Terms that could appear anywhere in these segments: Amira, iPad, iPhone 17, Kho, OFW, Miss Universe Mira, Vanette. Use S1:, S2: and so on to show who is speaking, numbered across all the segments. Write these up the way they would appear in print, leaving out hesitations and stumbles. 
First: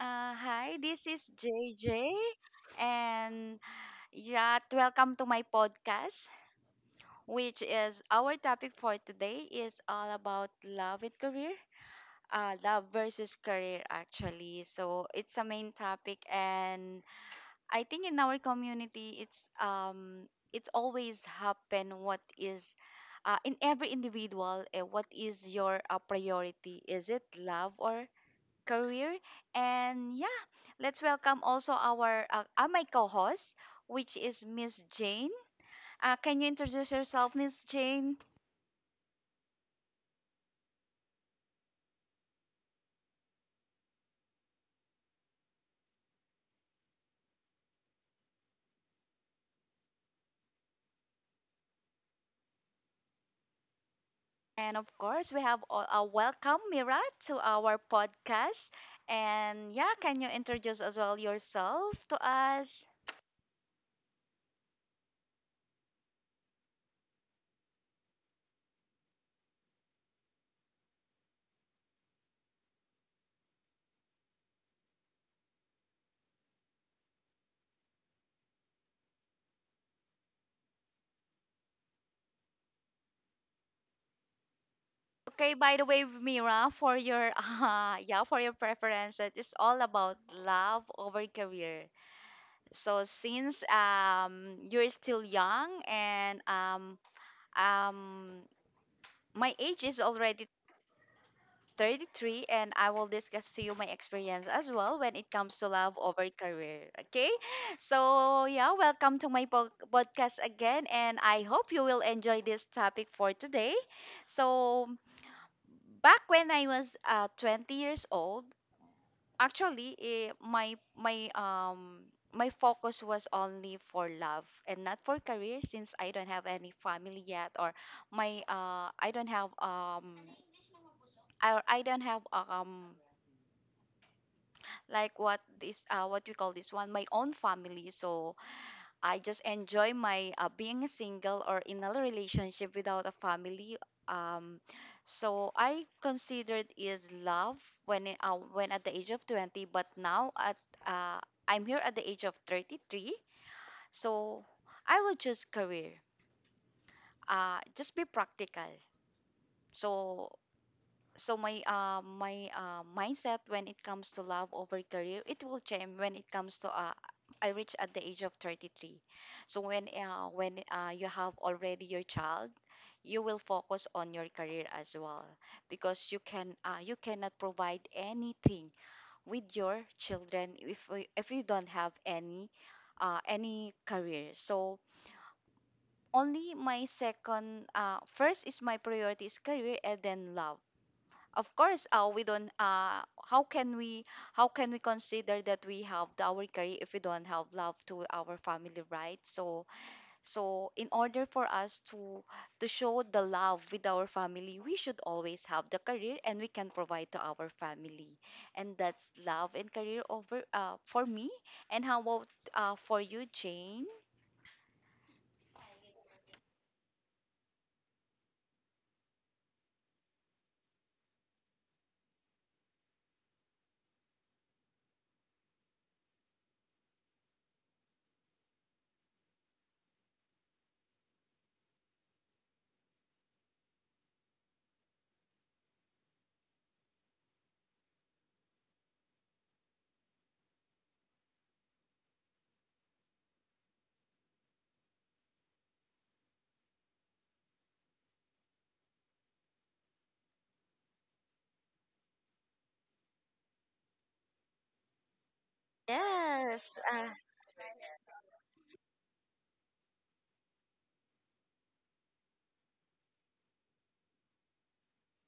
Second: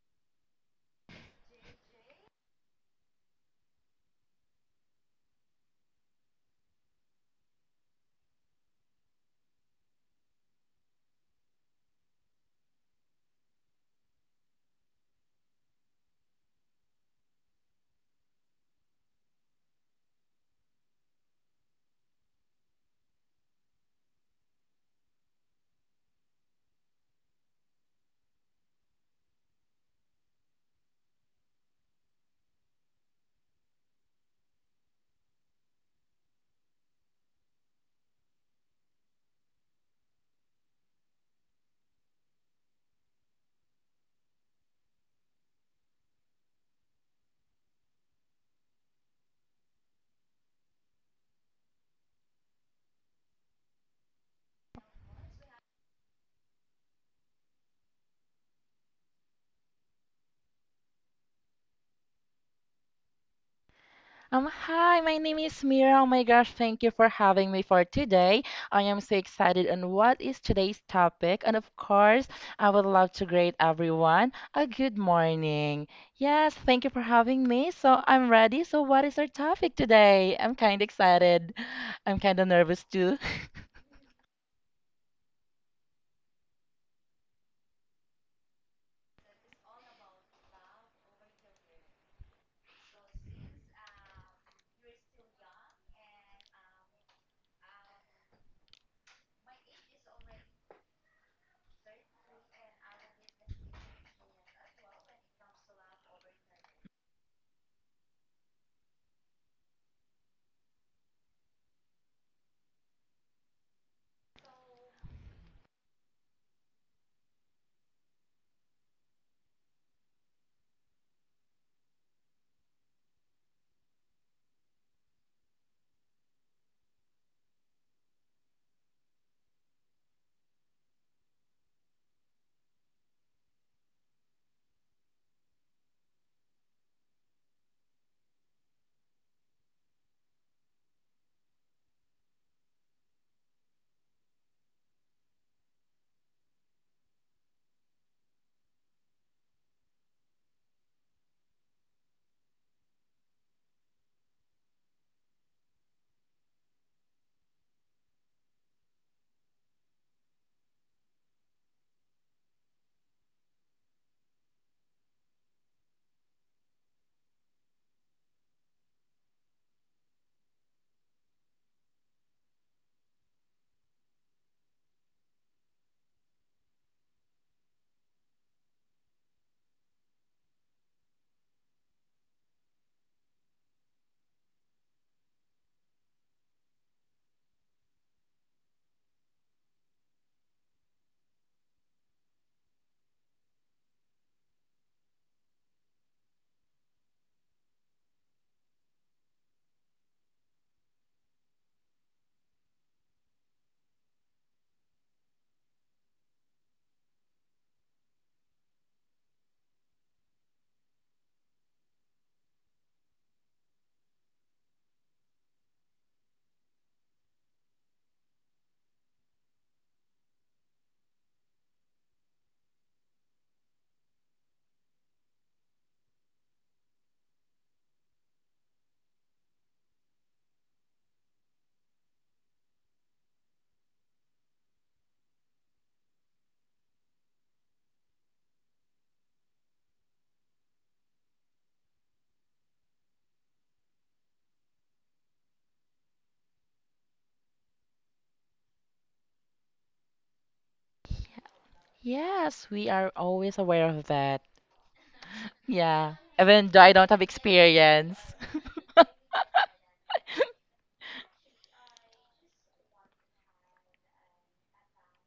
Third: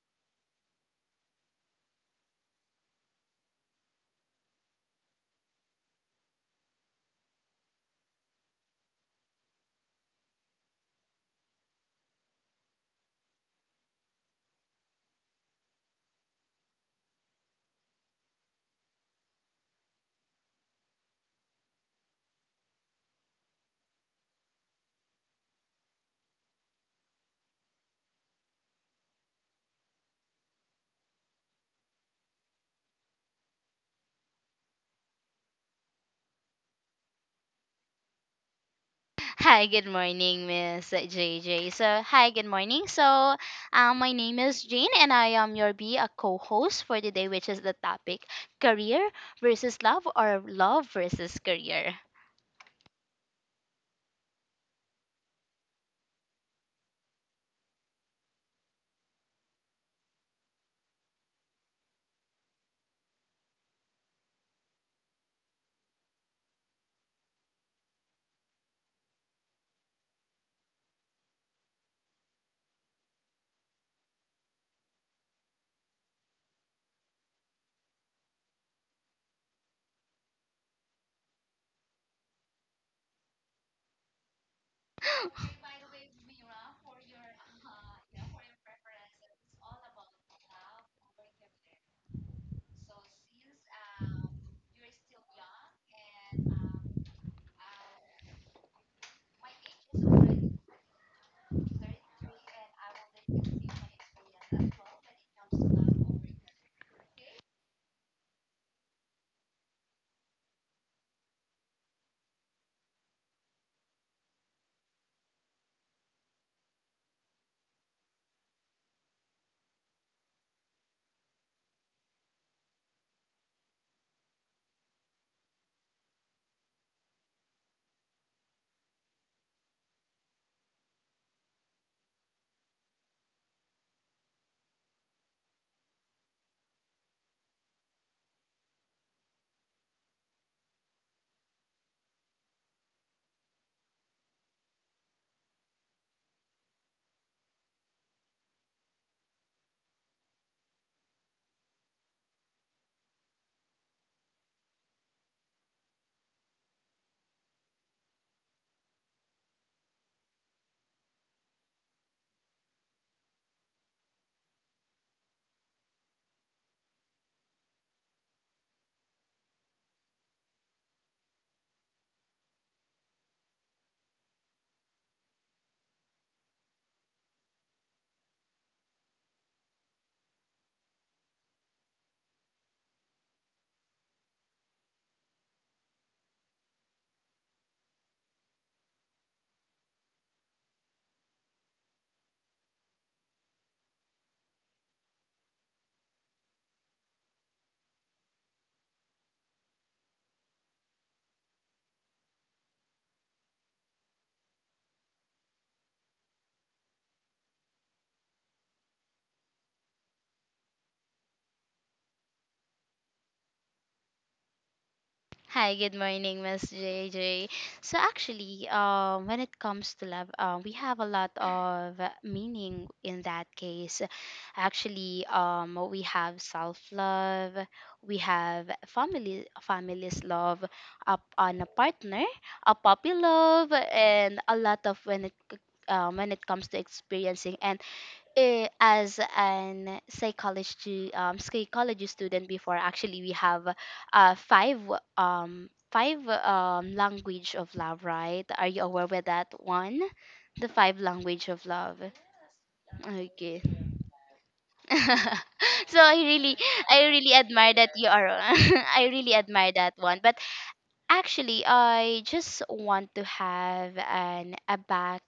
S1: Hi, this is JJ, and yeah, welcome to my podcast, which is our topic for today is all about love and career. Love versus career, actually. So it's a main topic, and I think in our community, it's always happen what is in every individual, what is your priority? Is it love or career. And yeah, let's welcome also our my co-host, which is Miss Jane. Can you introduce yourself, Miss Jane?
S2: Hi, good morning, Miss JJ. Good morning. So, my name is Jane, and I am your be a co-host for today, which is the topic career versus love, or love versus career.
S1: And of course, we have a welcome Mira to our podcast. And yeah, can you introduce as well yourself to us?
S3: Hi, my name is Mira. Oh my gosh, thank you for having me for today. I am so excited on what is today's topic. And of course, I would love to greet everyone a good morning. Yes, thank you for having me. So I'm ready. So what is our topic today? I'm kind of excited. I'm kind of nervous too.
S1: Okay, by the way, Mira, for your yeah, for your preference, that is all about love over career. So since you're still young and Um, my age is already 33, and I will discuss to you my experience as well when it comes to love over career. Okay, so yeah, welcome to my podcast again, and I hope you will enjoy this topic for today. So, back when I was 20 years old, actually my focus was only for love and not for career since I don't have any family yet or my I don't have like what this what we call this one my own family so I just enjoy my being single or in a relationship without a family. Um, so I considered is love when at the age of 20, but now at uh, I'm here at the age of 33. So I will choose career. Just be practical. So so my my mindset when it comes to love over career it will change when it comes to I reach at the age of 33, so when you have already your child you will focus on your career as well because you cannot provide anything with your children if you don't have any any career. So only my second first is my priority is career and then love. Of course we don't how can we how can we consider that we have our career if we don't have love to our family, right? So so in order for us to show the love with our family we should always have the career and we can provide to our family, and that's love and career over for me. And how about for you, Jane?
S2: Hi, good morning, Miss JJ. So actually, when it comes to love, we have a lot of meaning in that case. Actually, we have self-love, we have family's love, up on a partner, a puppy love, and a lot of when it comes to experiencing and as an psychology psychology student. Before, actually, we have uh, five five language of love, right? Are you aware with that one, the five language of love?
S3: Yes, we are always
S2: Okay.
S3: aware of that.
S2: so
S3: Yeah,
S2: i really
S1: Yes.
S3: even though I
S2: I
S3: don't
S1: Uh,
S3: have
S2: really admire that you
S3: experience.
S2: are, I really admire that one, but actually, I just want to have an a back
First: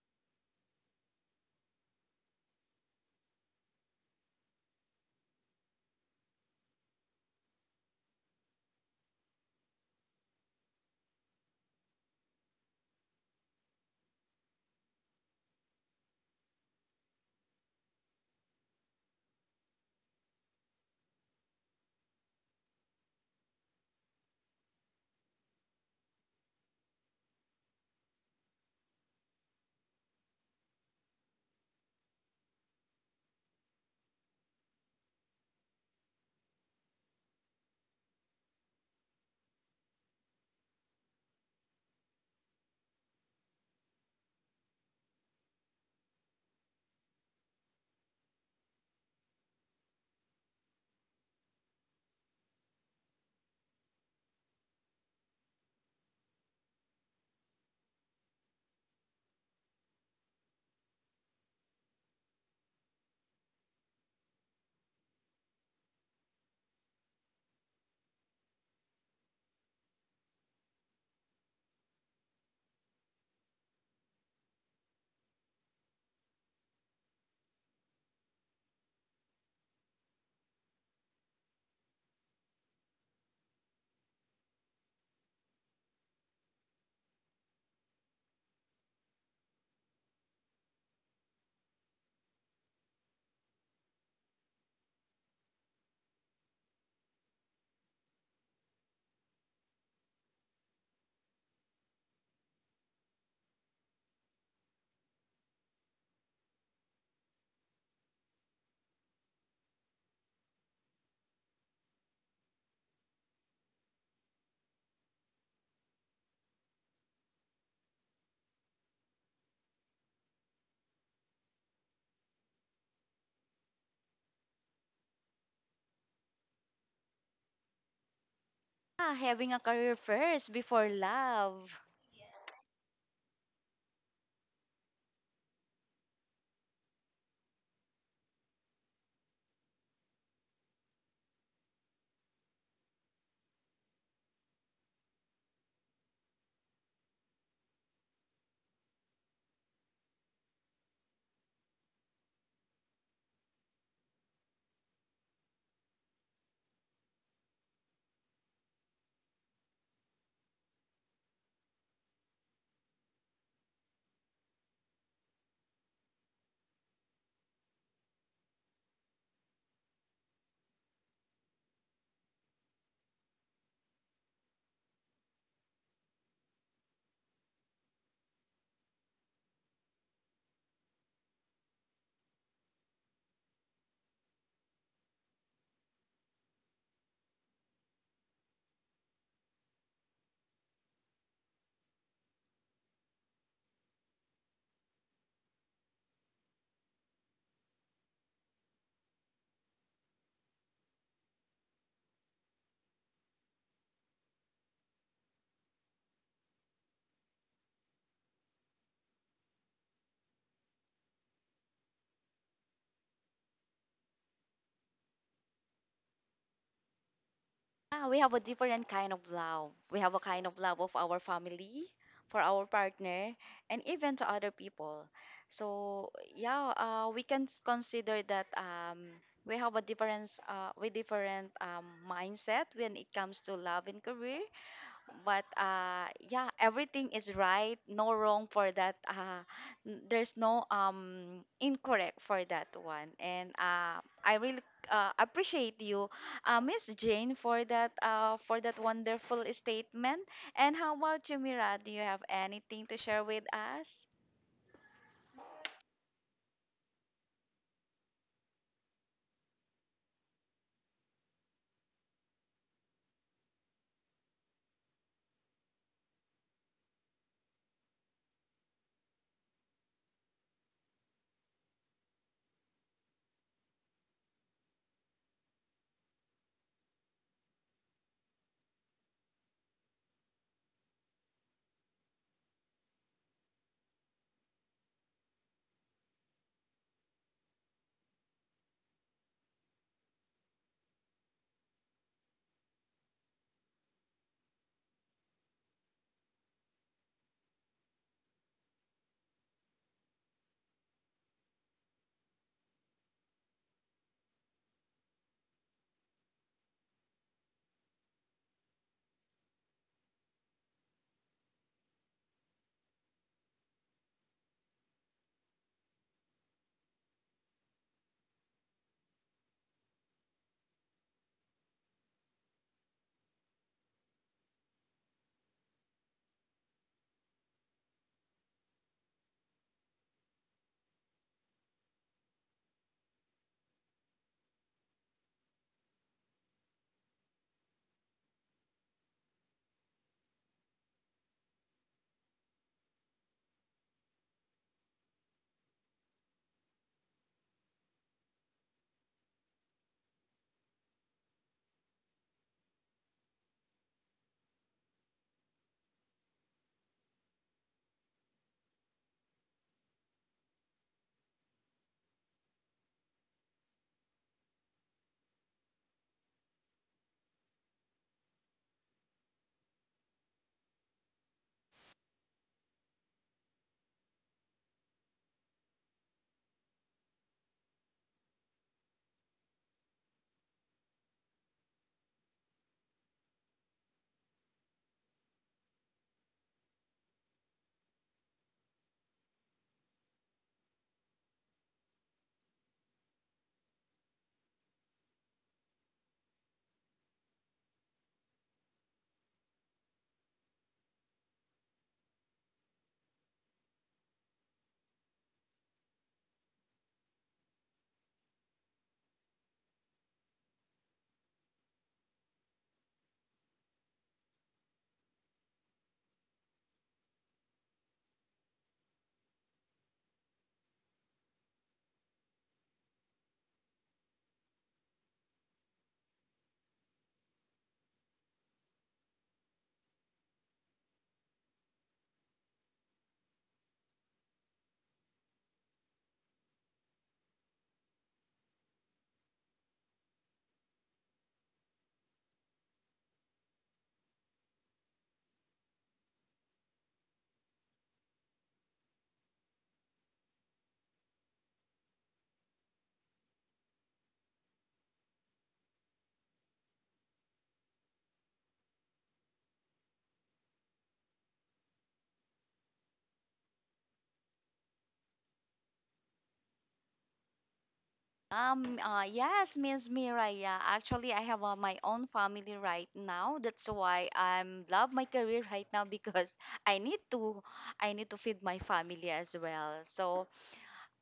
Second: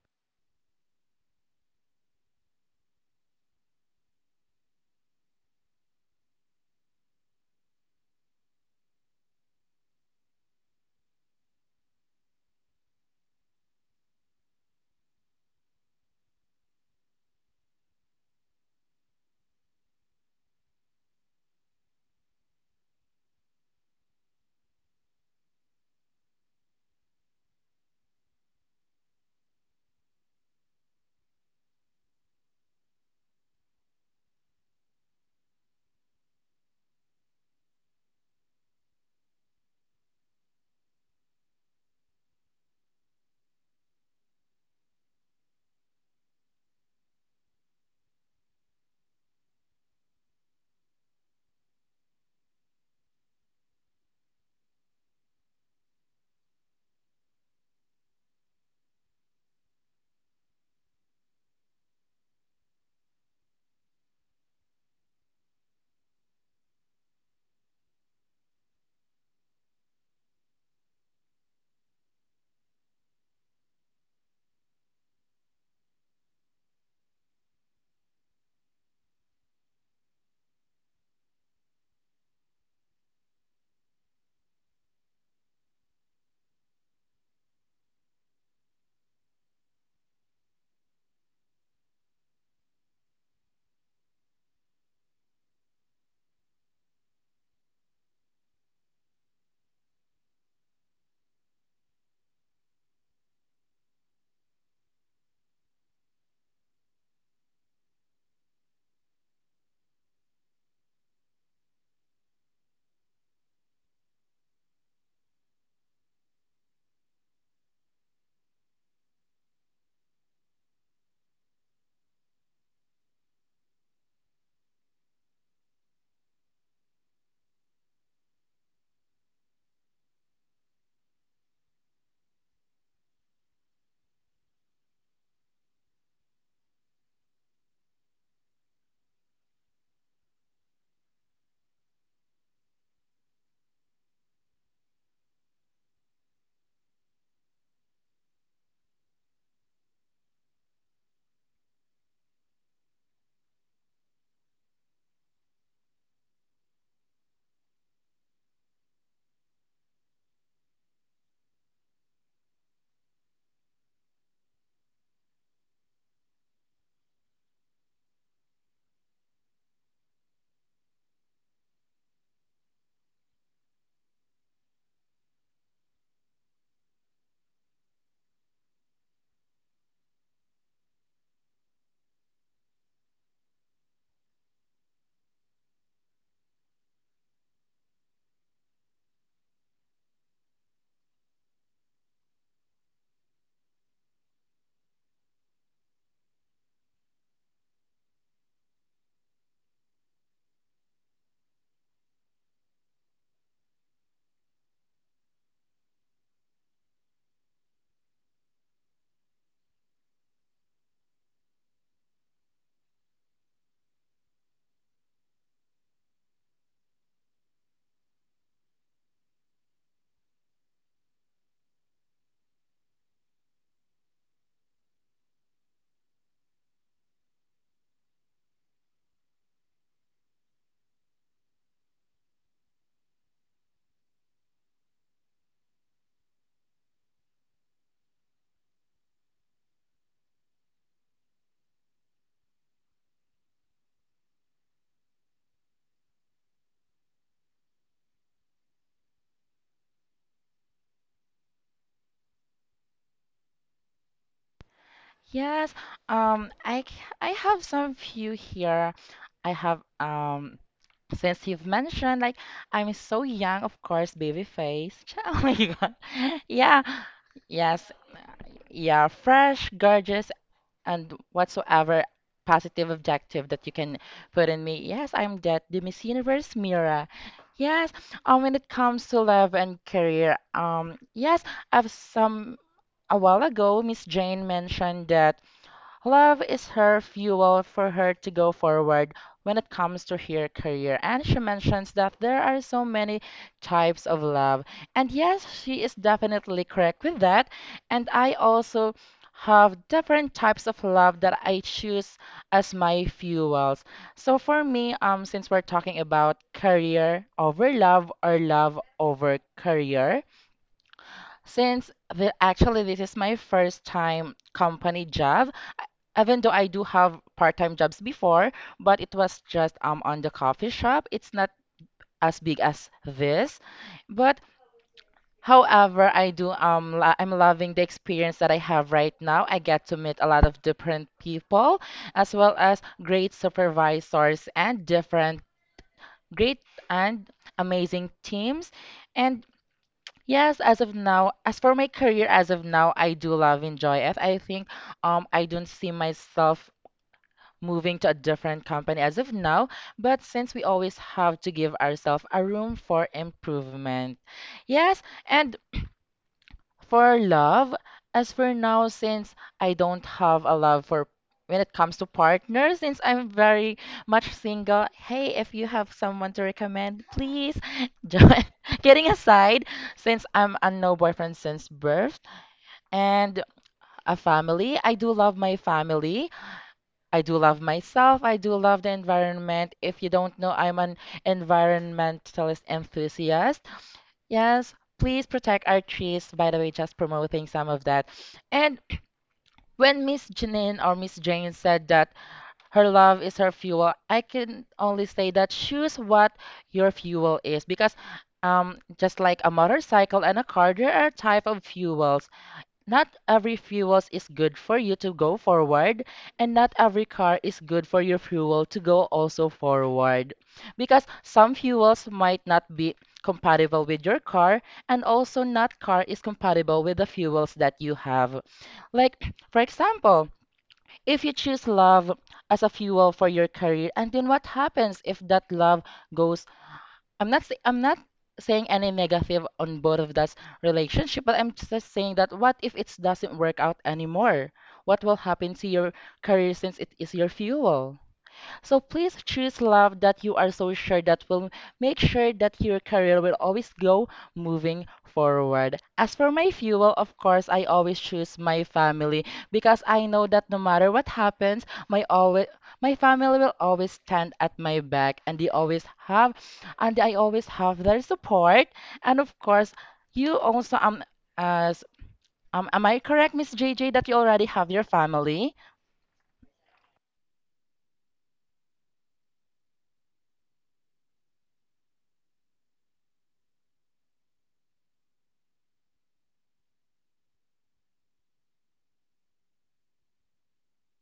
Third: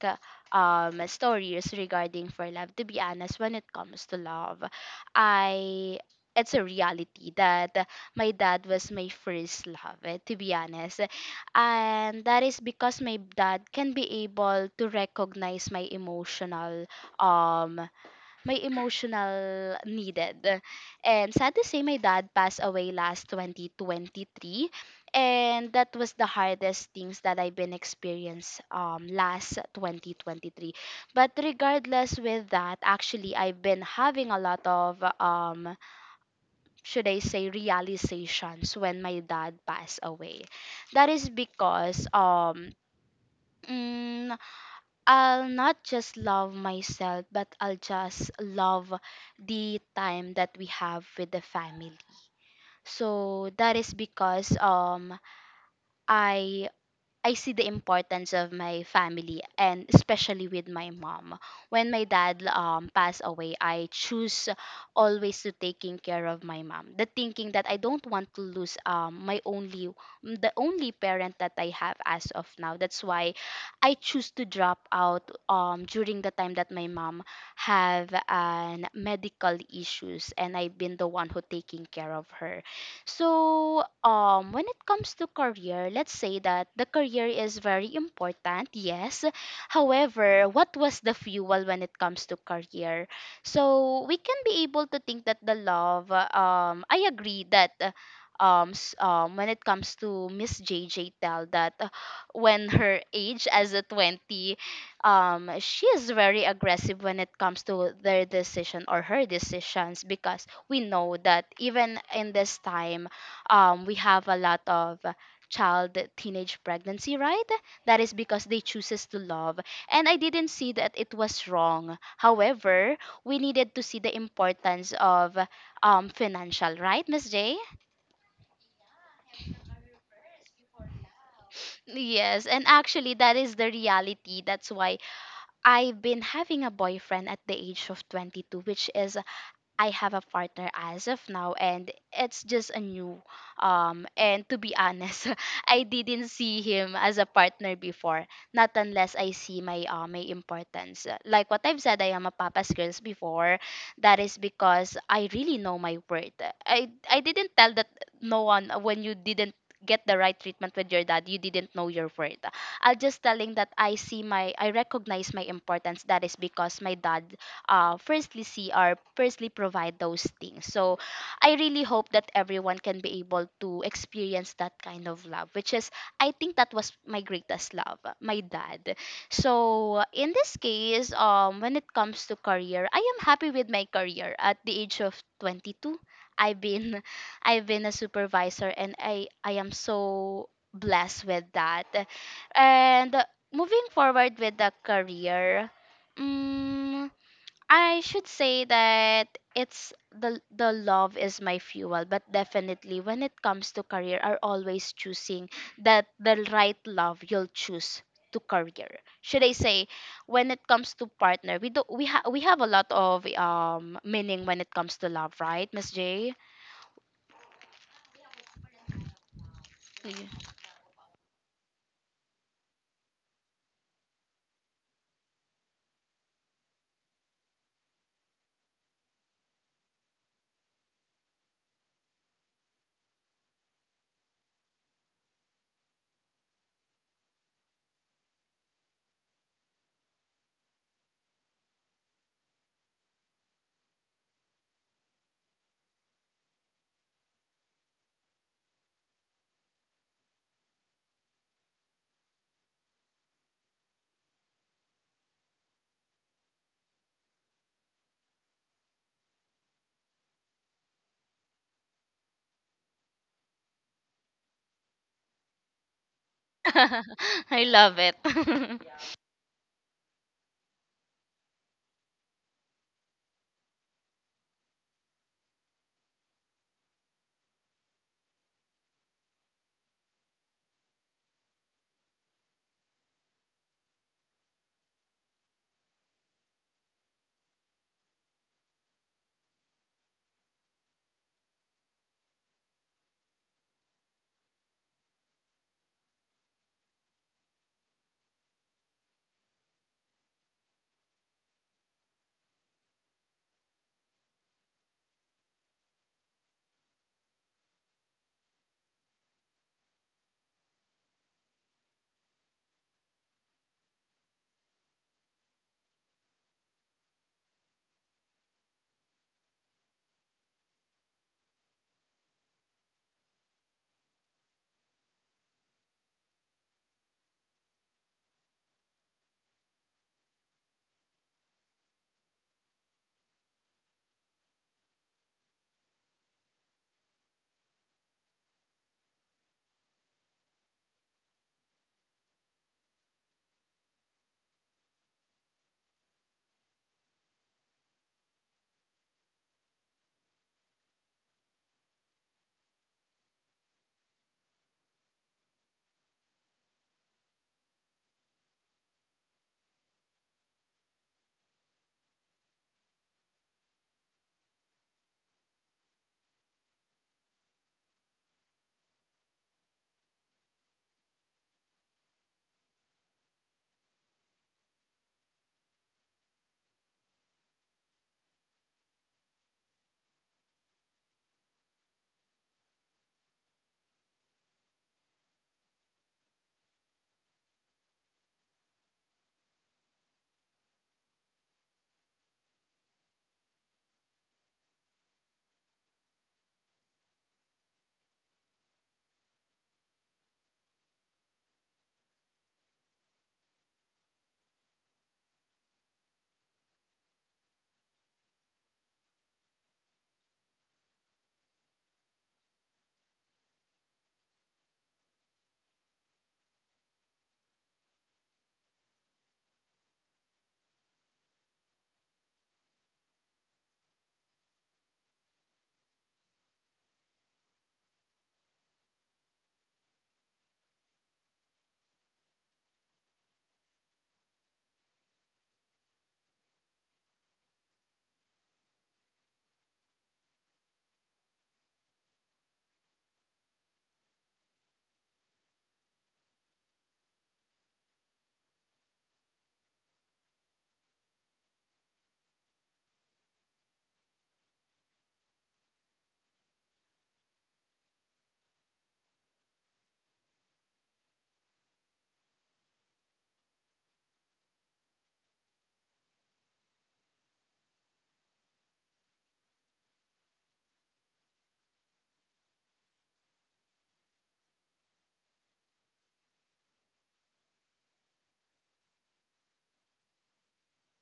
S2: stories regarding for love. To be honest, when it comes to love, I it's a reality that my dad was my first love, to be honest. And that is because my dad can be able to recognize my emotional, um my emotional needed. And sad to say, my dad passed away last 2023. And that was the hardest things that I've been experienced, last 2023. But regardless with that, actually, I've been having a lot of, should I say, realizations when my dad passed away. That is because mm, I'll not just love myself, but I'll just love the time that we have with the family. So that is because I I see the importance of my family, and especially with my mom. When my dad passed away, I choose always to taking care of my mom. The thinking that I don't want to lose my only the only parent that I have as of now. That's why I choose to drop out during the time that my mom have an medical issues, and I've been the one who taking care of her. So, when it comes to career, let's say that the career is very important, yes. However, what was the fuel when it comes to career? So, we can be able to think that the love, I agree that. When it comes to Miss JJ tell that when her age as a 20, she is very aggressive when it comes to their decision or her decisions, because we know that even in this time, we have a lot of child teenage pregnancy, right? That is because they chooses to love. And I didn't see that it was wrong. However, we needed to see the importance of financial, right, Miss J?
S1: ah, having a career first before love.
S2: Yes, and actually that is the reality. That's why I've been having a boyfriend at the age of 22, which is I have a partner as of now, and it's just a new. And to be honest, I didn't see him as a partner before, not unless I see my my importance. Like what I've said, I am a papa's girls before. That is because I really know my worth. I didn't tell that no one. When you didn't get the right treatment with your dad, you didn't know your worth. I'll just telling that I recognize my importance. That is because my dad firstly see, or firstly provide those things. So I really hope that everyone can be able to experience that kind of love, which is, I think that was my greatest love, my dad. So in this case, when it comes to career, I am happy with my career at the age of 22. I've been I've been a supervisor, and I am so blessed with that. And moving forward with the career, mm I should say that it's the love is my fuel. But definitely, when it comes to career, are always choosing that the right love you'll choose to career. Should I say, when it comes to partner, we have a lot of meaning when it comes to love, right, Miss J?
S1: Ah, we have a different kind of love. We have a kind of love of our family, for our partner, and even to other people. So yeah, we can consider that we have a difference, we different mindset when it comes to love and career, but yeah everything is right no wrong for that there's no incorrect for that one. And I really appreciate you, Miss Jane, for that for that wonderful statement. And how about you, Mira, do you have anything to share with us?
S3: Yes, um, I c- I have some few here. I have since you've mentioned, like I'm so young, of course, baby face. Oh my God, yeah,
S2: Yeah. I
S3: yes,
S2: love it.
S3: yeah, fresh, gorgeous, and whatsoever positive objective that you can put in me. Yes, I'm that, the Miss Universe Mira. Yes, when it comes to love and career, yes, I've some a while ago, Miss Jane mentioned that. Love is her fuel for her to go forward when it comes to her career. And she mentions that there are so many types of love. And yes, she is definitely correct with that. And I also have different types of love that I choose as my fuels. So for me, since we're talking about career over love or love over career, actually this is my first time company job, even though I do have part-time jobs before, but it was just on the coffee shop. It's not as big as this, but however, I do I'm loving the experience that I have right now. I get to meet a lot of different people, as well as great supervisors and different great and amazing teams. And yes, as of now, as for my career, as of now, I do love enjoy it. I think I don't see myself moving to a different company as of now, but since we always have to give ourselves a room for improvement. Yes, and for love, as for now, since I don't have a love for when it comes to partners, since I'm very much single, hey, if you have someone to recommend, please join. Getting aside, since I'm a no boyfriend since birth and a family, I do love my family. I do love myself. I do love the environment. If you don't know, I'm an environmentalist enthusiast. Yes, please protect our trees. By the way, just promoting some of that. And when Miss Janine or Miss Jane said that her love is her fuel, I can only say that choose what your fuel is because just like a motorcycle and a car, there are type of fuels. Not every fuels is good for you to go forward, and not every car is good for your fuel to go also forward. Because some fuels might not be compatible with your car, and also not car is compatible with the fuels that you have. Like, for example, if you choose love as a fuel for your career, and then what happens if that love goes— I'm not saying any negative on both of that relationship, but I'm just saying that what if it doesn't work out anymore? What will happen to your career since it is your fuel? So please choose love that you are so sure that will make sure that your career will always go moving forward. As for my fuel, of course, I always choose my family because I know that no matter what happens, my family will always stand at my back and they always have and I always have their support. And of course, you also as am I correct, Miss JJ, that you already have your family?
S1: Yes, Miss Mira. Yeah, actually, I have my own family right now. That's why I'm love my career right now because I need to, I need to feed my family as well. So,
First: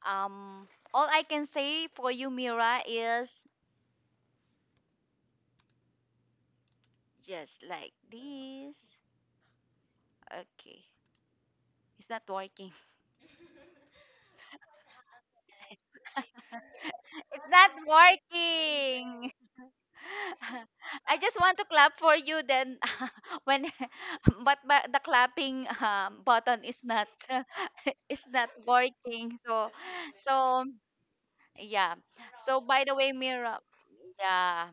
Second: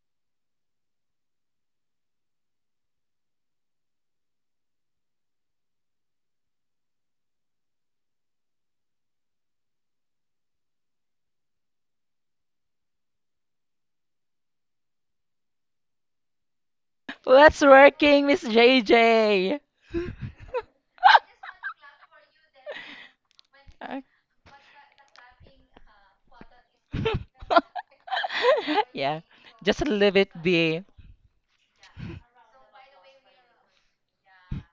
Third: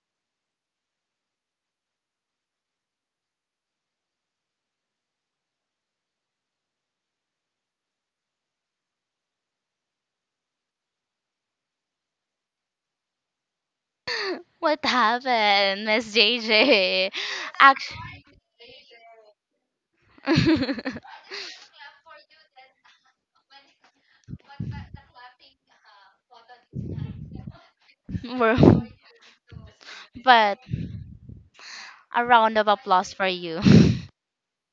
S1: um, all I can say for you, Mira, is just like this. Okay, it's not working.
S2: What happened, Miss JJ?
S1: It's
S3: What's
S1: not
S2: Actually,
S3: working, Miss
S1: working.
S3: JJ?
S1: I just want to clap for you. Then, when, but the clapping button is not. It's not
S3: Yeah,
S1: working. So,
S3: just leave it
S2: but
S1: so
S3: be.
S1: yeah.
S2: a round
S1: So
S2: of
S1: by the
S2: applause
S1: way,
S2: for
S1: Mira,
S2: you.
S1: yeah.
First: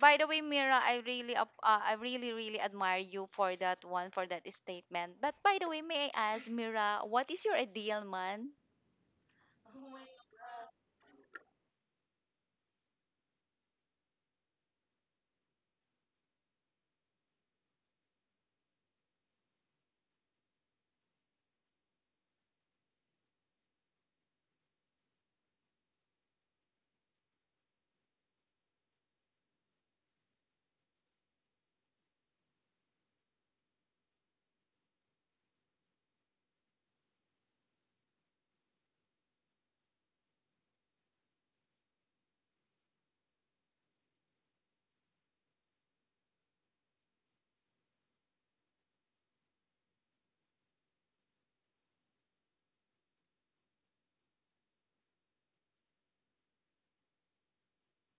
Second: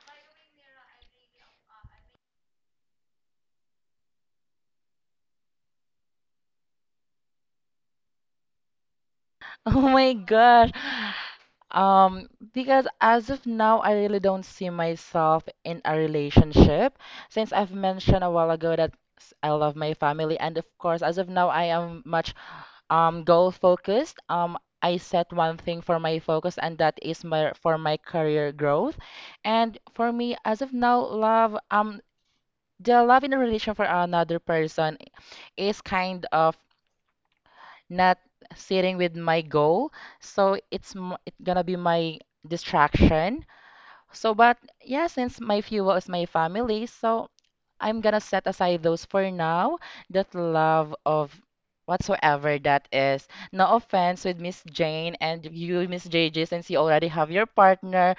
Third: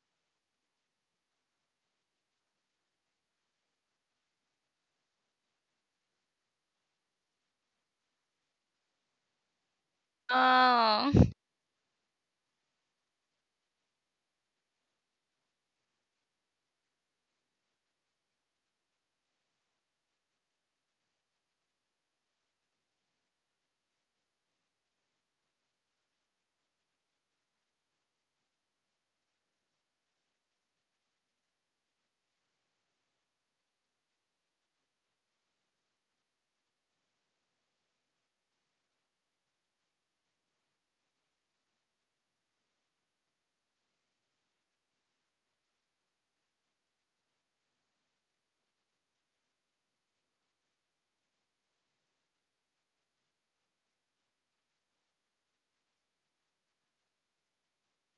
S1: By the way, Mira, I really, I really, really admire you for that one, for that statement. But by the way, may I ask, Mira, what is your ideal man?
S3: Oh my gosh.
S2: Oh.
S3: Um, because as of now, I really don't see myself in a relationship since I've mentioned a while ago that I love my family, and of course, as of now, I am much goal focused. I set one thing for my focus, and that is my for my career growth. And for me, as of now, love the love in a relation for another person is kind of not sitting with my goal. So it's gonna be my distraction. So, but yeah, since my fuel is my family, so I'm gonna set aside those for now. That love of whatsoever that is. No offense with Miss Jane and you, Miss JJ, since you already have your partner.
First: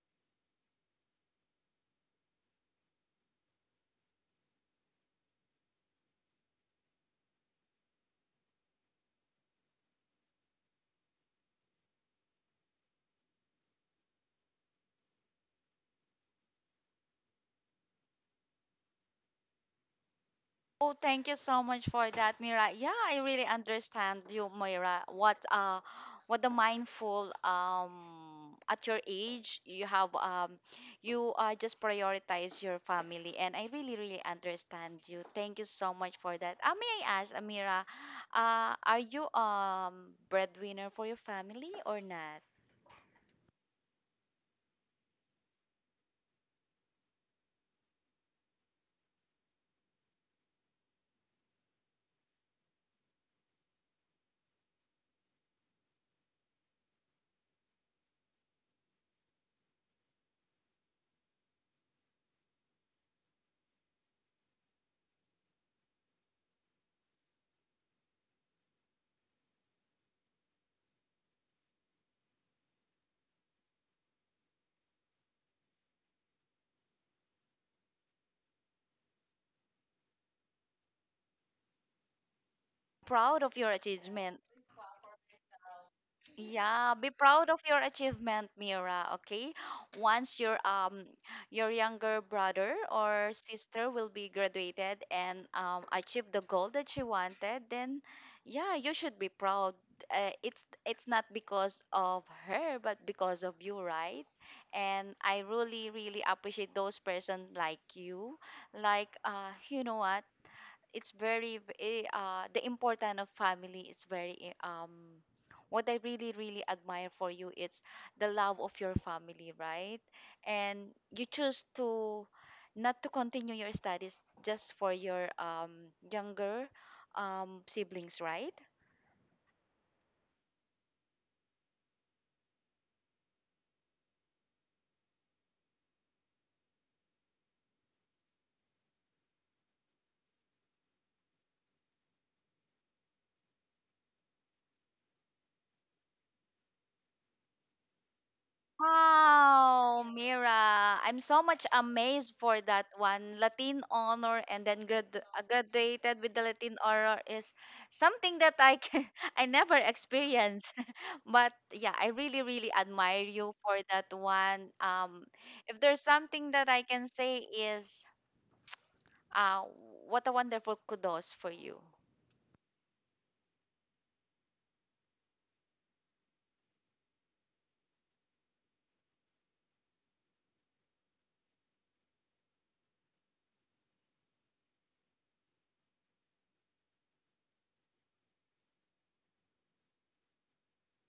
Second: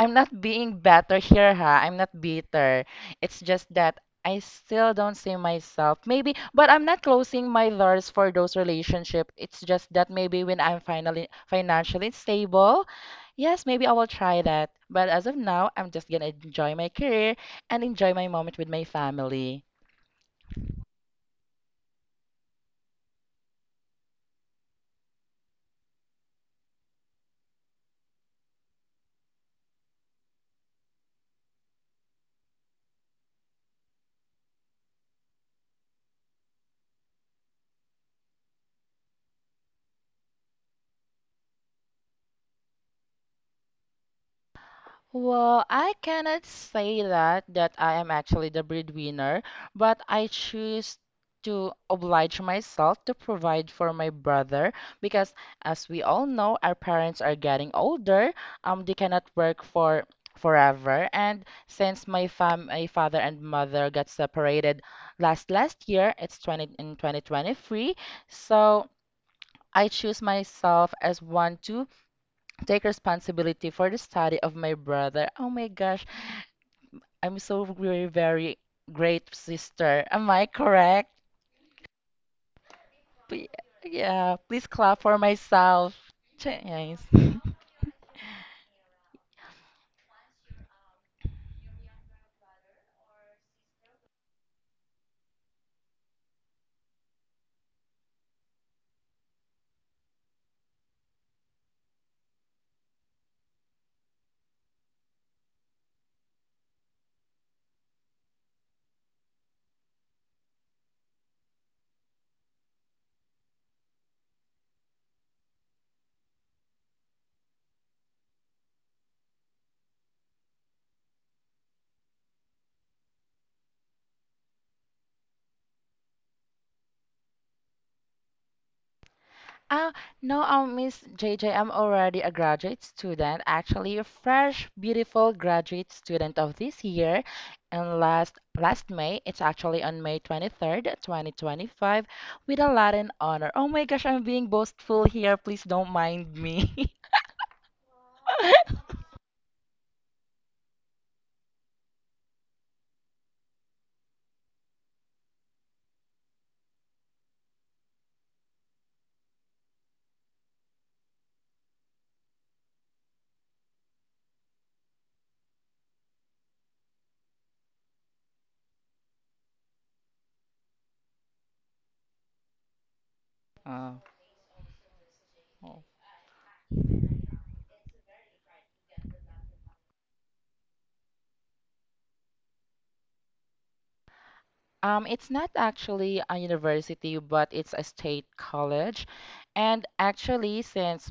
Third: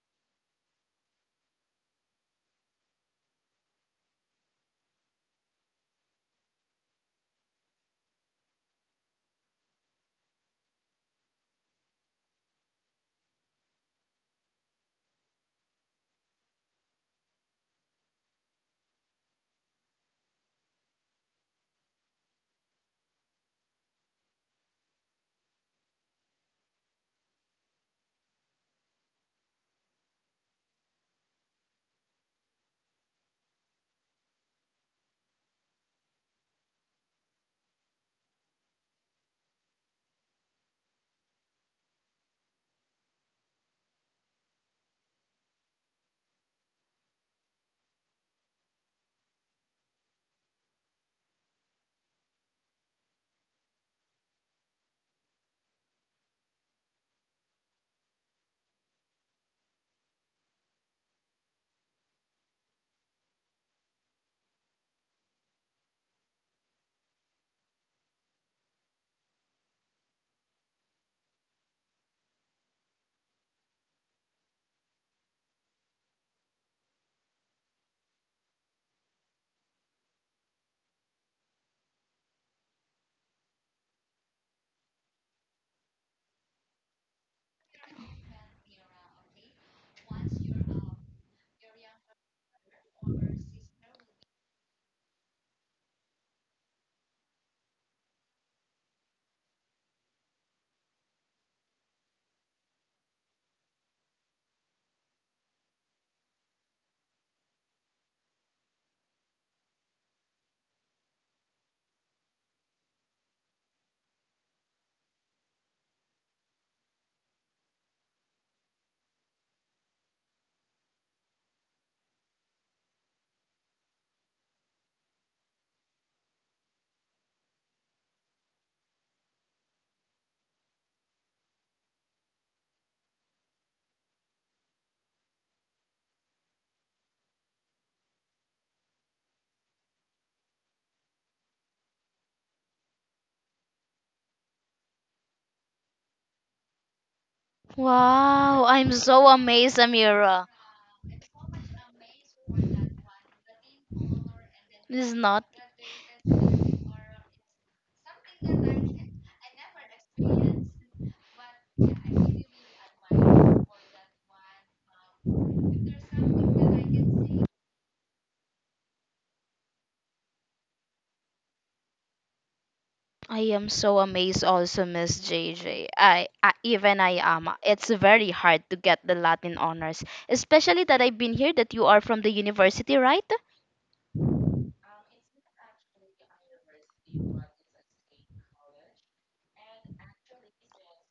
S3: I'm not being better here, ha. I'm not bitter. It's just that I still don't see myself. Maybe, but I'm not closing my doors for those relationship. It's just that maybe when I'm finally financially stable, yes, maybe I will try that. But as of now, I'm just gonna enjoy my career and enjoy my moment with my family.
S1: Oh, thank you so much for that, Mira. Yeah, I really understand you, Mira. What the mindful at your age you have you just prioritize your family, and I really really understand you. Thank you so much for that. May I ask, Amira, are you breadwinner for your family or not?
S3: Well, I cannot say that I am actually the breadwinner, but I choose to oblige myself to provide for my brother because as we all know, our parents are getting older. They cannot work for forever. And since my father and mother got separated last last year, it's 20 in 2023. So I choose myself as one to take responsibility for the study of my brother. Oh my gosh, I'm so very, very great sister. Am I correct?
S1: Proud
S3: P-
S1: of your
S3: Yeah,
S1: achievement.
S3: please clap for myself.
S1: Yeah,
S3: Yes.
S1: be proud of your achievement, Mira, okay? Once your your younger brother or sister will be graduated and achieve the goal that she wanted, then yeah, you should be proud. It's not because of her, but because of you, right? And I really really appreciate those person like you. Like you know what? It's very the importance of family is very what I really really admire for you it's the love of your family, right? And you choose to not to continue your studies just for your younger siblings, right?
S3: Ah, no, Miss JJ, I'm already a graduate student, actually a fresh, beautiful graduate student of this year. And last last May, it's actually on May 23rd, 2025, with a Latin honor. Oh my gosh, I'm being boastful here. Please don't mind me.
S2: Wow, I'm so amazed,
S1: Wow,
S2: Amira.
S1: Mira, I'm so much amazed for that one. Latin honor and then
S2: This is
S1: grad
S2: not.
S1: graduated with the Latin honor is something that I can I never experienced. But yeah, I really, really admire you for that one. If there's something that I can say is, uh, what a wonderful kudos for you.
S2: I am so
S3: Oh.
S2: amazed also, Miss JJ. I Even I am. It's very hard to get the Latin honors, especially that I've been here that you are from the university, right?
S3: It's not actually a university, but it's a state college. And actually, since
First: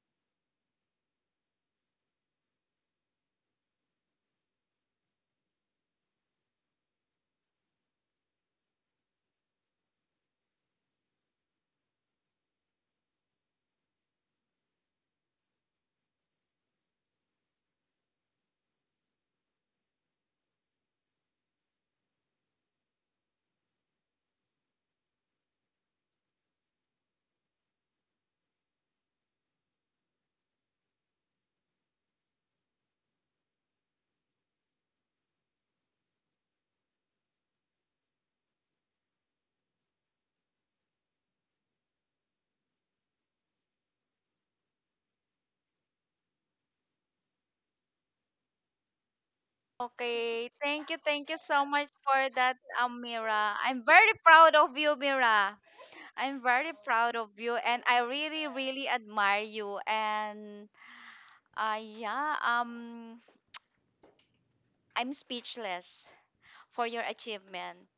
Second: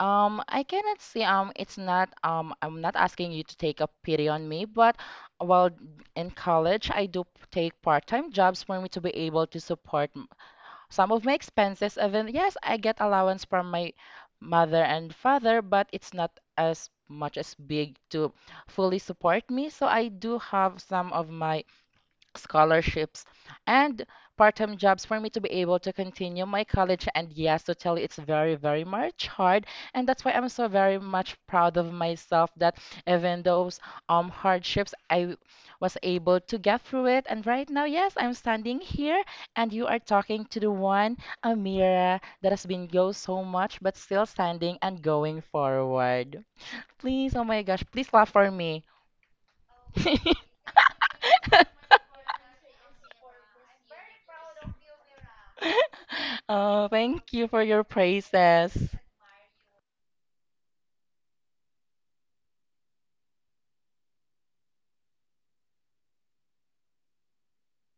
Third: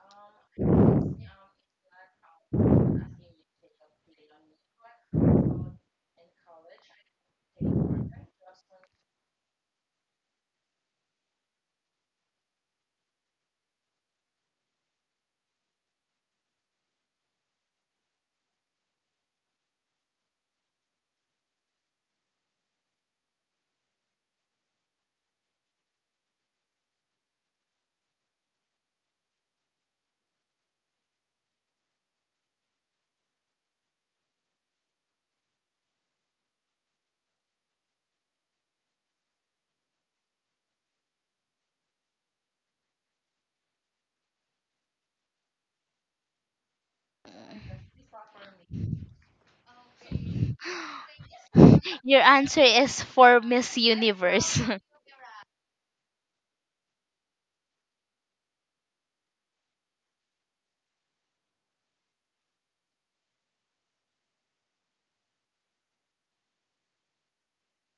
S3: I cannot see, it's not, I'm not asking you to take a pity on me, but while in college, take part-time jobs for me to be able to some of my expenses. Even yes, I get allowance from my mother and father, but it's not as much as big to fully support me. So I do have some of my scholarships, and part-time jobs for me to be able to continue my college. And yes, to tell you, it's very, very much hard, and that's why I'm so very much proud of myself that even those hardships, I was able to get through it. And right now, yes, I'm standing here, and you are talking to the one Amira that has been go so much, but still standing and going forward. Please, oh my gosh, please clap for me.
S1: Okay, thank you so much
S2: Your
S1: for that,
S2: answer is for
S1: Mira.
S2: Miss
S1: I'm very proud
S2: Universe.
S1: of you, Mira. I'm very
S3: Oh,
S1: proud of
S3: thank you
S1: you,
S3: for
S1: and
S3: your
S1: I really,
S3: praises.
S1: really admire you. And yeah, I'm speechless for your achievement.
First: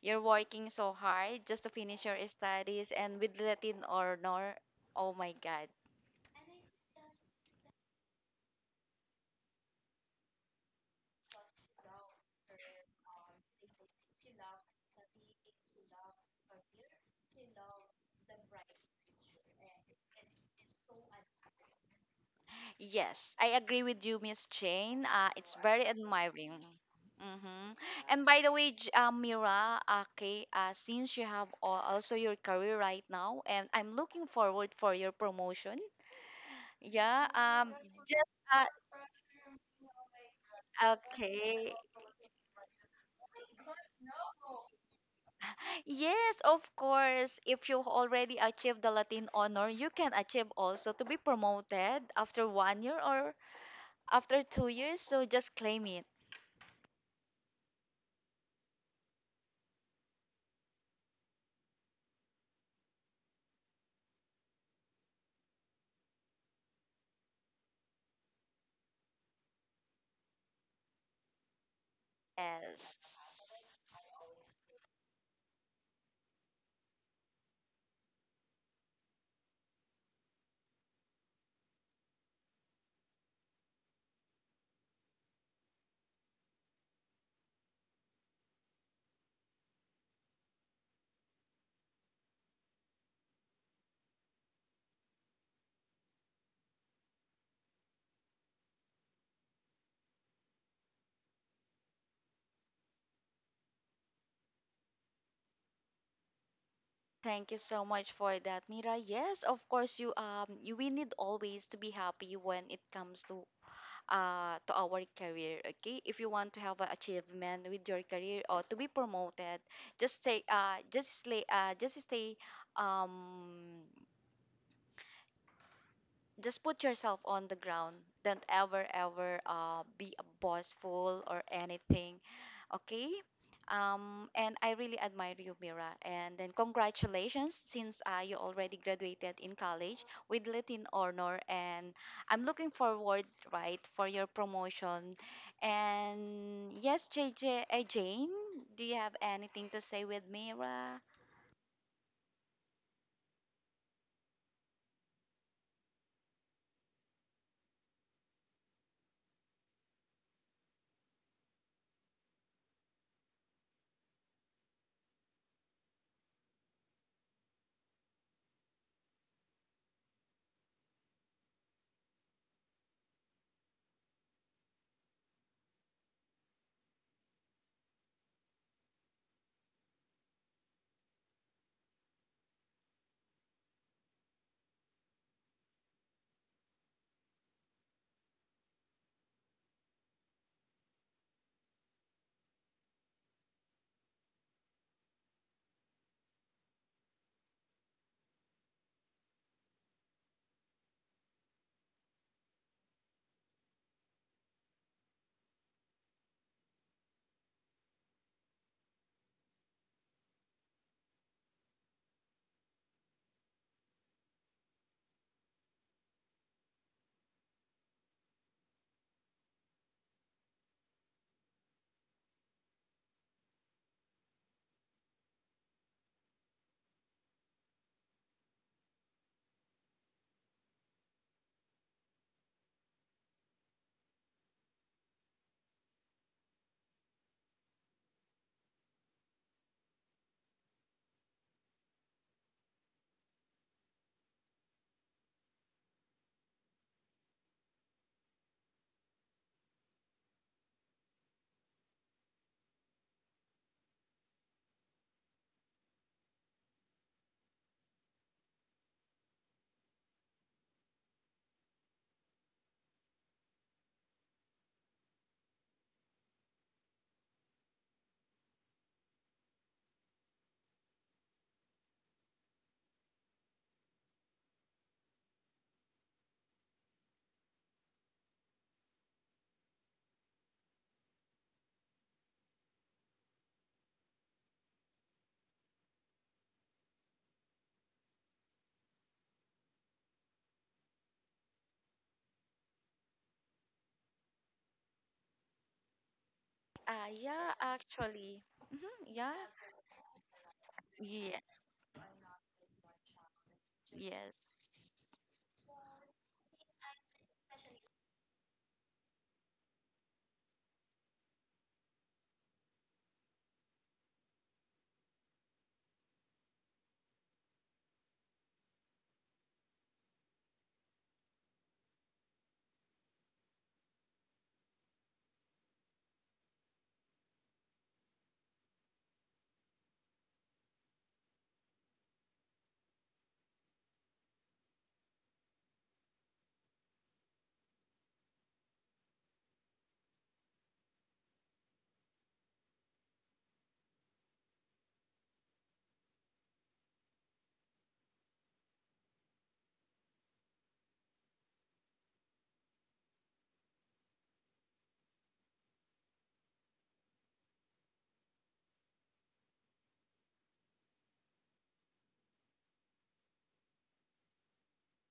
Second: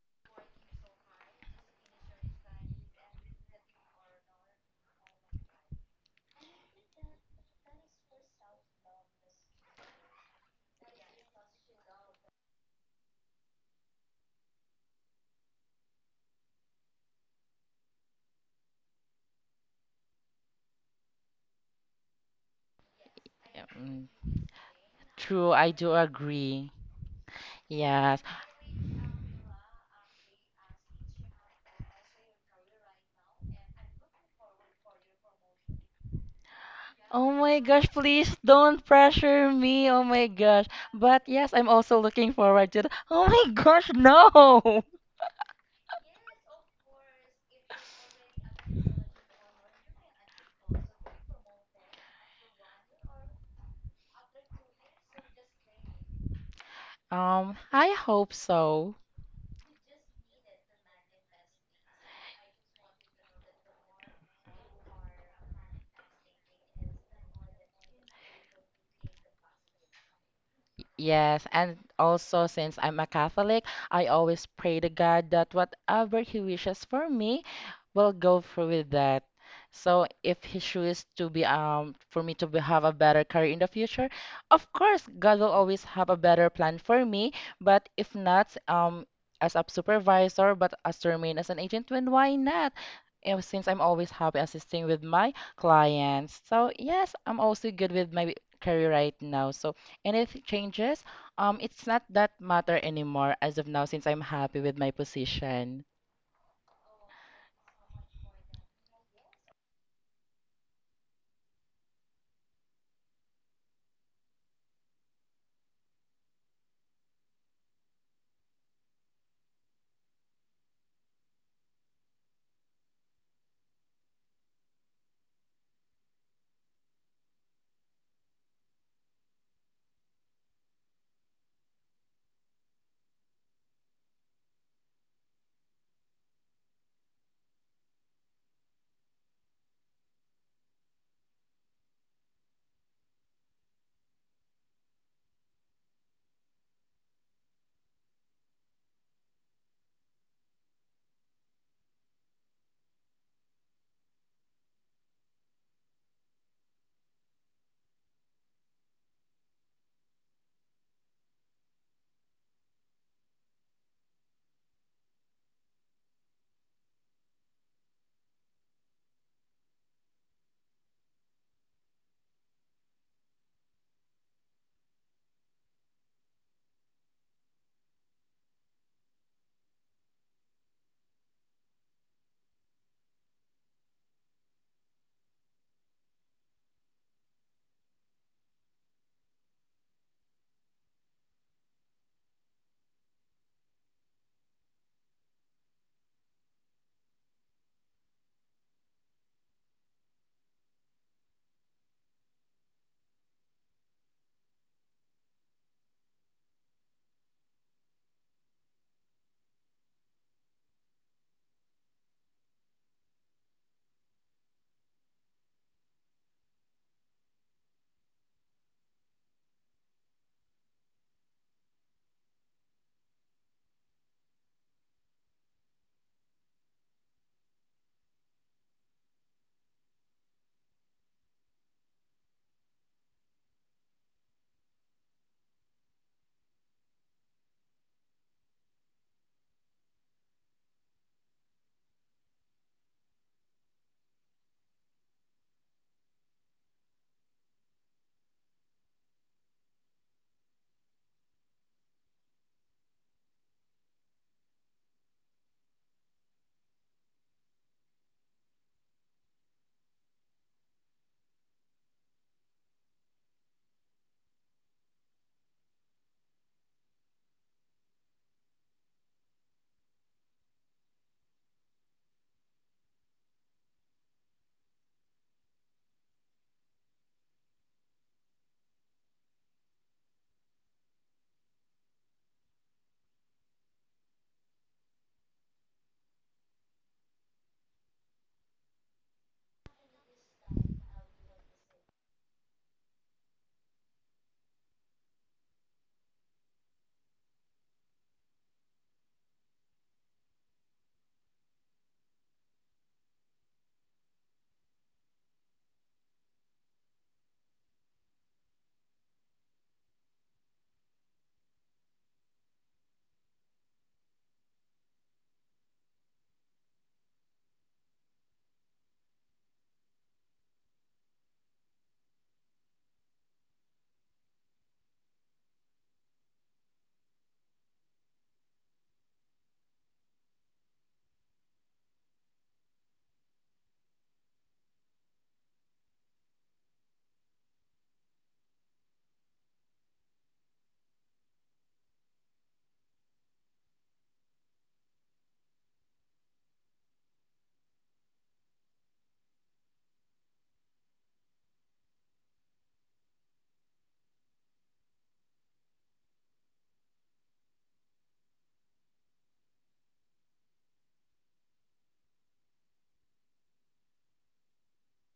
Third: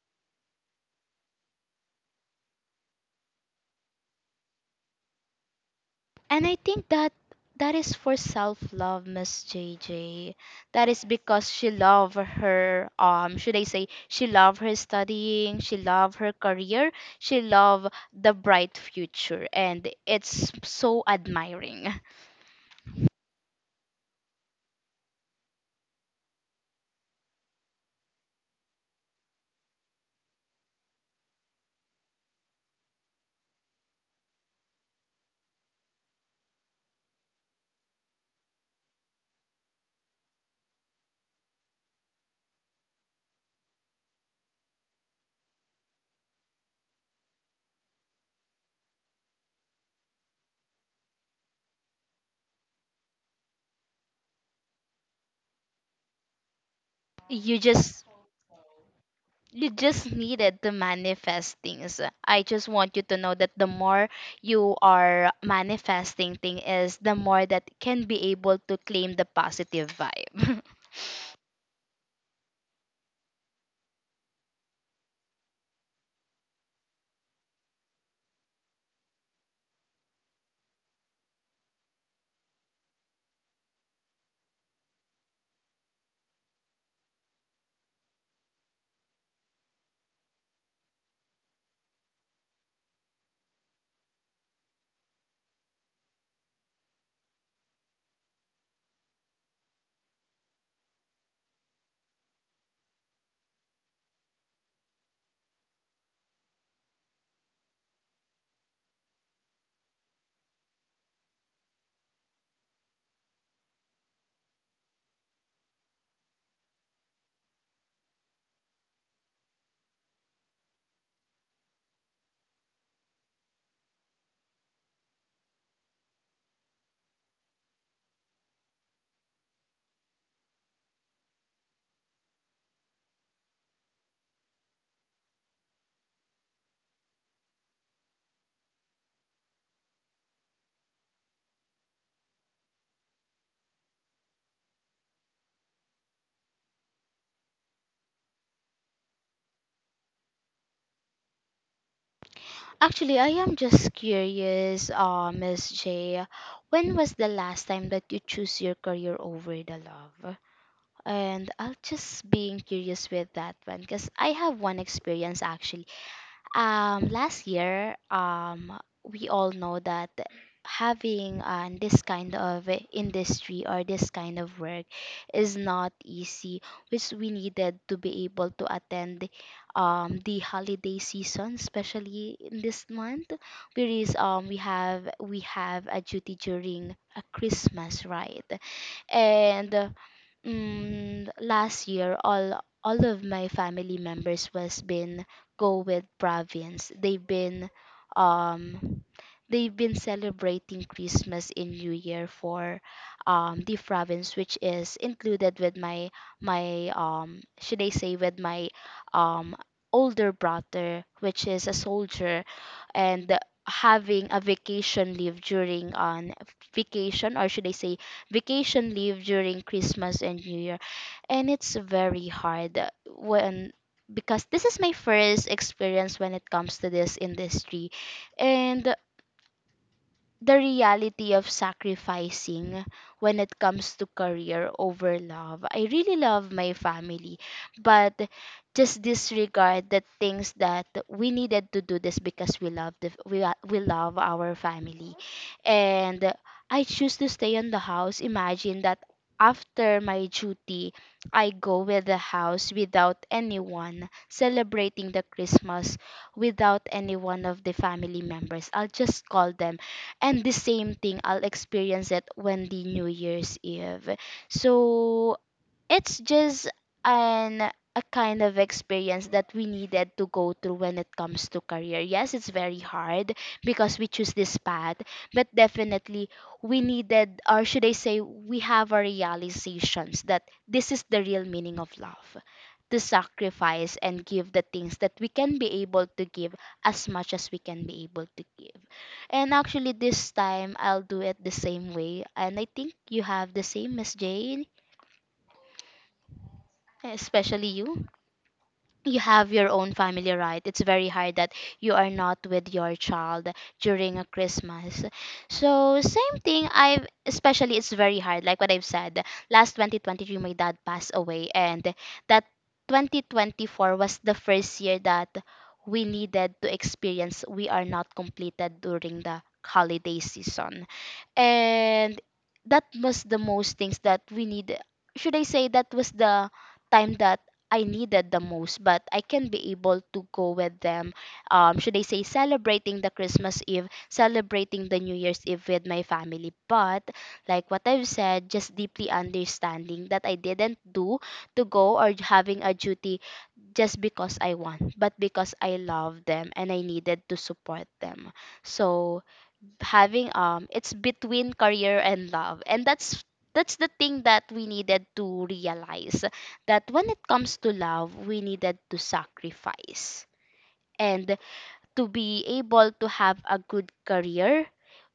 S1: You're working so hard just to finish your studies and with Latin honor. Oh my God.
S2: And I think that is for self love, Miss JJ. That is because she loved her should I say, she loved her studying, she loved her career, she loved the bright future, and it's so admiring.
S1: Yes, I
S3: Yeah,
S1: agree with you, Miss Jane.
S3: true,
S1: It's
S3: I
S1: very
S3: do
S1: admiring.
S3: agree.
S1: Mm-hmm.
S3: Yes.
S1: And by the way, Mira, okay, since you have also your career right now, and I'm looking forward for your promotion. Yeah.
S3: Oh my gosh,
S1: Just
S3: please don't pressure me. Oh my gosh. But yes, I'm
S1: okay.
S3: also looking forward to the— Oh my gosh, no.
S1: Yes, of course. If you already achieved the Latin honor, you can achieve also to be promoted after one year or after two years. So just claim it.
S2: You
S3: I
S2: just
S3: hope so.
S2: you just needed to manifest things. I just want you to know that the more you are manifesting thing is the more that can be able to claim the positive vibe.
S3: Yes, and also since
S1: Yes.
S3: I'm a Catholic, I always pray to God that whatever He wishes for me will go through with that. So if He chooses to be for me to be, have a better career in the future, of course God will always have a better plan for me. But if not, as a supervisor, but as to remain as an agent, then why not? Eh, since I'm always happy assisting with my clients. So yes, I'm also good with my career right now. So and if it changes, it's not that matter anymore as of now since I'm happy with my position.
S1: Thank you so much for that, Mira. Yes, of course. You you, we need always to be happy when it comes to our career. Okay, if you want to have an achievement with your career or to be promoted, just stay um just put yourself on the ground. Don't ever, ever be a bossful or anything. Okay? And I really admire you, Mira. And then congratulations, since you already graduated in college with Latin honor. And I'm looking forward, right, for your promotion. And yes, Jane, do you have anything to say with Mira?
S2: Actually, I am just curious, Miss J. When was the last time that you choose your career over the love? And I'll just being curious with that one because I have one experience actually. Last year, we all know that having this kind of industry or this kind of work is not easy, which we needed to be able to attend the holiday season, especially in this month, whereas we have a duty during a Christmas, right? And last year all of my family members was been go with province. They've been um they've been celebrating christmas in new year for the province, which is included with my my should I say with my um older brother, which is a soldier and having a vacation leave during on vacation, or should I say vacation leave during Christmas and New Year. And it's very hard when, because this is my first experience when it comes to this industry. And the reality of sacrificing when it comes to career over love. I really love my family, but just disregard the things that we needed to do this, because we love the, we love our family, and I choose to stay in the house. Imagine that after my duty, I go with the house without anyone celebrating the Christmas, without any one of the family members. I'll just call them, and the same thing I'll experience it when the New Year's Eve. So it's just an a kind of experience that we needed to go through when it comes to career. Yes, it's very hard because we choose this path. But definitely, we needed, or should I say, we have our realizations that this is the real meaning of love, to sacrifice and give the things that we can be able to give, as much as we can be able to give. And actually this time I'll do it the same way, and I think you have the same, Miss Jane,
S1: Yeah,
S2: especially you,
S1: actually. Hmm,
S2: you
S1: yeah.
S2: have your own family, right? It's very hard that
S1: Yes.
S2: you are not with your child during a
S1: Yes.
S2: christmas. So same thing i've, especially it's very hard, like what I've said, last 2023 my dad passed away, and that 2024 was the first year that we needed to experience we are not completed during the holiday season. And that was the most things that we need, should I say that was the time that I needed the most, but I can be able to go with them. Should I say, celebrating the Christmas Eve, celebrating the New Year's Eve with my family. But like what I've said, just deeply understanding that I didn't do to go or having a duty just because I want, but because I love them, and I needed to support them. So having it's between career and love, and that's the thing that we needed to realize, that when it comes to love we needed to sacrifice, and to be able to have a good career,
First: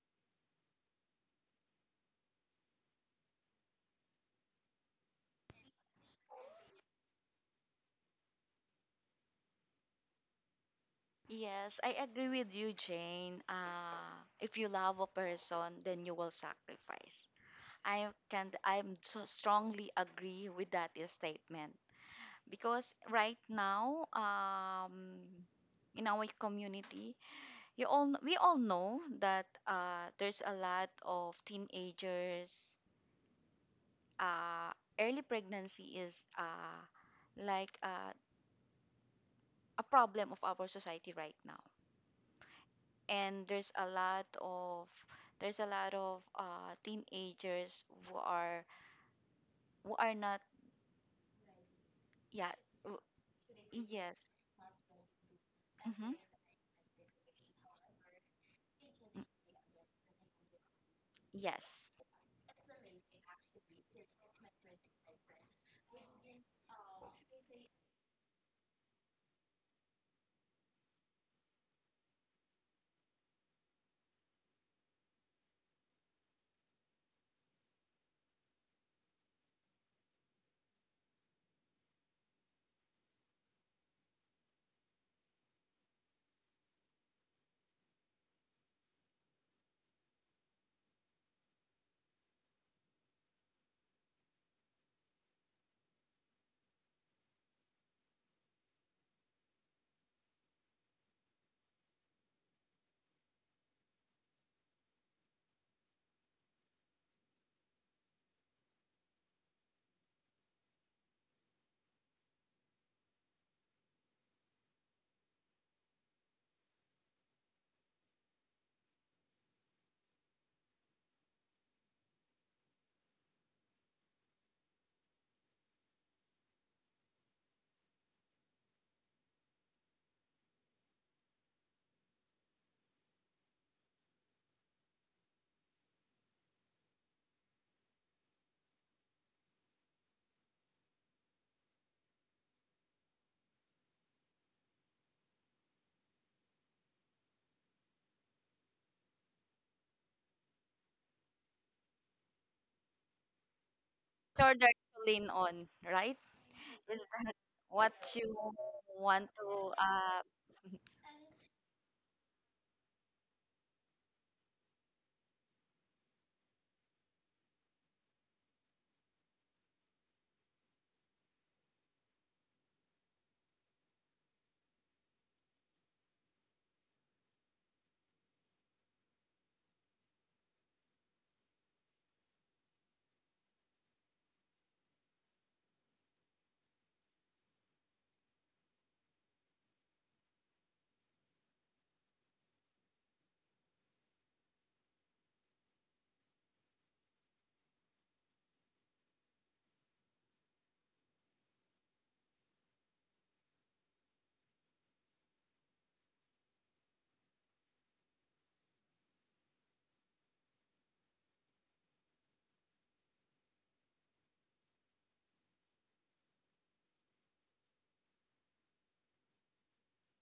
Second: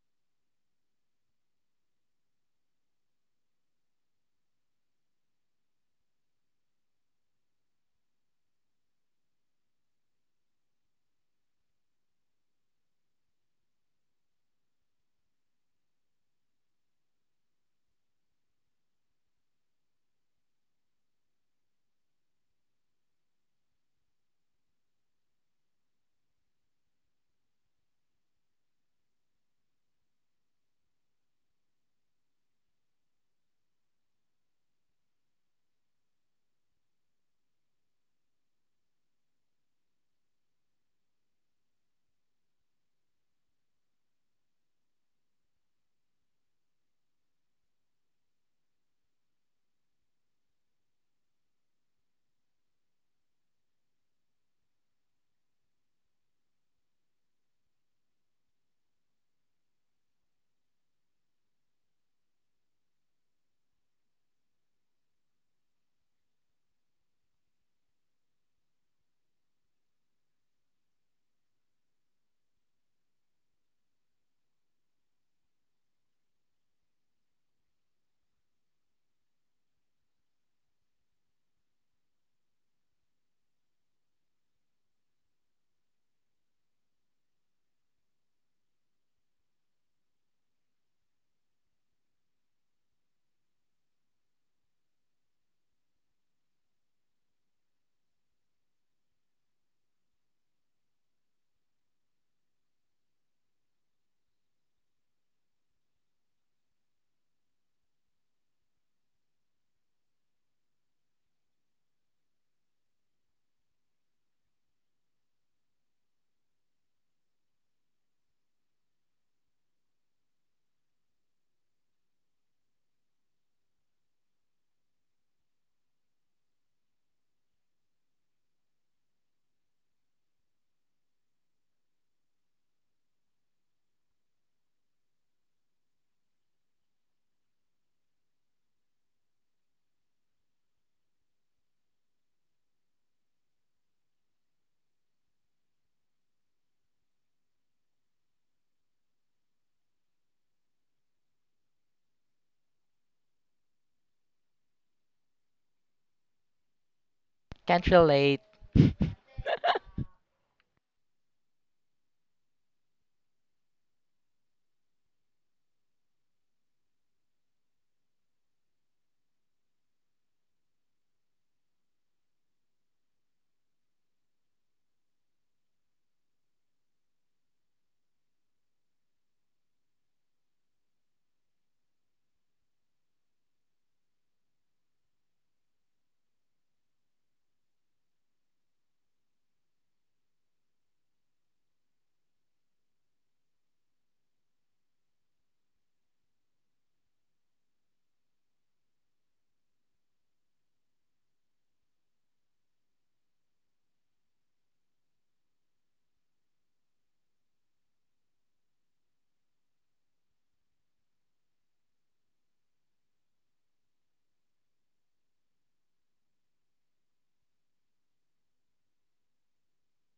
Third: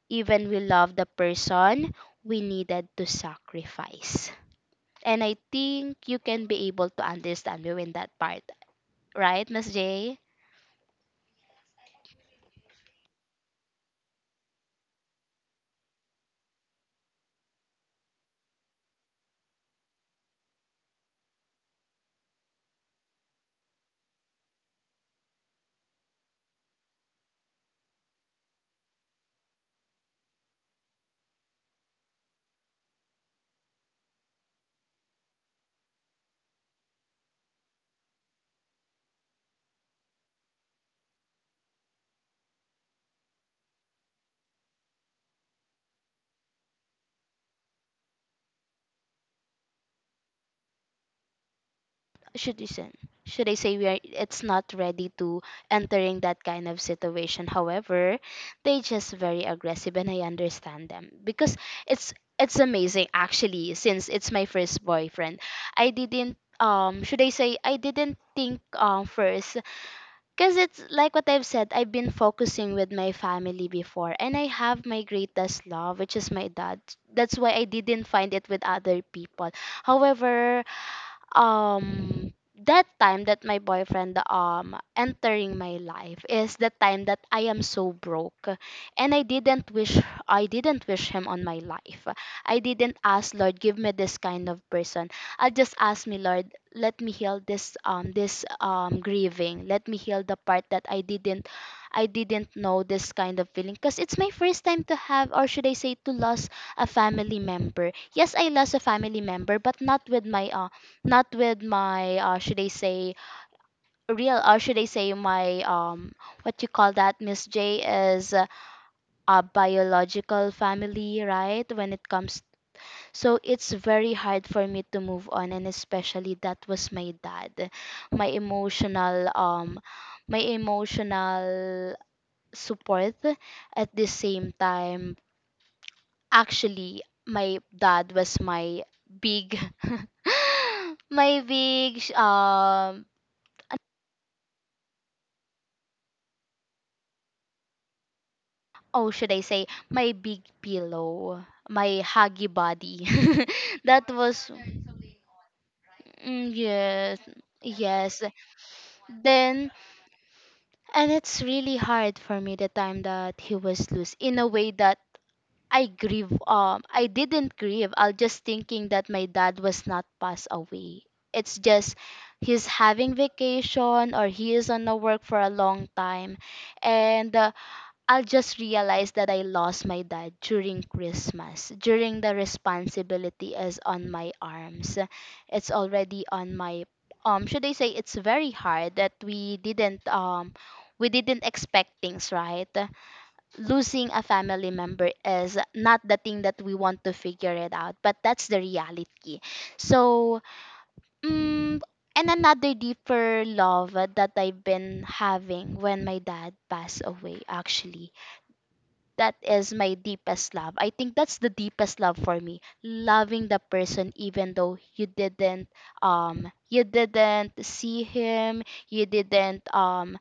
S2: even we love the person, we needed to sacrifice. And I think you can be able to understand me in that part, right, Miss J?
S1: Yes, I agree with you, Jane. If you love a person, then you will sacrifice. I'm so strongly agree with that statement because right now, in our community, you all we all know that there's a lot of teenagers. Uh, Early pregnancy is like uh, a problem of our society right now. And there's a lot of teenagers who are not, yeah.
S2: should you say
S1: w-
S2: should I say, we are,
S1: yes.
S2: it's not ready to
S1: Mm-hmm.
S2: entering that kind of situation. However, they just very aggressive, and I understand them because
S1: Yes,
S2: it's it's amazing actually, since it's my first boyfriend. I didn't should I say, I didn't think first, because it's like what I've said, I've been focusing with my family before, and I have my greatest love, which is my dad. That's why I didn't find it with other people. However, um that time that my boyfriend entering my life is the time that I am so broke, and I didn't wish him on my life. I didn't ask Lord give me this kind of person. I just asked me Lord let me heal this this grieving. Let me heal the part that I didn't know this kind of feeling because it's my first time to have, or should I say to lose, a family member. Yes, I lost a family member, but not with my should I say real, or should I say my what you call that, Miss J, is a biological family, right, when it comes. So it's very hard for me to move on, and especially that was my dad, my emotional um my emotional support at the same time. Actually my dad was my big my big oh, should I say, my big pillow, my huggy body. That was,
S1: shoulder to lean on, right? Is
S2: yes.
S1: that
S3: Can't
S1: what
S2: Yes.
S1: you
S3: relate.
S1: want
S2: Then,
S1: to
S2: and it's really hard for me the time that he was loose in a way that I didn't grieve. I'll just thinking that my dad was not passed away. It's just he's having vacation, or he is on a work for a long time. And I'll just realize that I lost my dad during Christmas, during the responsibility is on my arms. It's already on my should I say, it's very hard that we didn't expect things, right? Losing a family member is not the thing that we want to figure it out, but that's the reality. So, mm, and another deeper love that I've been having when my dad passed away actually, that is my deepest love. I think that's the deepest love for me. Loving the person even though you didn't see him, you didn't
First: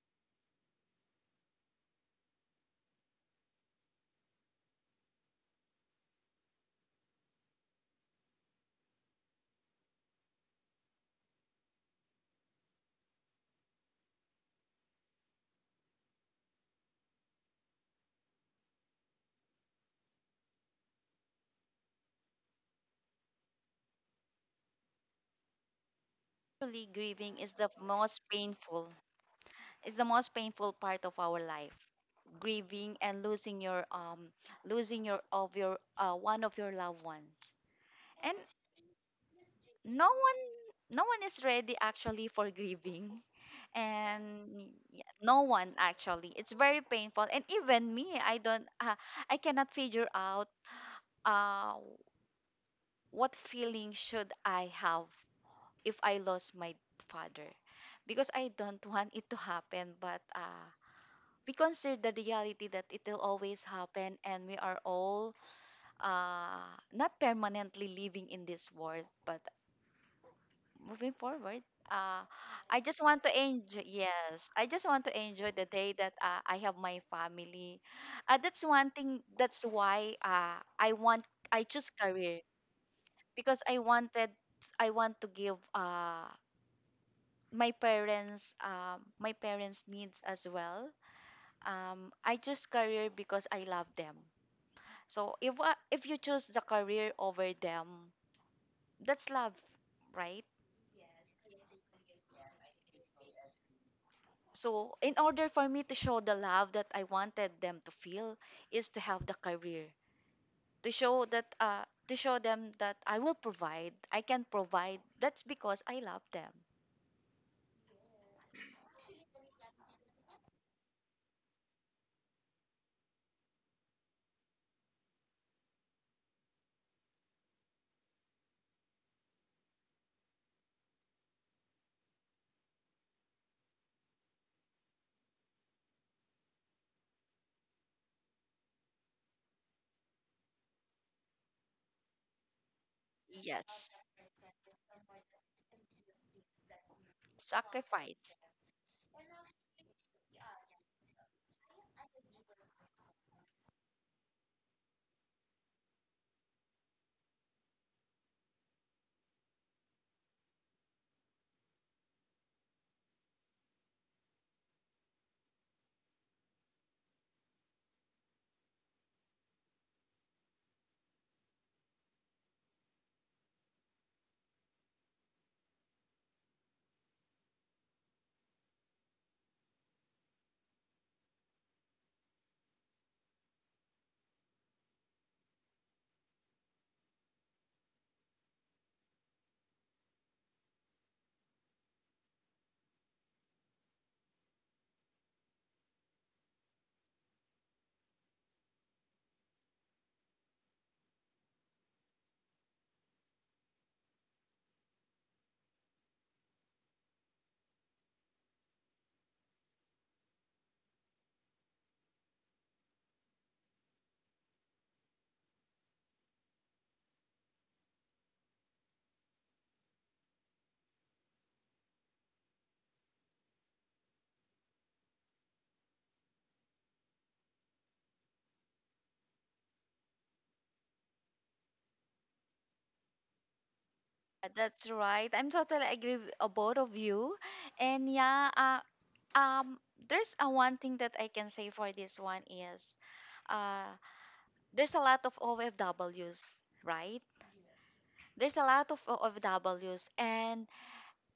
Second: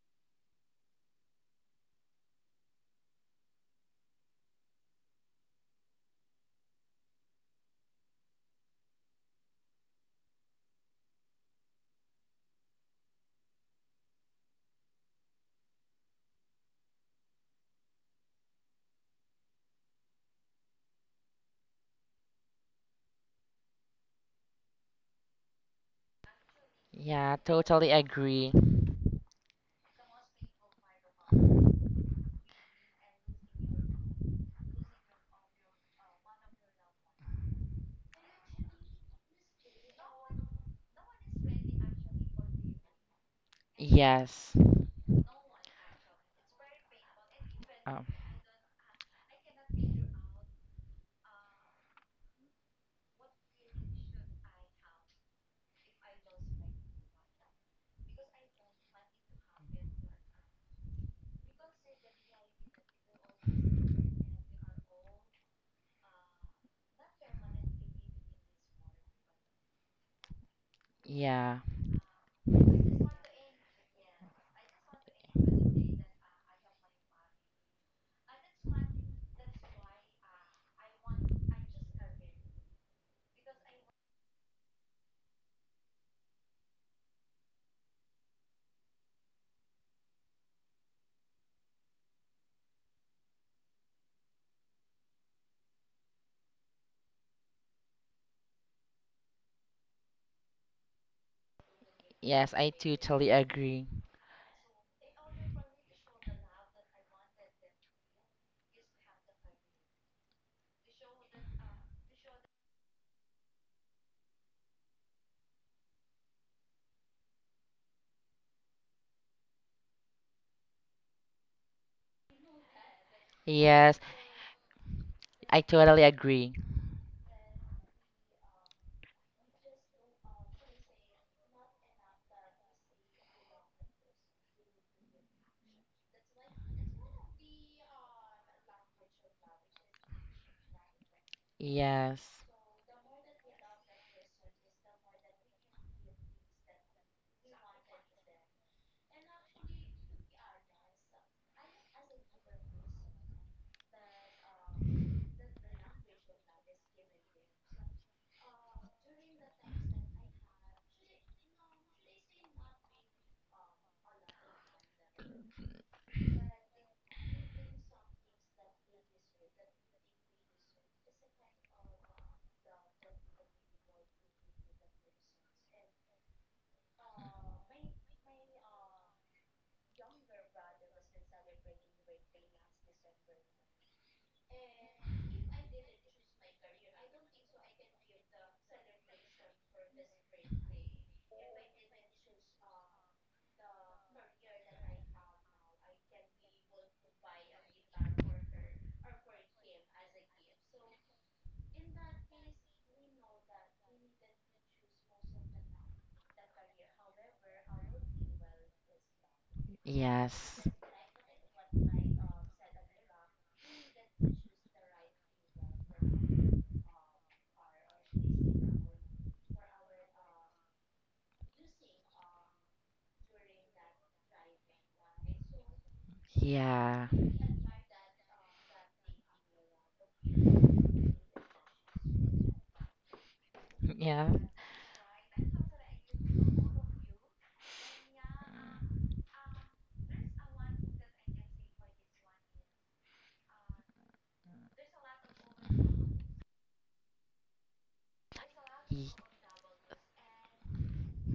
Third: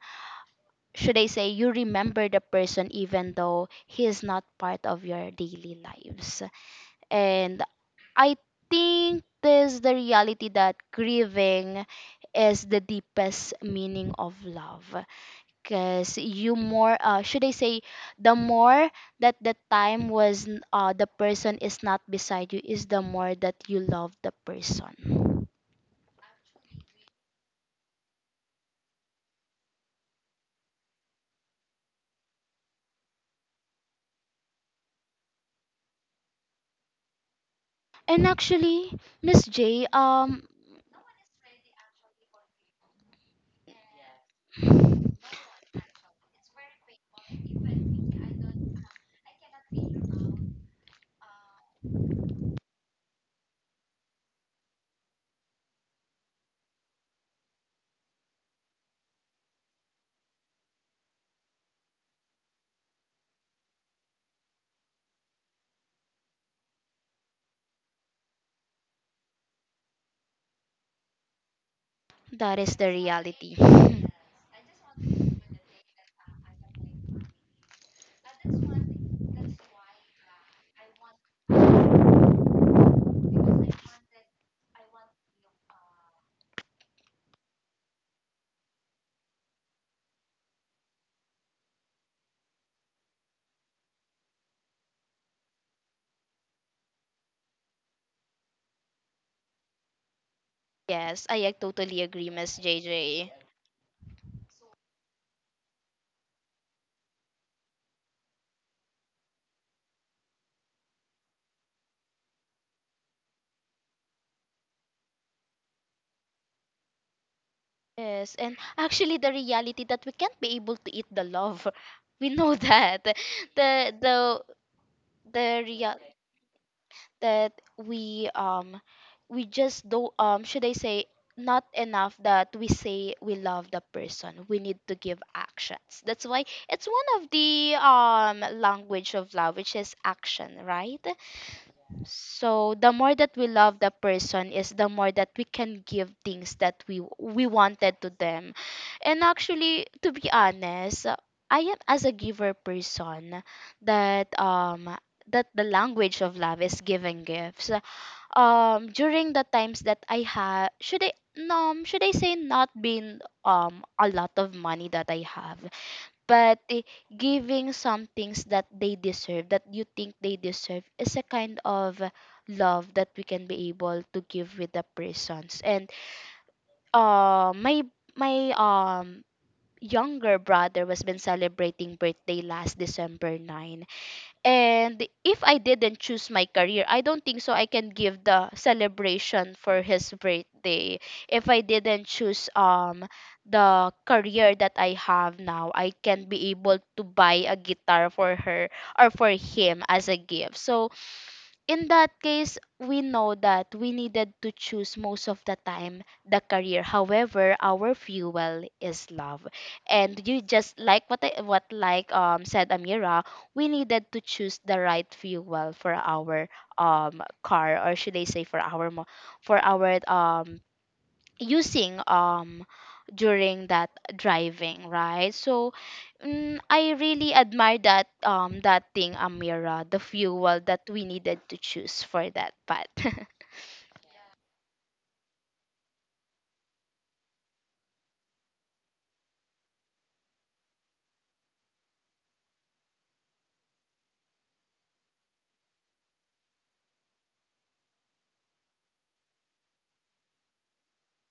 S2: should I say, you remember the person even though he is not part of your daily lives. And I think this is the reality that grieving is the deepest meaning of love because you more should I say, the more, that the time was n- the person is not beside you, is the more that you love the person.
S1: actually grieving
S3: Yeah,
S1: is the
S3: totally
S1: most
S3: agree.
S1: painful is the most painful part of our life, grieving and losing your of your one of your loved ones.
S2: And
S1: And
S2: actually, Miss J,
S1: no one no one is ready actually for grieving.
S3: Yes.
S1: And yeah, no one, actually it's very painful, and even
S3: Um,
S1: me I cannot figure out uh what feeling should I have if I lost my father, because I don't want it to happen, but we consider the reality that it will always happen and we are all uh, not permanently living in this world, but moving forward.
S3: yeah.
S1: uh
S2: that is
S1: I
S2: the
S1: just want to
S2: reality.
S1: enjoy, yes, I just want to enjoy the day that I have my family. That's one thing. That's why I want I choose career because I wanted I want to give my parents needs as well. I choose career because I love them. So if you choose the career over them, that's love, right?
S2: Yes, I totally agree,
S3: Yes,
S2: Miss
S3: I
S2: J
S3: totally
S2: J.
S3: agree.
S1: So, in order for me to show the love that I wanted them to feel, is to have the career to show that to show them that I will provide, I can provide. That's because I love them.
S2: Yes, and actually the reality that we can't be able to eat the love. We know that. The
S3: Yes,
S2: the
S3: I
S2: the real
S3: totally agree.
S2: that we just do should I say, not enough that we say we love the person. We need to give actions. That's why it's one of the language of love, which is action, right?
S3: Yes.
S2: So the more that we
S1: Yes,
S2: love the person is the more that we can give things that we wanted to
S1: sacrifice.
S2: them. And actually, to be honest, I am as a giver person that um that the language of love is giving gifts. During the times that I have, should I, no, should I say not been a lot of money that I have, but giving some things that they deserve, that you think they deserve, is a kind of love that we can be able to give with the persons. And my my um younger brother was been celebrating birthday last December 9, and if I didn't choose my career, I don't think so I can give the celebration for his birthday. If I didn't choose the career that I have now, I can be able to buy a guitar for her, or for him, as a gift. So in that case, we know that we needed to choose most of the time the career. However, our fuel is love, and you,
S3: Yes.
S2: just like what I, what like said Amira, we needed to choose the right fuel for our car, or should I say for our for our using during that driving, right? So, I
S3: Yeah.
S2: really admire that that thing, Amira, the fuel that we needed to choose for that part.
S3: Yeah.
S1: That's right. I'm totally agree with both of you, and yeah, um, there's a one thing that I can say for this one is uh, there's a lot of OFWs, right? There's a lot of
S3: Ye-
S1: OFWs, and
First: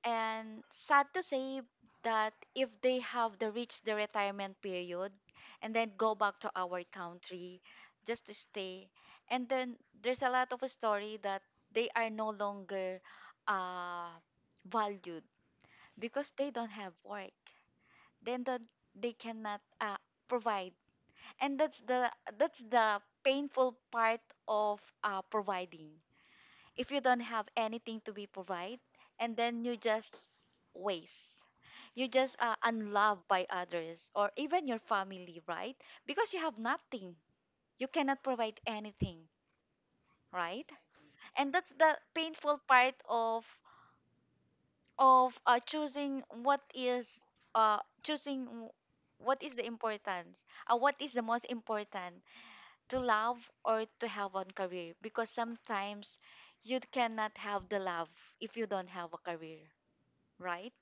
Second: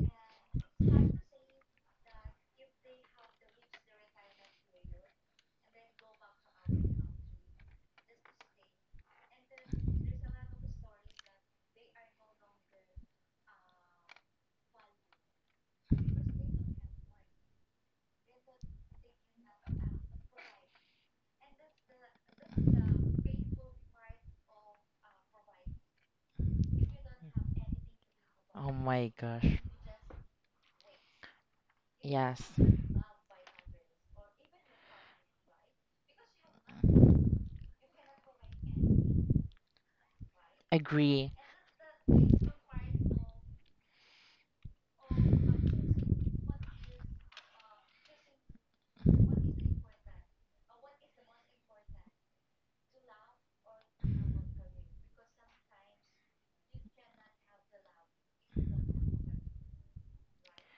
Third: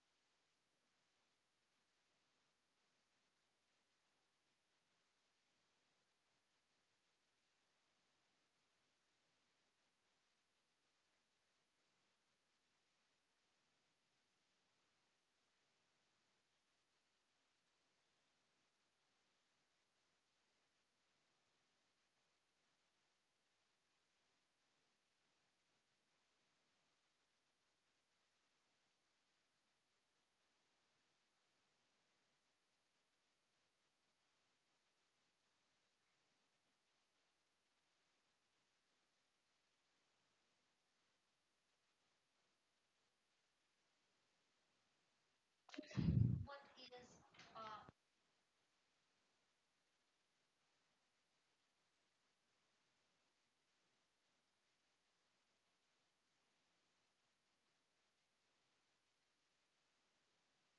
S1: And sad to say that if they have the reached the retirement period and then go back to our country just to stay. And then there's a lot of a story that they are no longer uh, valued because they don't have work. Then the, they cannot provide. And that's the painful part of providing if you don't have anything to be
S3: Oh
S1: provide,
S3: my
S1: and
S3: gosh.
S1: then you just waste, you just
S3: Yes.
S1: unloved by others or even your family, right? Because you have nothing, you cannot provide anything, right?
S3: Agree.
S1: And that's the painful part of choosing what is uh choosing w- what is the importance, what is the most important, to love or to have one career, because sometimes you cannot have the love if you don't have a career, right?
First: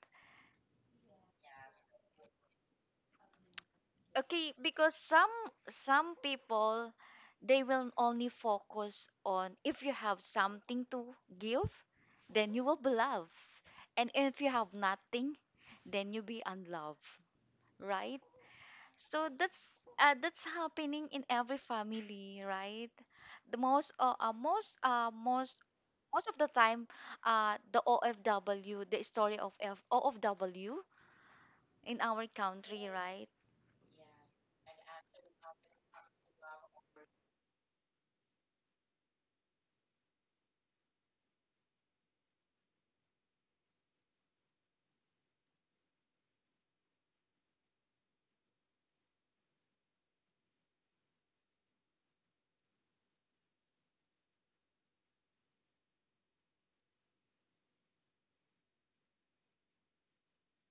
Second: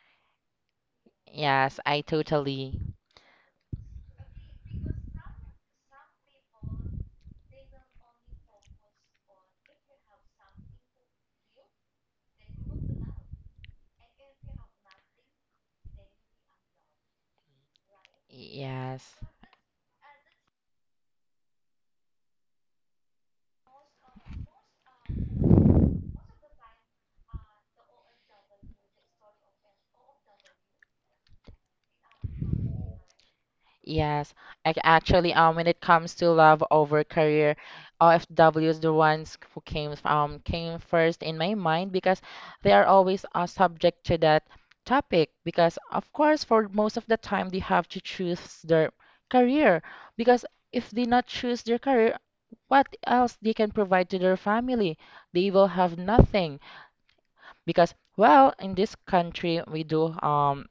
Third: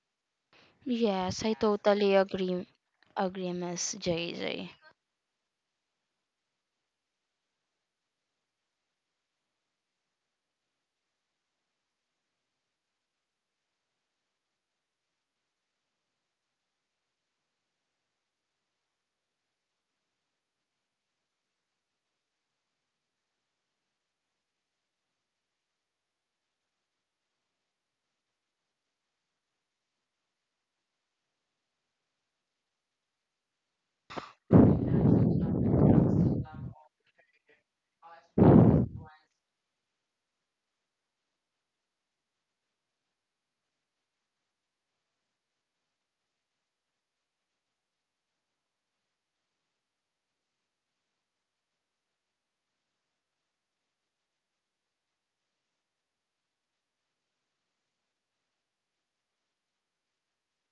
S2: Yes, I
S3: Yes, I
S2: totally agree
S3: totally.
S2: agree Miss J
S1: Okay,
S2: J.
S1: because some people, they will only focus on if you have something to give, then you will be loved. And if you have nothing, then you be unloved, right?
S3: Yes.
S1: So that's happening in every family, right? The most most most most of the time, the OFW, the story of FOFW in our country, right?
S3: Yes, actually, when it comes to love over career, OFW is the ones who came came first in my mind because they are always subject to that topic. Because of course, for most of the time, they have to choose their career because if they not choose their career, what else they can provide to their family? They will have nothing because well, in this country, we do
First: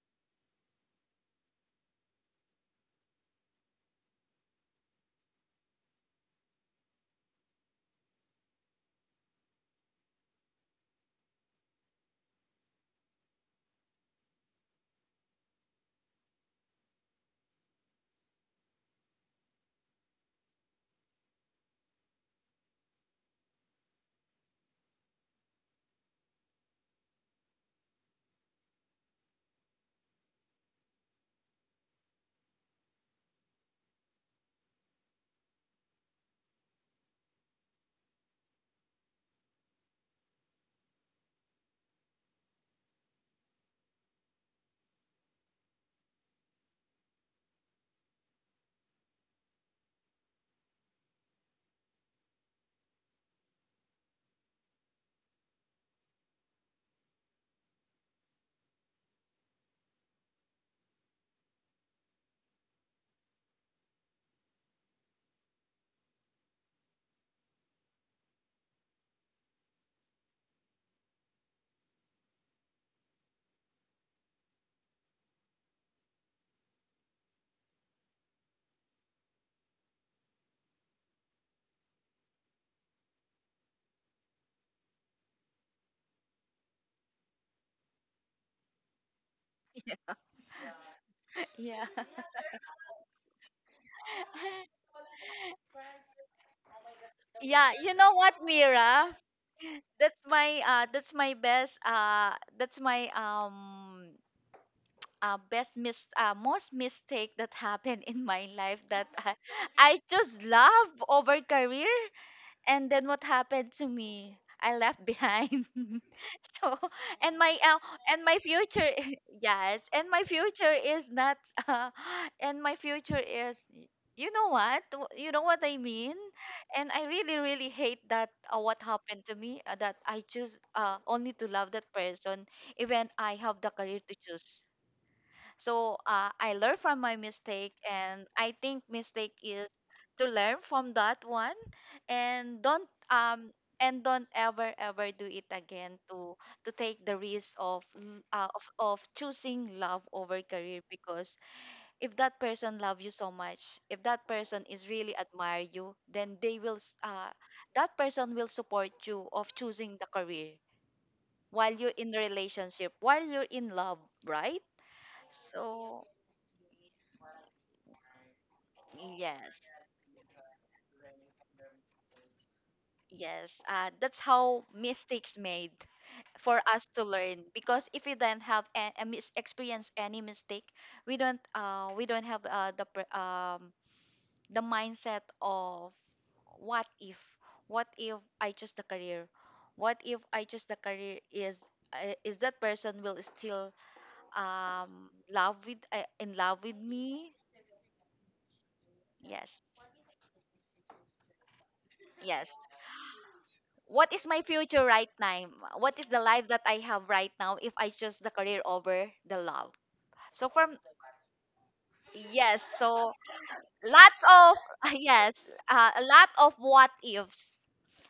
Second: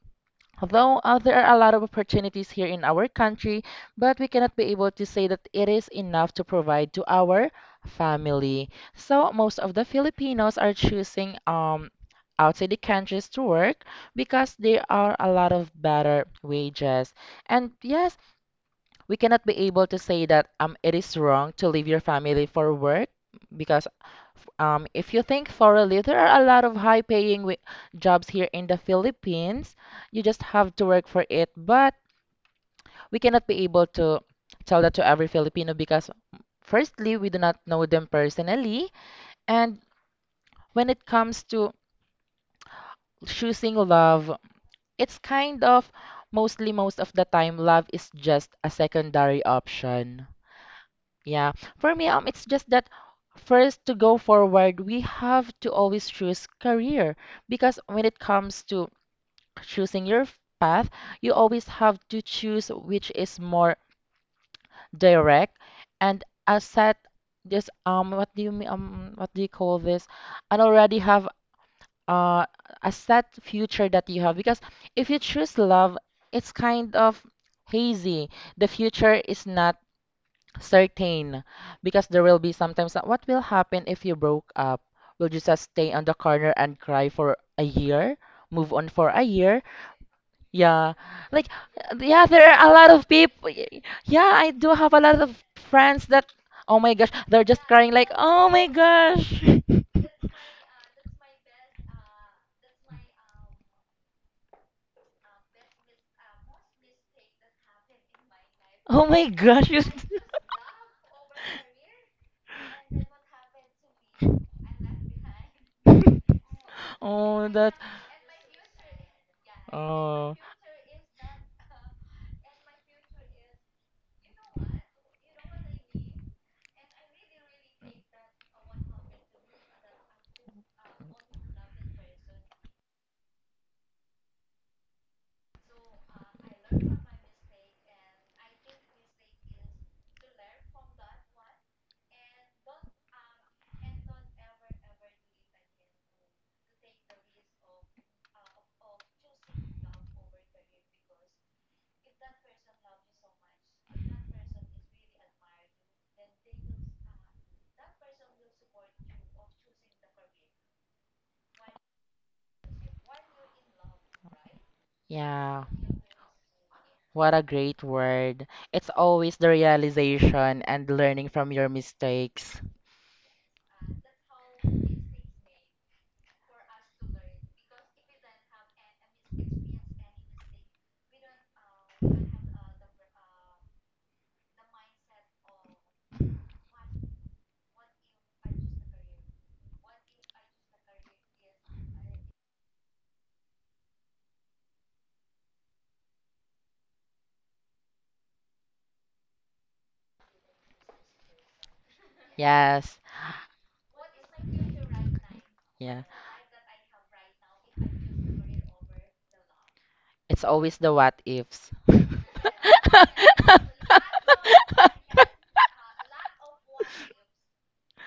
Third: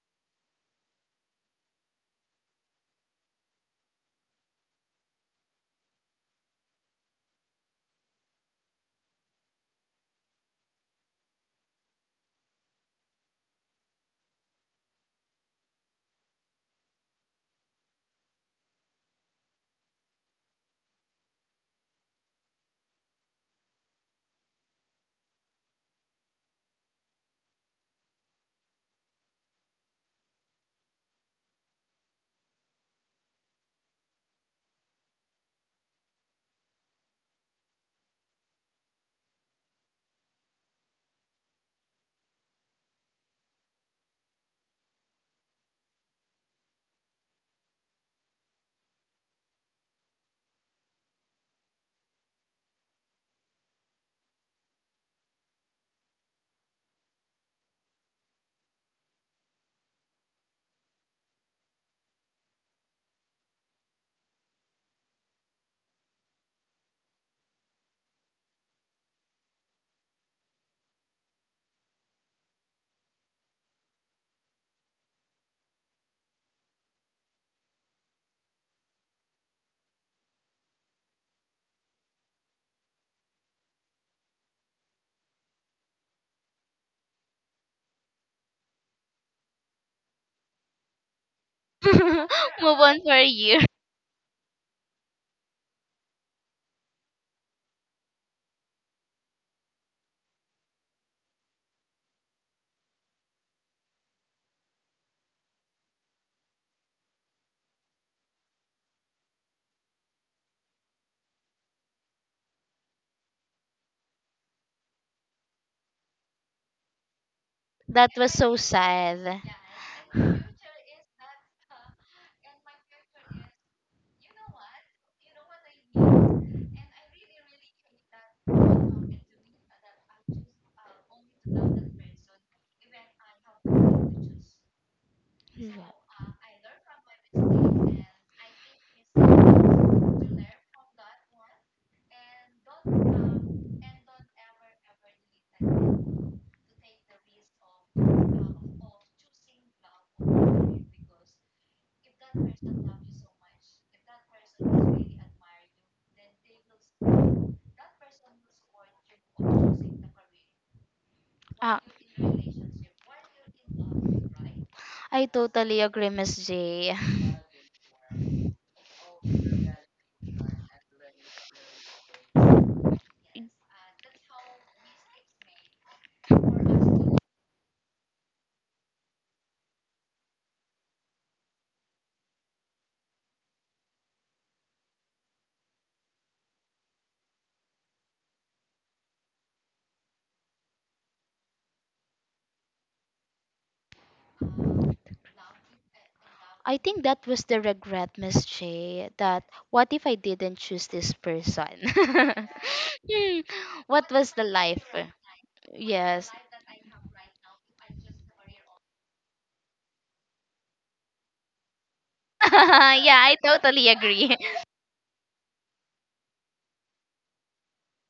S3: though there are a lot of opportunities here in our country, but we cannot be able to say that it is enough to provide to our family. So most of the Filipinos are choosing outside the countries to work because there are a lot of better wages. And yes, we cannot be able to say that it is wrong to leave your family for work because if you think thoroughly, there are a lot of high paying jobs here in the Philippines. You just have to work for it. But we cannot be able to tell that to every Filipino because, firstly, we do not know them personally. And when it comes to choosing love, it's kind of most of the time, love is just a secondary option. Yeah, for me, it's just that first to go forward, we have to always choose career because when it comes to choosing your path, you always have to choose which is more direct and a set just what do you mean what do you call this? And already have uh a set future that you have because if you choose love, it's kind of hazy. The future is not certain because there will be sometimes that what will happen if you broke up? Will you just stay on the corner and cry for a year? Move on for a year? Yeah. Like
S1: Yeah.
S3: yeah, there are a
S2: Move
S3: lot
S2: on
S3: of
S2: for a
S3: people.
S2: year.
S3: Yeah, I do have a lot of friends that oh my gosh, they're just
S1: Yeah,
S3: crying
S1: you
S3: like,
S1: know what,
S3: "Oh my
S1: Mira?
S3: gosh.
S1: That's my uh that's my best uh that's my best mis most mistake that happened in my life,
S3: Oh
S1: that
S3: my gosh."
S1: I chose love over career. And then what happened to me? I left behind. So, and
S3: Oh,
S1: my
S3: that.
S1: uh,
S2: That
S1: and
S2: was
S1: my
S2: so
S1: future
S2: sad.
S1: yes, and my
S3: Oh.
S1: future is not uh, and my future is you know what, you know what I mean. And I really really hate that, what happened to me, that I choose only to love that person even I have the career to choose. So
S2: Yeah.
S1: I learn from my mistake, and I think mistake is to learn from that one, and don't ever ever do it again to take the risk of choosing love over career. Because if that person love you so much, if that person is really admire you, then they will that person will support you of choosing the career while
S2: Ah.
S1: you're in a relationship, while you're in love, right?
S2: I
S3: Yeah.
S2: totally
S1: So
S2: agree, Miss J.
S3: What a great word. It's always the
S1: yes,
S3: realization and learning from your mistakes.
S1: yes. That's how mistakes made for us to learn. Because if we don't have experience any mistake, we don't have the the mindset of what if, what if I choose the career, what if I choose the career, is that person will still love with in love with
S2: I think that
S1: me?
S2: was the regret, Miss J, that
S1: Yes,
S2: what if I didn't choose this person?
S1: yes,
S3: Yes.
S2: Hmm, what
S1: what is
S2: was
S1: my
S2: the life?
S1: future right now? What
S3: Yeah.
S1: is the
S2: Yes.
S1: life that I have right now if I choose the career over the love?
S3: It's
S1: So from
S3: always the what ifs.
S1: yes, so
S2: Yeah, I totally
S1: lots
S2: agree.
S1: of yes, a lot of what ifs.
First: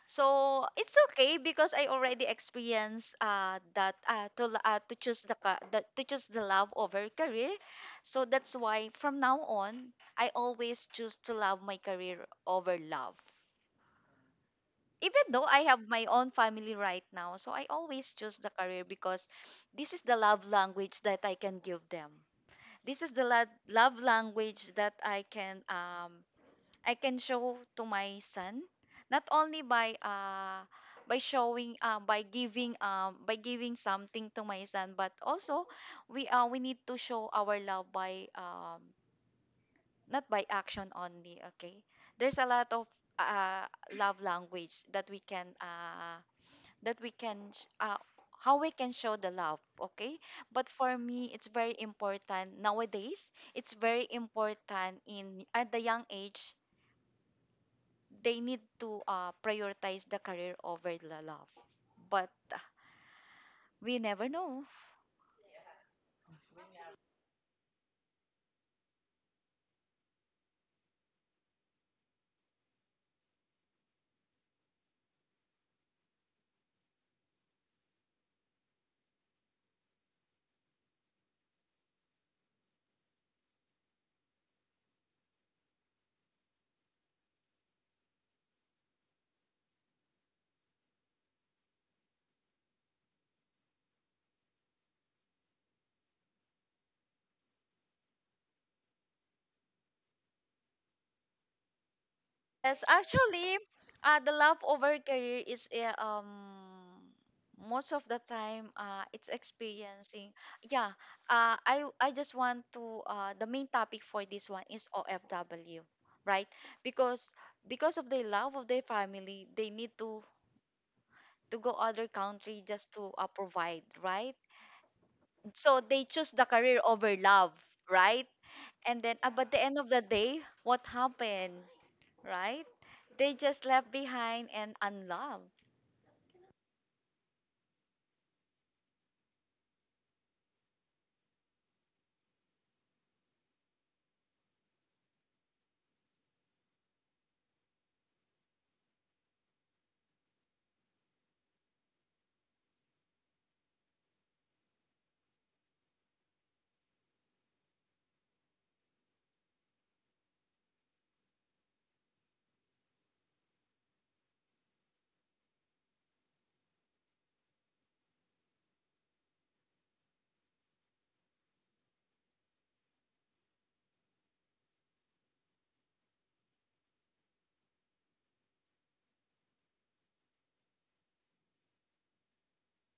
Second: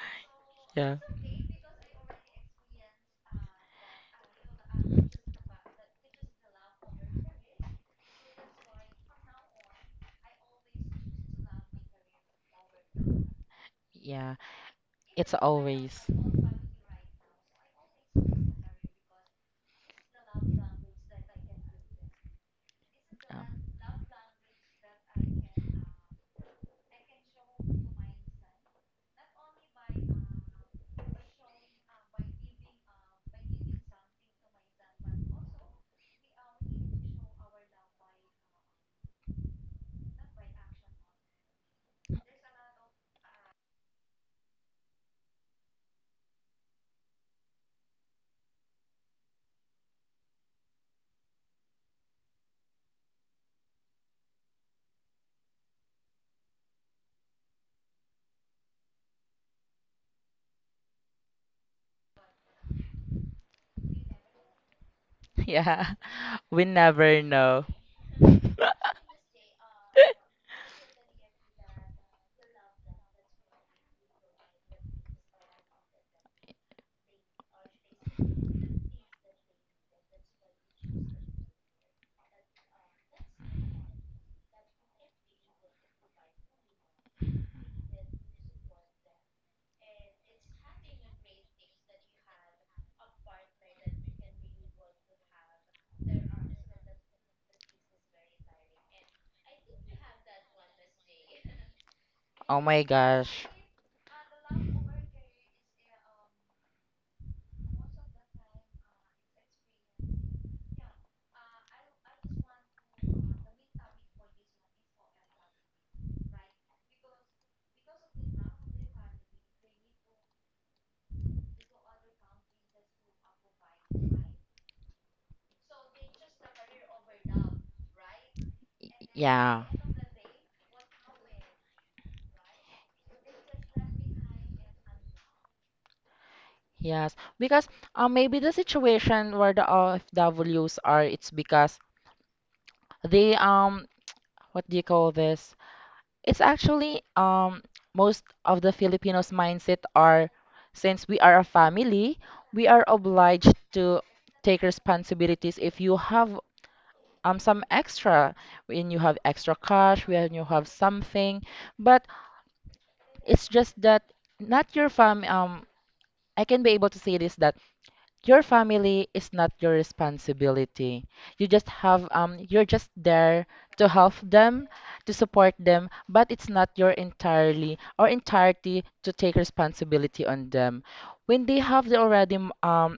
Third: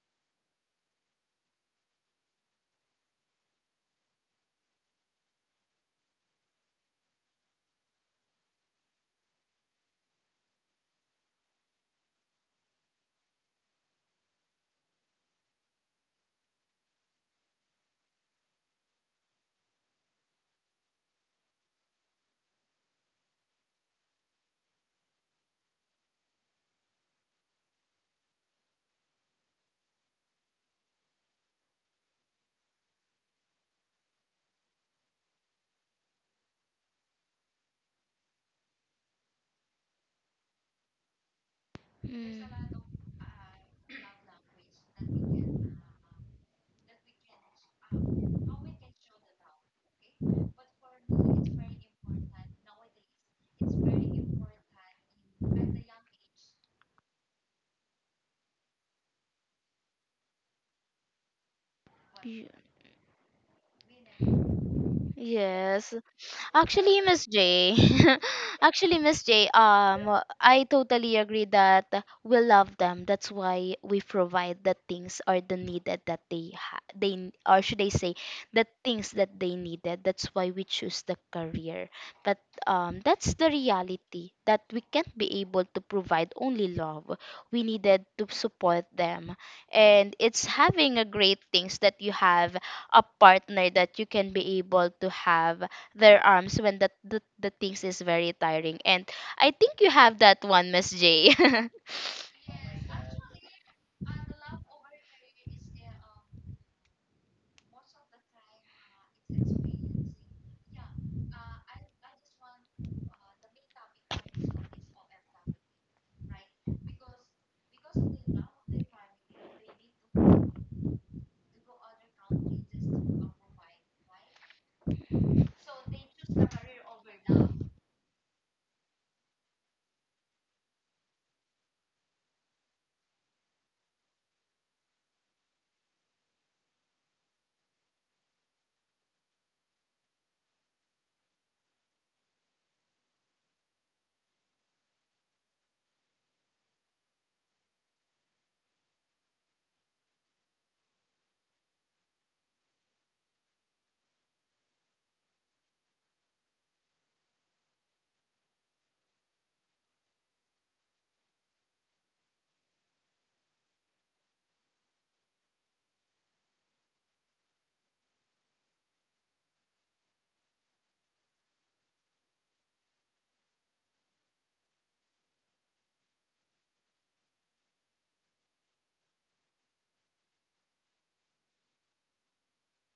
S1: So it's
S3: Yeah.
S1: okay because I already experienced that, to l- to choose the, ca- the to choose the love over career. So that's why from now on I always choose to love my career over love.
S3: Yeah.
S1: Even
S3: It's
S1: though I have
S3: always.
S1: my own family right now, so I always choose the
S3: um,
S1: career because this is the love language that I can give them. This is the love language that I can show to my son, not only by showing by giving something to my son, but also we need to show our love by not by action only. Okay, there's a lot of uh love language that we can how we can show the love, okay? But for me it's very important nowadays, it's very important in at the young age, they need to prioritize the career over the love. But
S2: Mm.
S1: we never know.
S3: Yeah.
S2: Yes.
S3: We
S2: Actually,
S3: never
S2: Miss
S3: know.
S2: J, actually, Miss J, I totally agree that we love them. That's why we provide the things or the needed that they ha- they n- or should I say the things that they needed. That's why we choose the career. But that's the reality that we can't be able to provide only love. We needed to support them, and it's having a great things that you have a partner that you can be able to have their arms when that the things is very tiring, and I think you have that one, Miss J.
S3: Oh my
S1: Yes,
S3: gosh.
S1: actually, the love over career is most of the time it's experiencing. Yeah, I just want to the main topic for this one is OFW, right? Because because of the love of their family, they need to go other country just to provide, right? So they choose the career over love, right?
S3: Y-
S1: And then, but the
S3: Yeah.
S1: end of the day, what happened? Right? They just left behind and unloved.
S3: Yes. Because maybe the situation where the OFWs are, it's because they what do you call this? It's actually most of the Filipinos mindset are since we are a family, we are obliged to take responsibilities if you have some extra when you have extra cash, when you have something. But it's just that not your fam I can be able to say this that your family is not your responsibility. You just have you're just there to help them, to support them, but it's not your entirely or entirety to take responsibility on them. When they have the already um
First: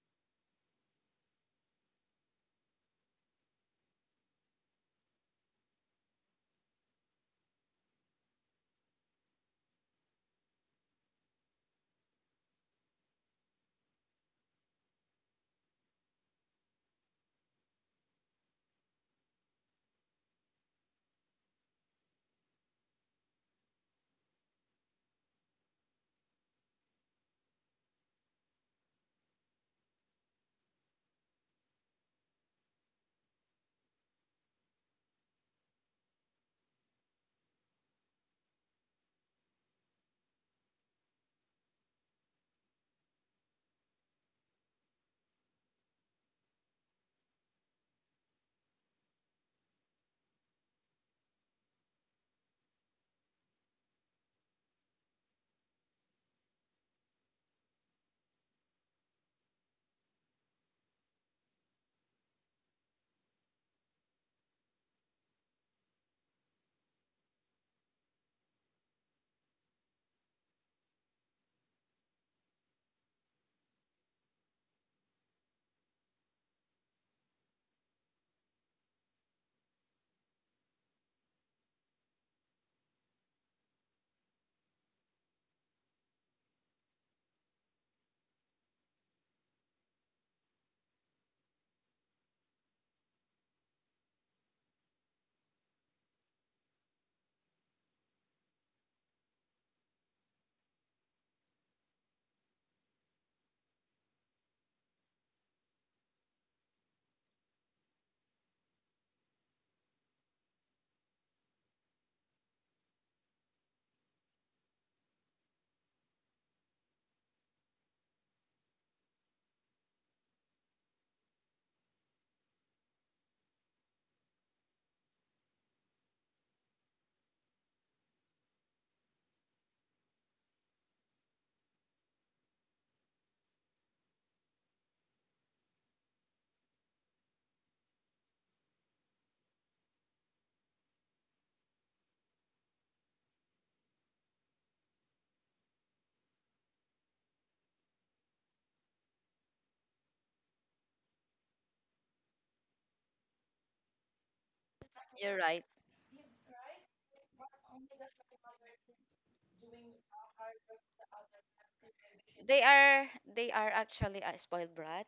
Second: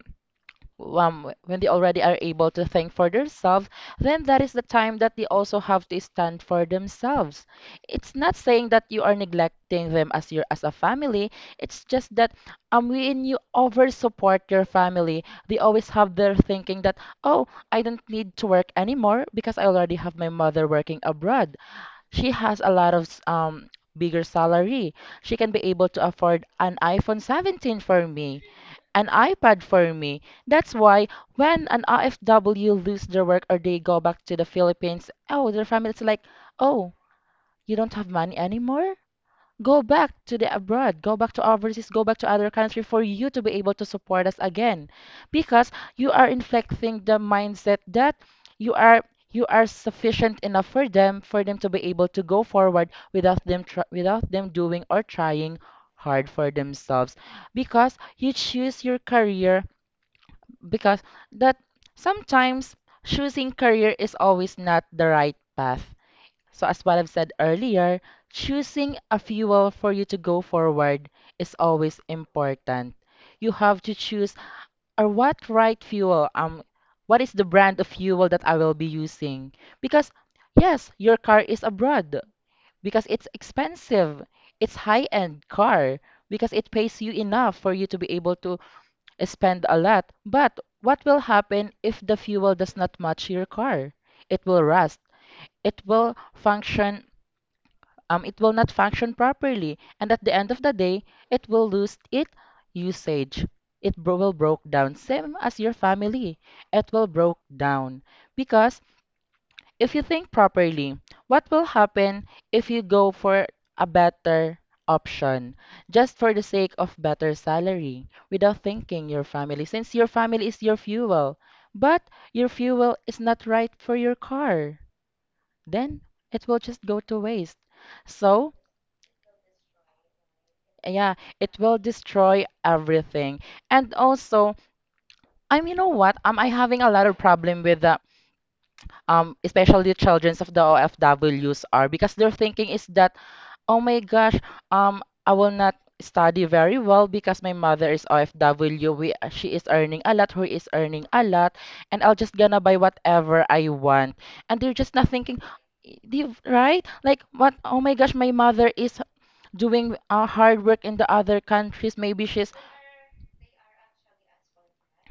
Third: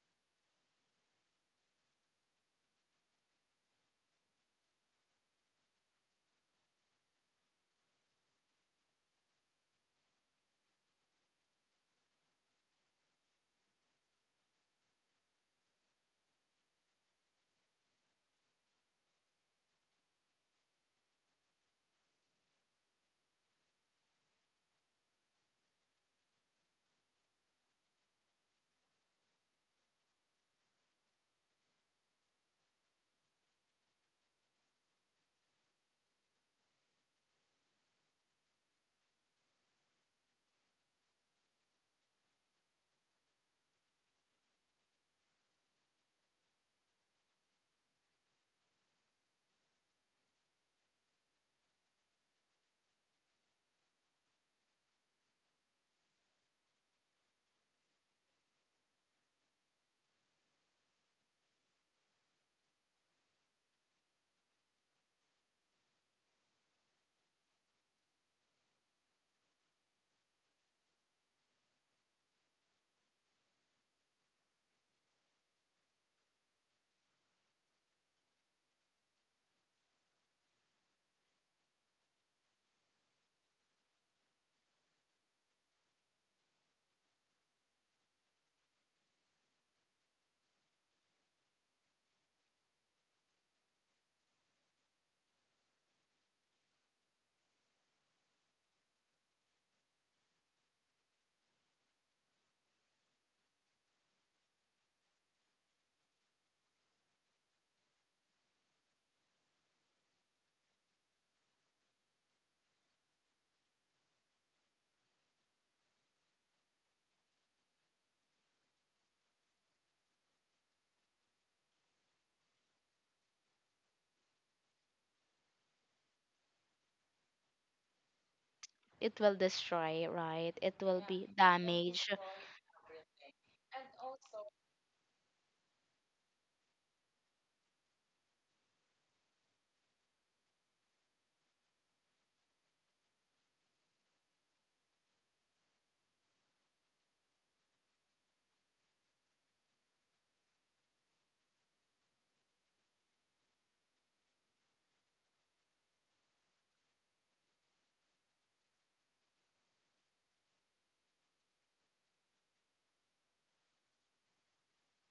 S3: when they already are able to think for themselves, then that is the time that they also have to stand for themselves. It's not saying that you are neglecting them as your as a family. It's just that when you over support your family, they always have their thinking that oh, I don't need to work anymore because I already have my mother working abroad. She has a lot of bigger salary. She can be able to afford an iPhone 17 for me, an iPad for me. That's why when an IFW lose their work or they go back to the Philippines, oh, their family's like, oh, you don't have money anymore? Go back to the abroad, go back to overseas, go back to other country for you to be able to support us again. Because you are inflecting the mindset that you are you are sufficient enough for them to be able to go forward without without them doing or trying hard for themselves because you choose your career because that sometimes choosing career is always not the right path. So as what I've said earlier, choosing a fuel for you to go forward is always important. You have to choose or what right fuel what is the brand of fuel that I will be using? Because yes, your car is abroad because it's expensive. It's high-end car because it pays you enough for you to be able to spend a lot, but what will happen if the fuel does not match your car? It will rust. It will function. It will not function properly, and at the end of the day, it will lose its usage. It will broke down, same as your family. It will broke down because if you think properly, what will happen if you go for a better option just for the sake of better salary without thinking your family since your family is your fuel, but your fuel is not right for your car, then it will just go to waste. So
S2: It will destroy, right? It will
S3: yeah,
S2: be
S3: it will
S2: damage.
S3: destroy everything. And also, I'm you know what I having a lot of problem with the especially the childrens of the ofws are because their thinking is that oh my gosh, I will not study very well because my mother is OFW. We, she is earning a lot, Who is earning a lot, and I'll just gonna buy whatever I want. And they're just not thinking,
S1: You're right.
S3: "Y- di- right? Like what? Oh my gosh, my mother is doing hard work in the other countries. Maybe she's
S1: They are they are actually a spoiled brat.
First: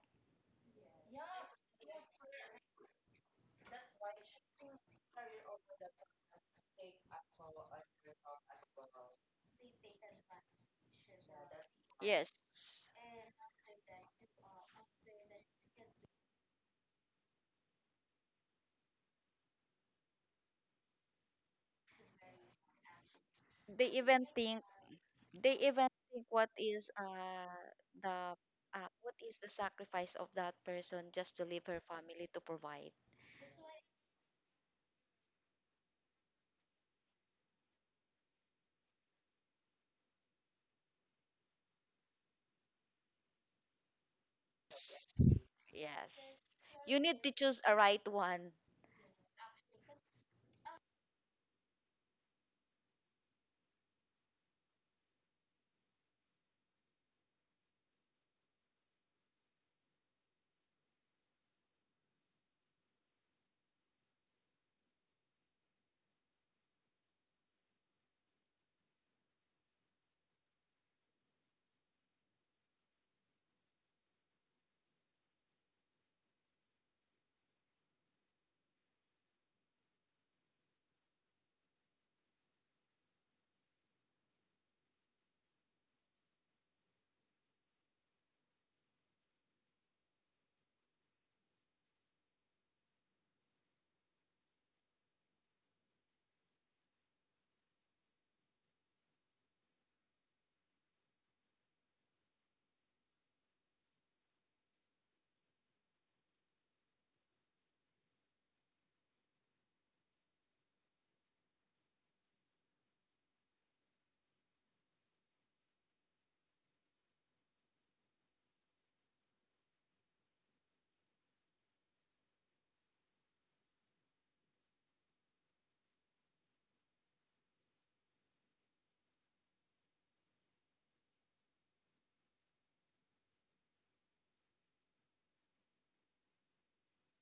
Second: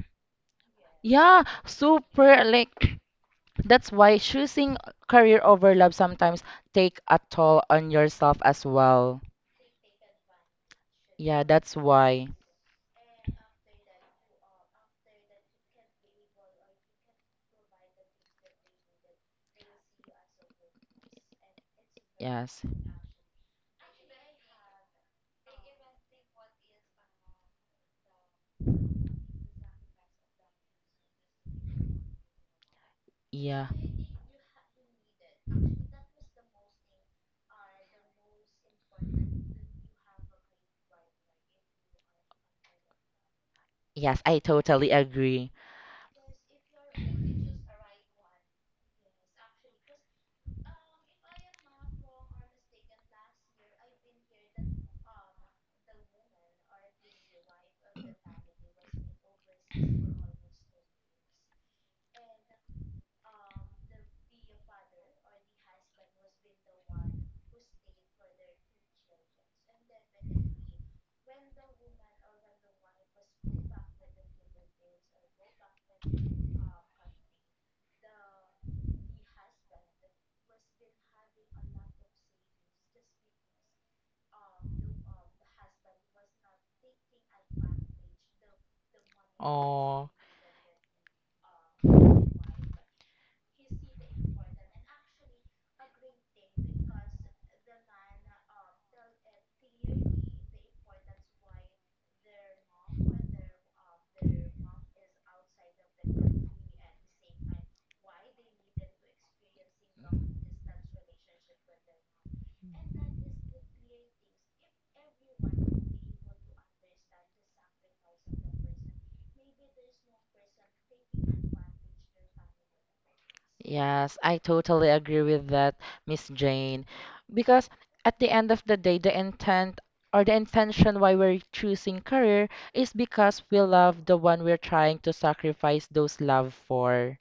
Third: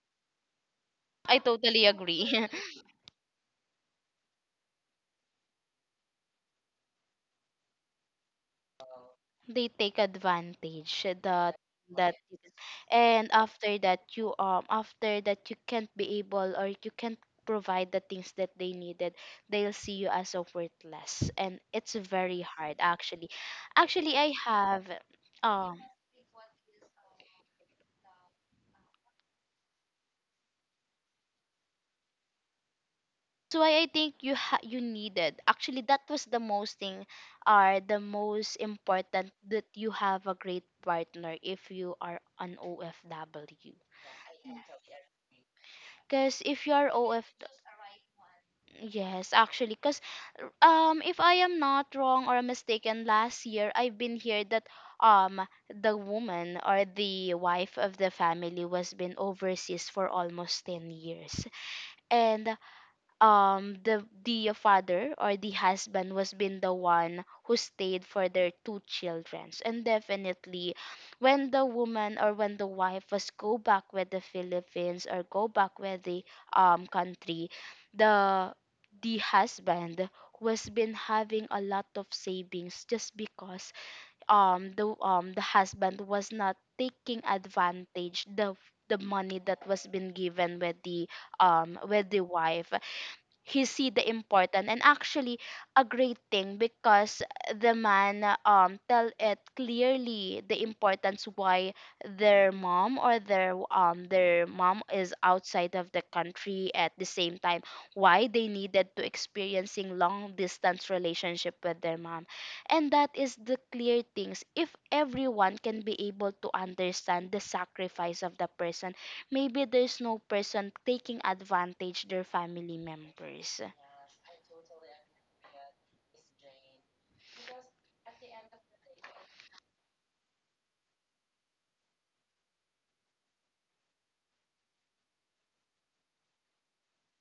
S2: I
S3: yeah,
S2: totally
S3: super
S2: agree.
S3: like." That's why choosing career over love sometimes take a toll on yourself as well.
S2: They take advantage
S3: Yeah,
S2: that
S3: that's
S2: that
S3: why.
S1: Yes.
S2: you can- and after that you can't be able, or you can't provide the things that they needed. They'll see you as a worthless, and it's very
S3: Yes.
S2: hard actually.
S1: They
S2: Actually
S1: even
S2: I
S1: think
S2: have
S1: they
S2: um
S1: even think what is the what is the sacrifice of that person just to leave her family to provide.
S2: that's
S3: Yeah.
S2: why I think you needed, actually, that was the most thing, are the most important that you have a great partner if you are an OFW.
S3: Yes, I totally agree.
S1: Yes.
S2: Because if you're
S1: You need to
S2: OF,
S1: choose a right one.
S2: yes, actually, because if I am not wrong or mistaken, last year I've been here that um the woman, or the wife of the family, was been overseas for almost 10 years, and the father, or the husband, was been the one who stayed for their two children. So, and definitely when the woman, or when the wife was go back with the Philippines, or go back with the country, the the husband was been having a lot of savings, just because the husband was not taking advantage the money that was
S3: Oh.
S2: been given with the wife. He see the important, and actually a great thing because the man tell it clearly the importance why their mom, or their mom is outside of the country, at the same time why they needed to experiencing long distance relationship with their mom. And that is the clear things, if everyone can be able to understand the sacrifice of the person. Maybe there's no person taking advantage their family members.
S3: Yes, I totally agree with that, Miss Jane. Because at the end of the day, the intent or the intention why we're choosing career is because we love the one we're trying to sacrifice those love for.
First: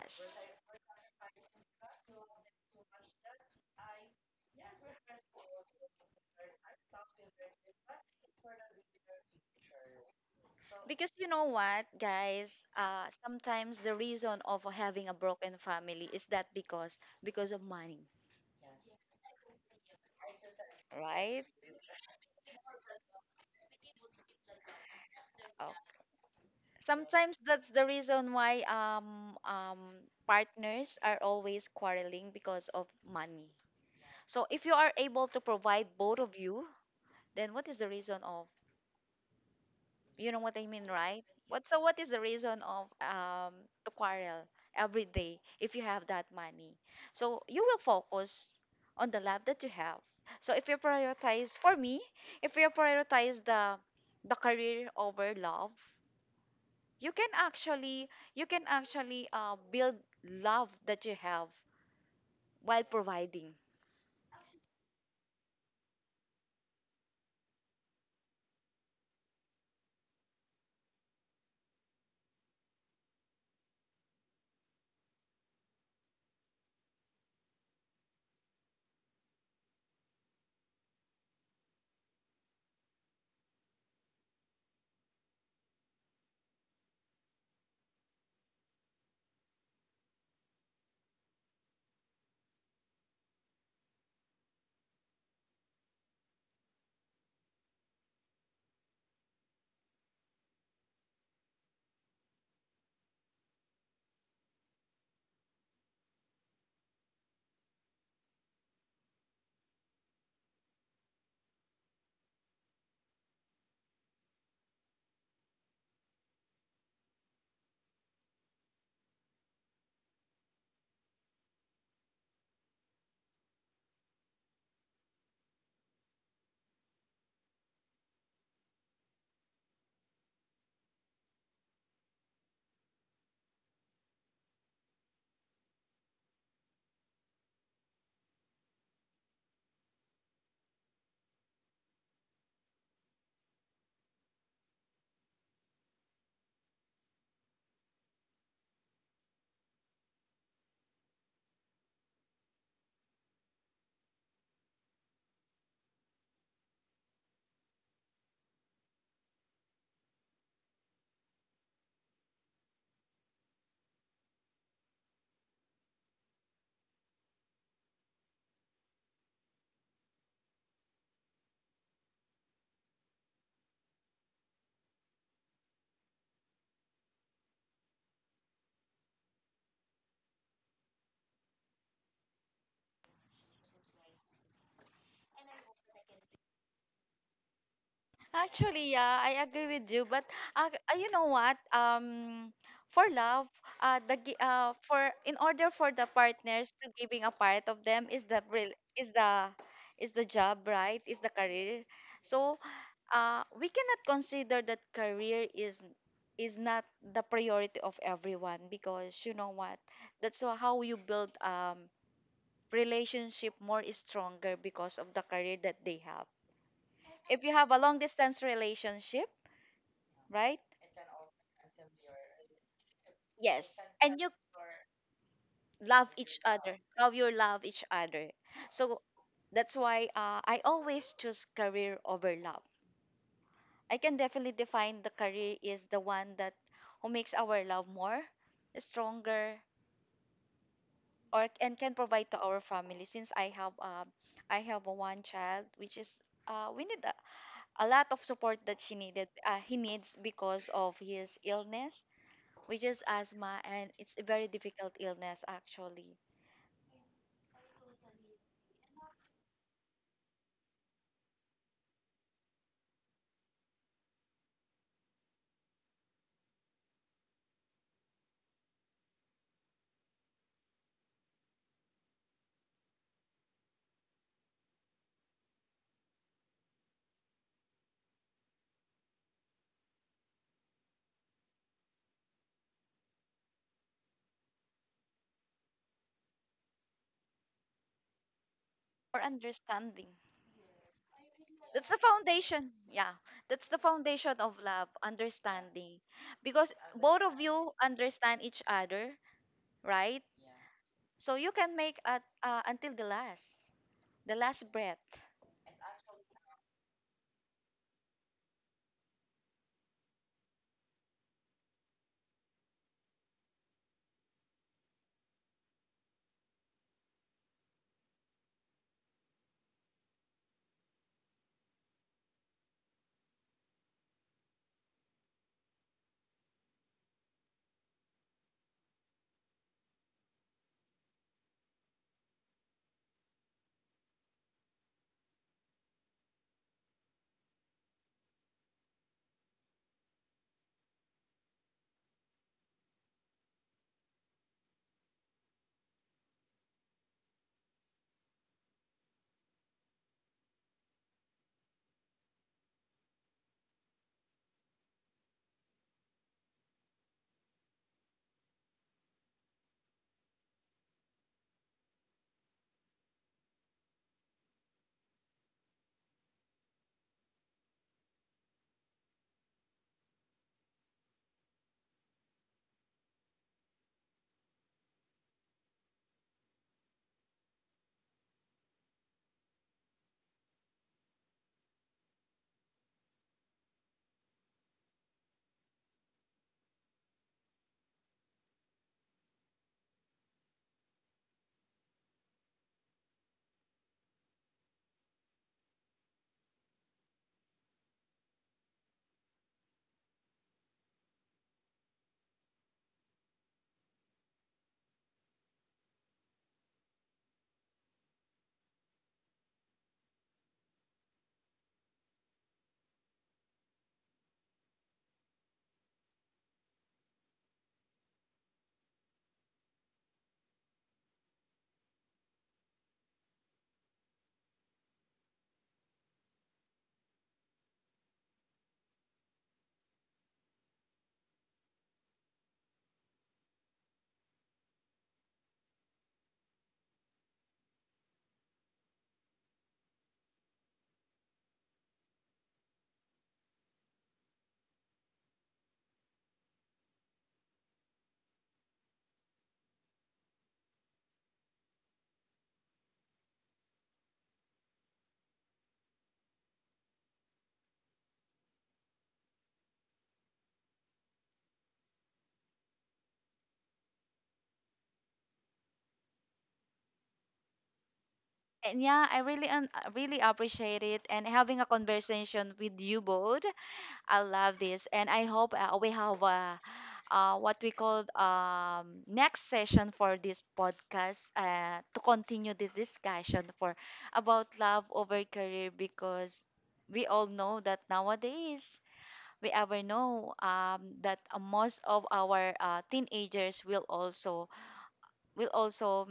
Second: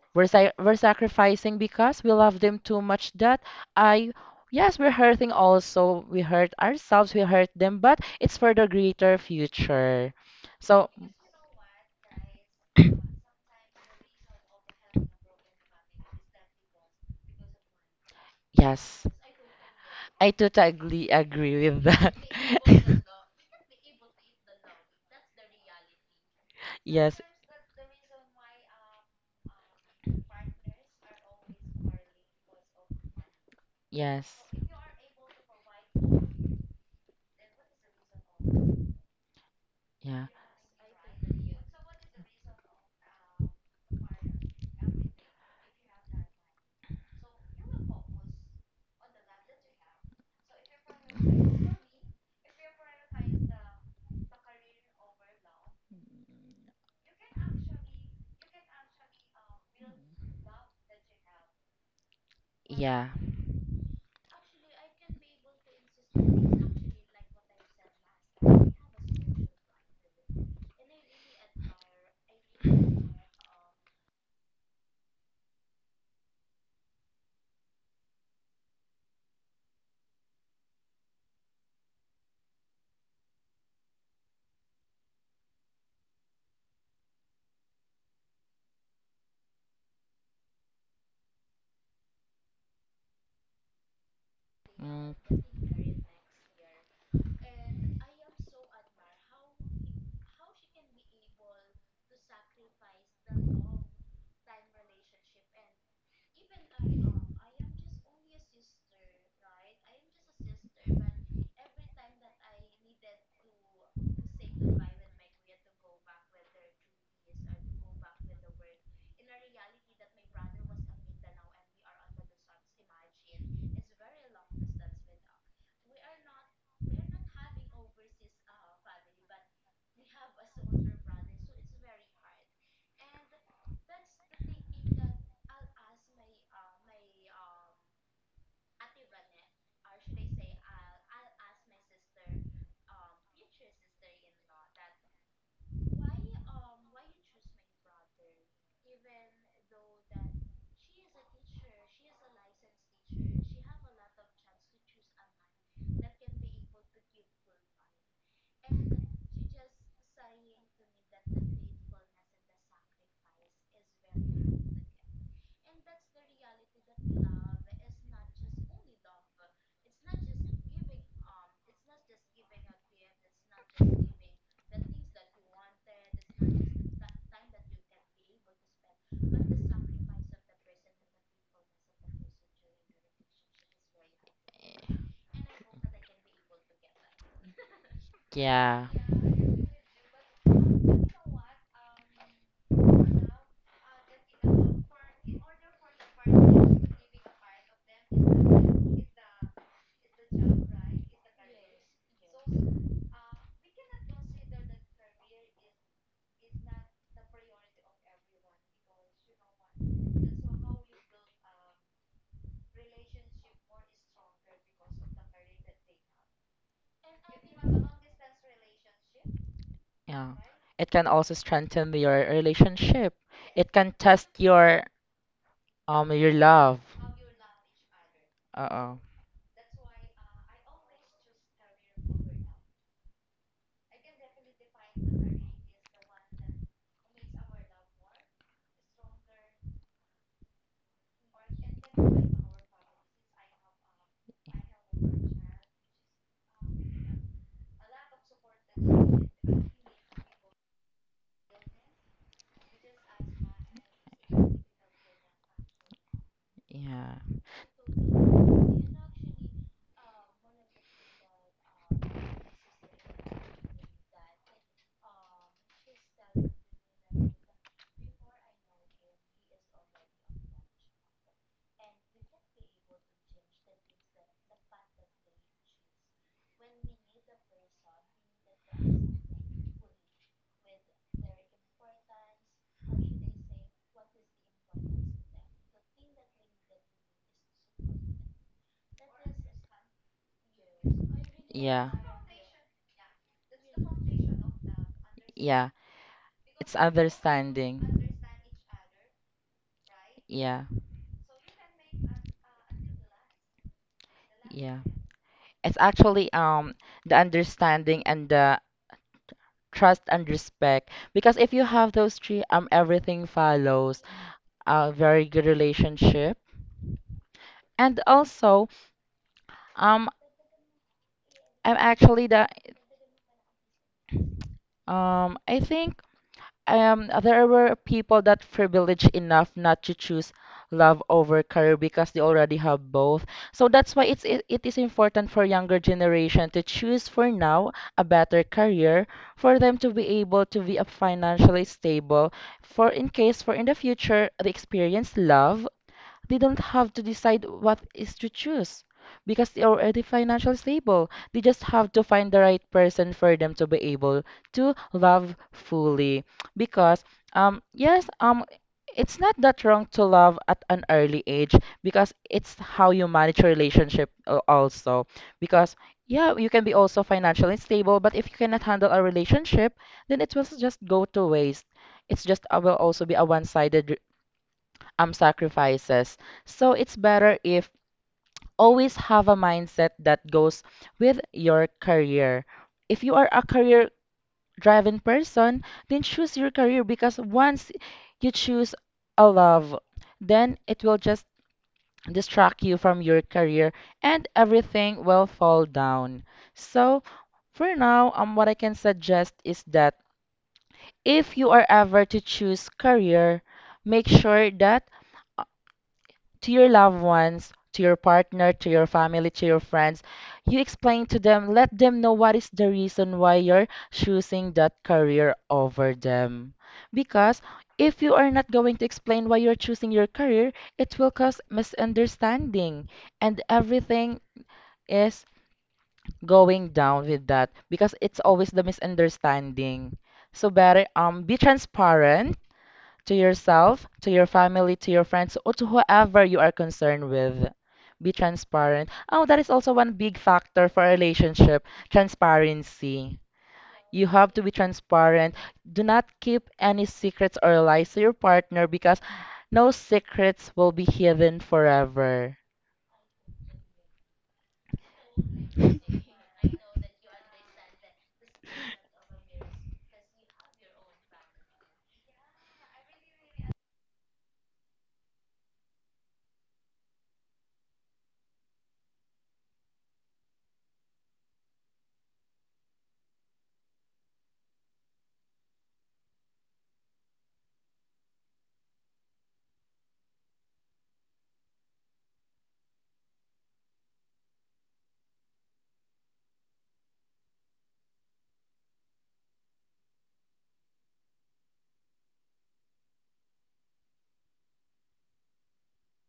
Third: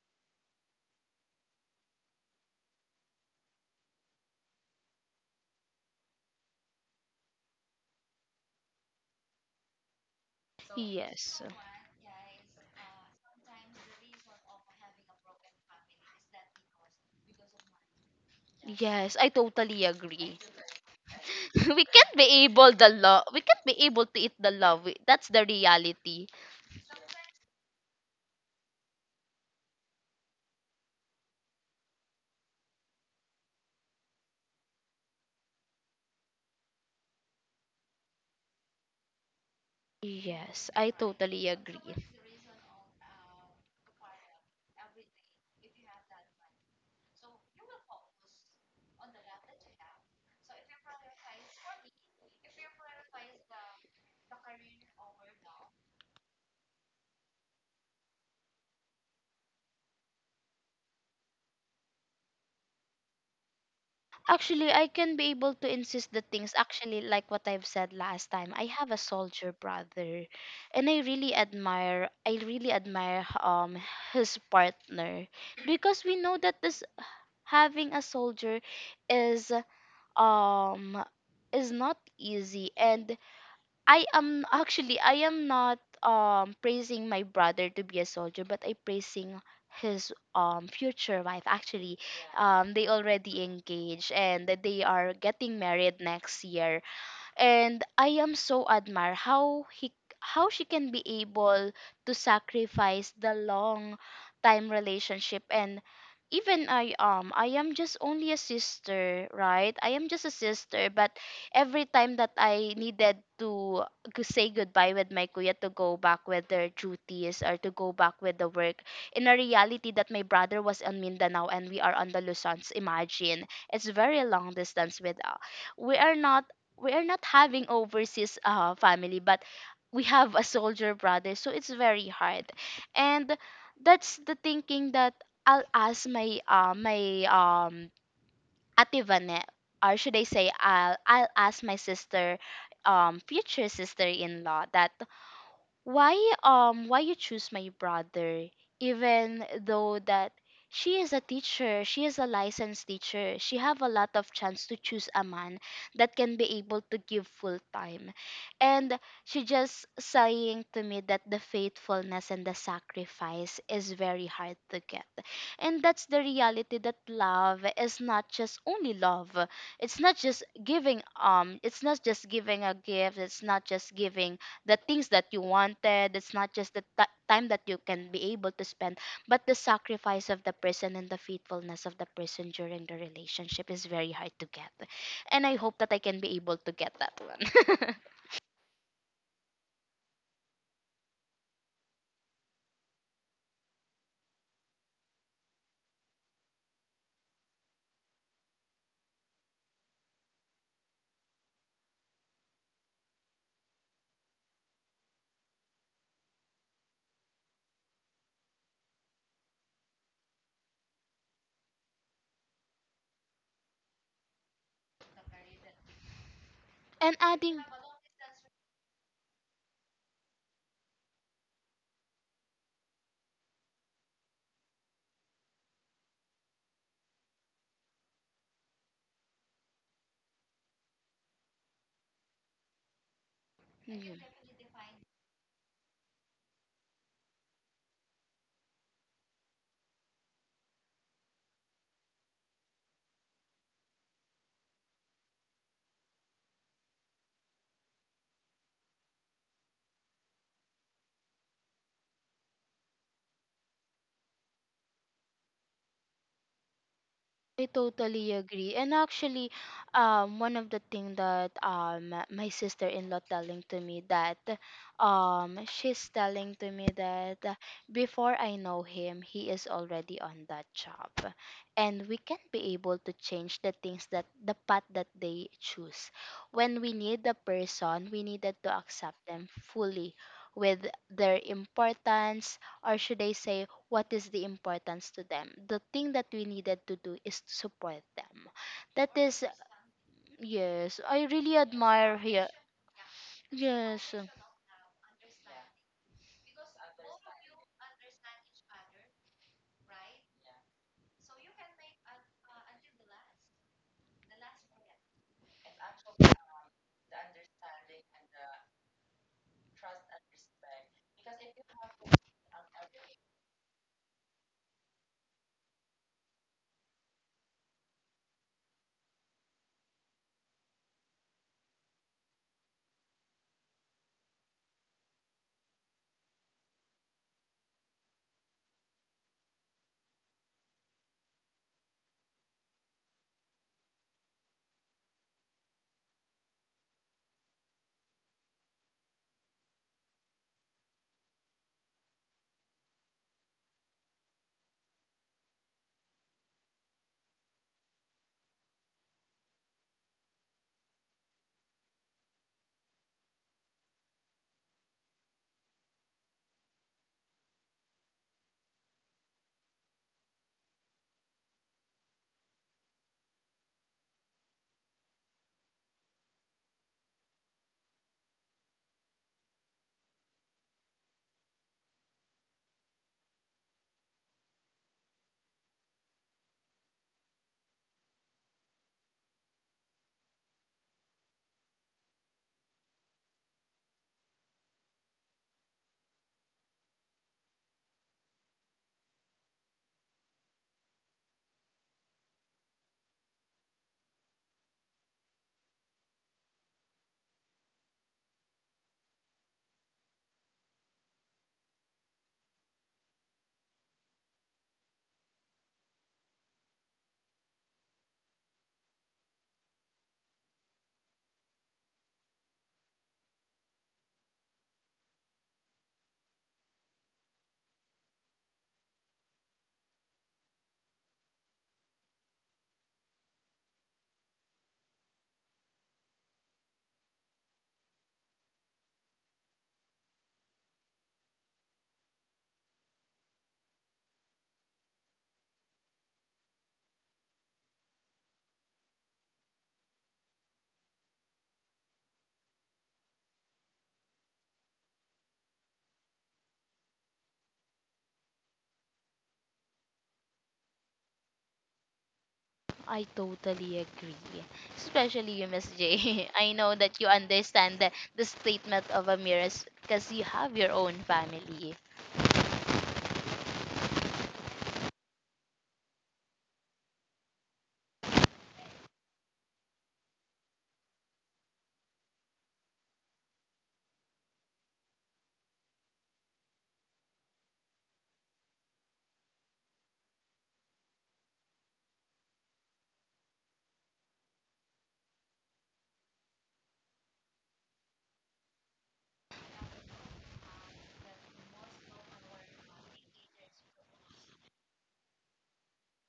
S1: Yes.
S3: We're sacrificing because we love them too much that I, yes, we're hurting also. We hurt ourselves, we hurt them, but it's for the greater future. So,
S1: Because you
S2: Yes.
S1: know what, guys, sometimes the reason of having a broken family is that because of money,
S3: yes.
S2: Yes, I totally
S3: I
S2: agree.
S3: totally
S1: right?
S3: agree
S2: We
S3: with
S2: can't
S3: that.
S2: be able the love. We can't be able to eat the love. That's the
S1: Oh.
S2: reality.
S3: Yes,
S1: Sometimes that's the reason why partners are always quarreling because of money.
S3: yes,
S1: So if you are able to provide both of you, then what is the reason of
S3: yeah,
S1: you know what I
S2: Yes,
S1: mean,
S2: I
S1: right?
S2: totally
S1: What so
S2: agree.
S1: what is the reason of to quarrel every day if you have that money? So you will focus on the love that you have. So if you prioritize for me, if you prioritize the career over love, you can actually you can actually build love that you have while
S3: yeah,
S1: providing.
S2: Actually, I can be able to insist the things actually like what I've said last time. I have a soldier brother, and I really admire his partner, because we know that this having a soldier is um is not easy. And I am not praising my brother to be a soldier, but I praising his future wife. Actually, they already engaged, and that they
S3: mm,
S2: are getting married next year. And I am so admire how he how she can be able to sacrifice the long time relationship. And even I am just only a sister, right? I am just a sister, but every time that I needed to say goodbye with my kuya to go back with their duties, or to go back with the work, in a reality that my brother was on Mindanao and we are on the Luzons, imagine it's very long distance with we are not we are not having overseas family, but we have a soldier brother, so it's very hard. And that's the thinking that I'll ask my ate Vanette, or should I say I'll ask my sister, future sister-in-law, that why why you choose my brother, even though that she is a teacher, she is a licensed teacher. She have a lot of chance to choose a man that can be able to give full time. And she just saying to me that the faithfulness and the sacrifice is very hard to get. And that's the reality that love is not just only love. It's not just giving it's not just giving a gift, it's not just giving the things that you wanted, it's not just the time that you can be able to spend, but the sacrifice of the person and the faithfulness of the person during the relationship is very hard to get. And I hope that I can be able to get that one.
S3: yeah,
S1: Actually, yeah, I agree with you. But you know what? For love, for in order for the partners to giving a part of them is the rel- is the job, right? Is the career. So we cannot consider that career is not the priority of everyone, because you know what? How you build relationship more stronger because of the career that they have.
S2: And
S1: If you
S2: adding,
S1: have a long distance relationship,
S3: yeah.
S1: right?
S3: It can also strengthen your relationship.
S1: Yes.
S3: It can
S1: And
S3: test
S1: you love
S3: your
S1: each other.
S3: love.
S1: How you love each other. So
S3: Uh-oh.
S1: that's why I always choose career over love. I can
S2: mm-hmm.
S1: definitely define the career is the one that who makes our love more stronger or and can provide to our family since I have a one child, which is we need a lot of support that she needed he needs because of his illness, which is asthma, and it's a very difficult illness actually.
S3: Yeah.
S2: I totally agree. And actually, one of the thing that my sister-in-law telling to me that she's telling to me that before I know him, he is already on that job. And we can be able to change the things that the path that they choose. When we need the person, we needed to accept them fully with their importance, or should I say, what is the importance to them, the thing that we needed to do is to support them,
S1: Or
S2: that is,
S1: understanding.
S2: yes, I really
S1: That's
S3: Yeah.
S1: the
S2: admire here.
S1: foundation. Yeah, that's the
S2: Yes,
S1: foundation of love,
S3: Yeah.
S1: understanding. Because
S3: It's
S1: both of you
S3: understanding.
S1: understand each other, right?
S3: Yeah.
S1: So you can make at until the last
S3: Yeah.
S1: breath.
S3: It's actually the understanding and the trust and respect because if you have those three everything follows a very good relationship. And also, um I'm actually the I think there were people that privileged enough not to choose love over career because they already have both. So that's why it is important for younger generation to choose for now a better career for them to be able to be a financially stable for in case for in the future they experience love, they don't have to decide what is to choose because they're already financially stable. They just have to find the right person for them to be able to love fully. Because yes, it's not that wrong to love at an early age because it's how you manage your relationship al- also. Because yeah, you can be also financially stable, but if you cannot handle a relationship, then it will just go to waste. It's just will also be a one-sided sacrifices. So it's better if always have a mindset that goes with your career. If you are a career driven person, then choose your career because once you choose a love, then it will just distract you from your career and everything will fall down. So for now, what I can suggest is that if you are ever to choose career, make sure that to your loved ones, to your partner, to your family, to your friends. You explain to them, let them know what is the reason why you're choosing that career over them. Because if you are not going to explain why you're choosing your career, it will cause misunderstanding and everything is going down with that because it's always the misunderstanding. So better be transparent to yourself, to your family, to your friends, or to whoever you are concerned with. Be transparent. Oh, that is also one big factor for a relationship transparency. You have to be transparent. Do not keep any secrets or lies to your partner because no secrets will be hidden forever.
S2: I totally agree. Especially you, Miss J. I know that you understand the statement of Amiras, because you have your own family.
S1: And yeah, I really really appreciate it and having a conversation with you both. I love this, and I hope we have what we call next session for this podcast to continue this discussion for about love over career because we all know that nowadays we ever know that most of our teenagers will also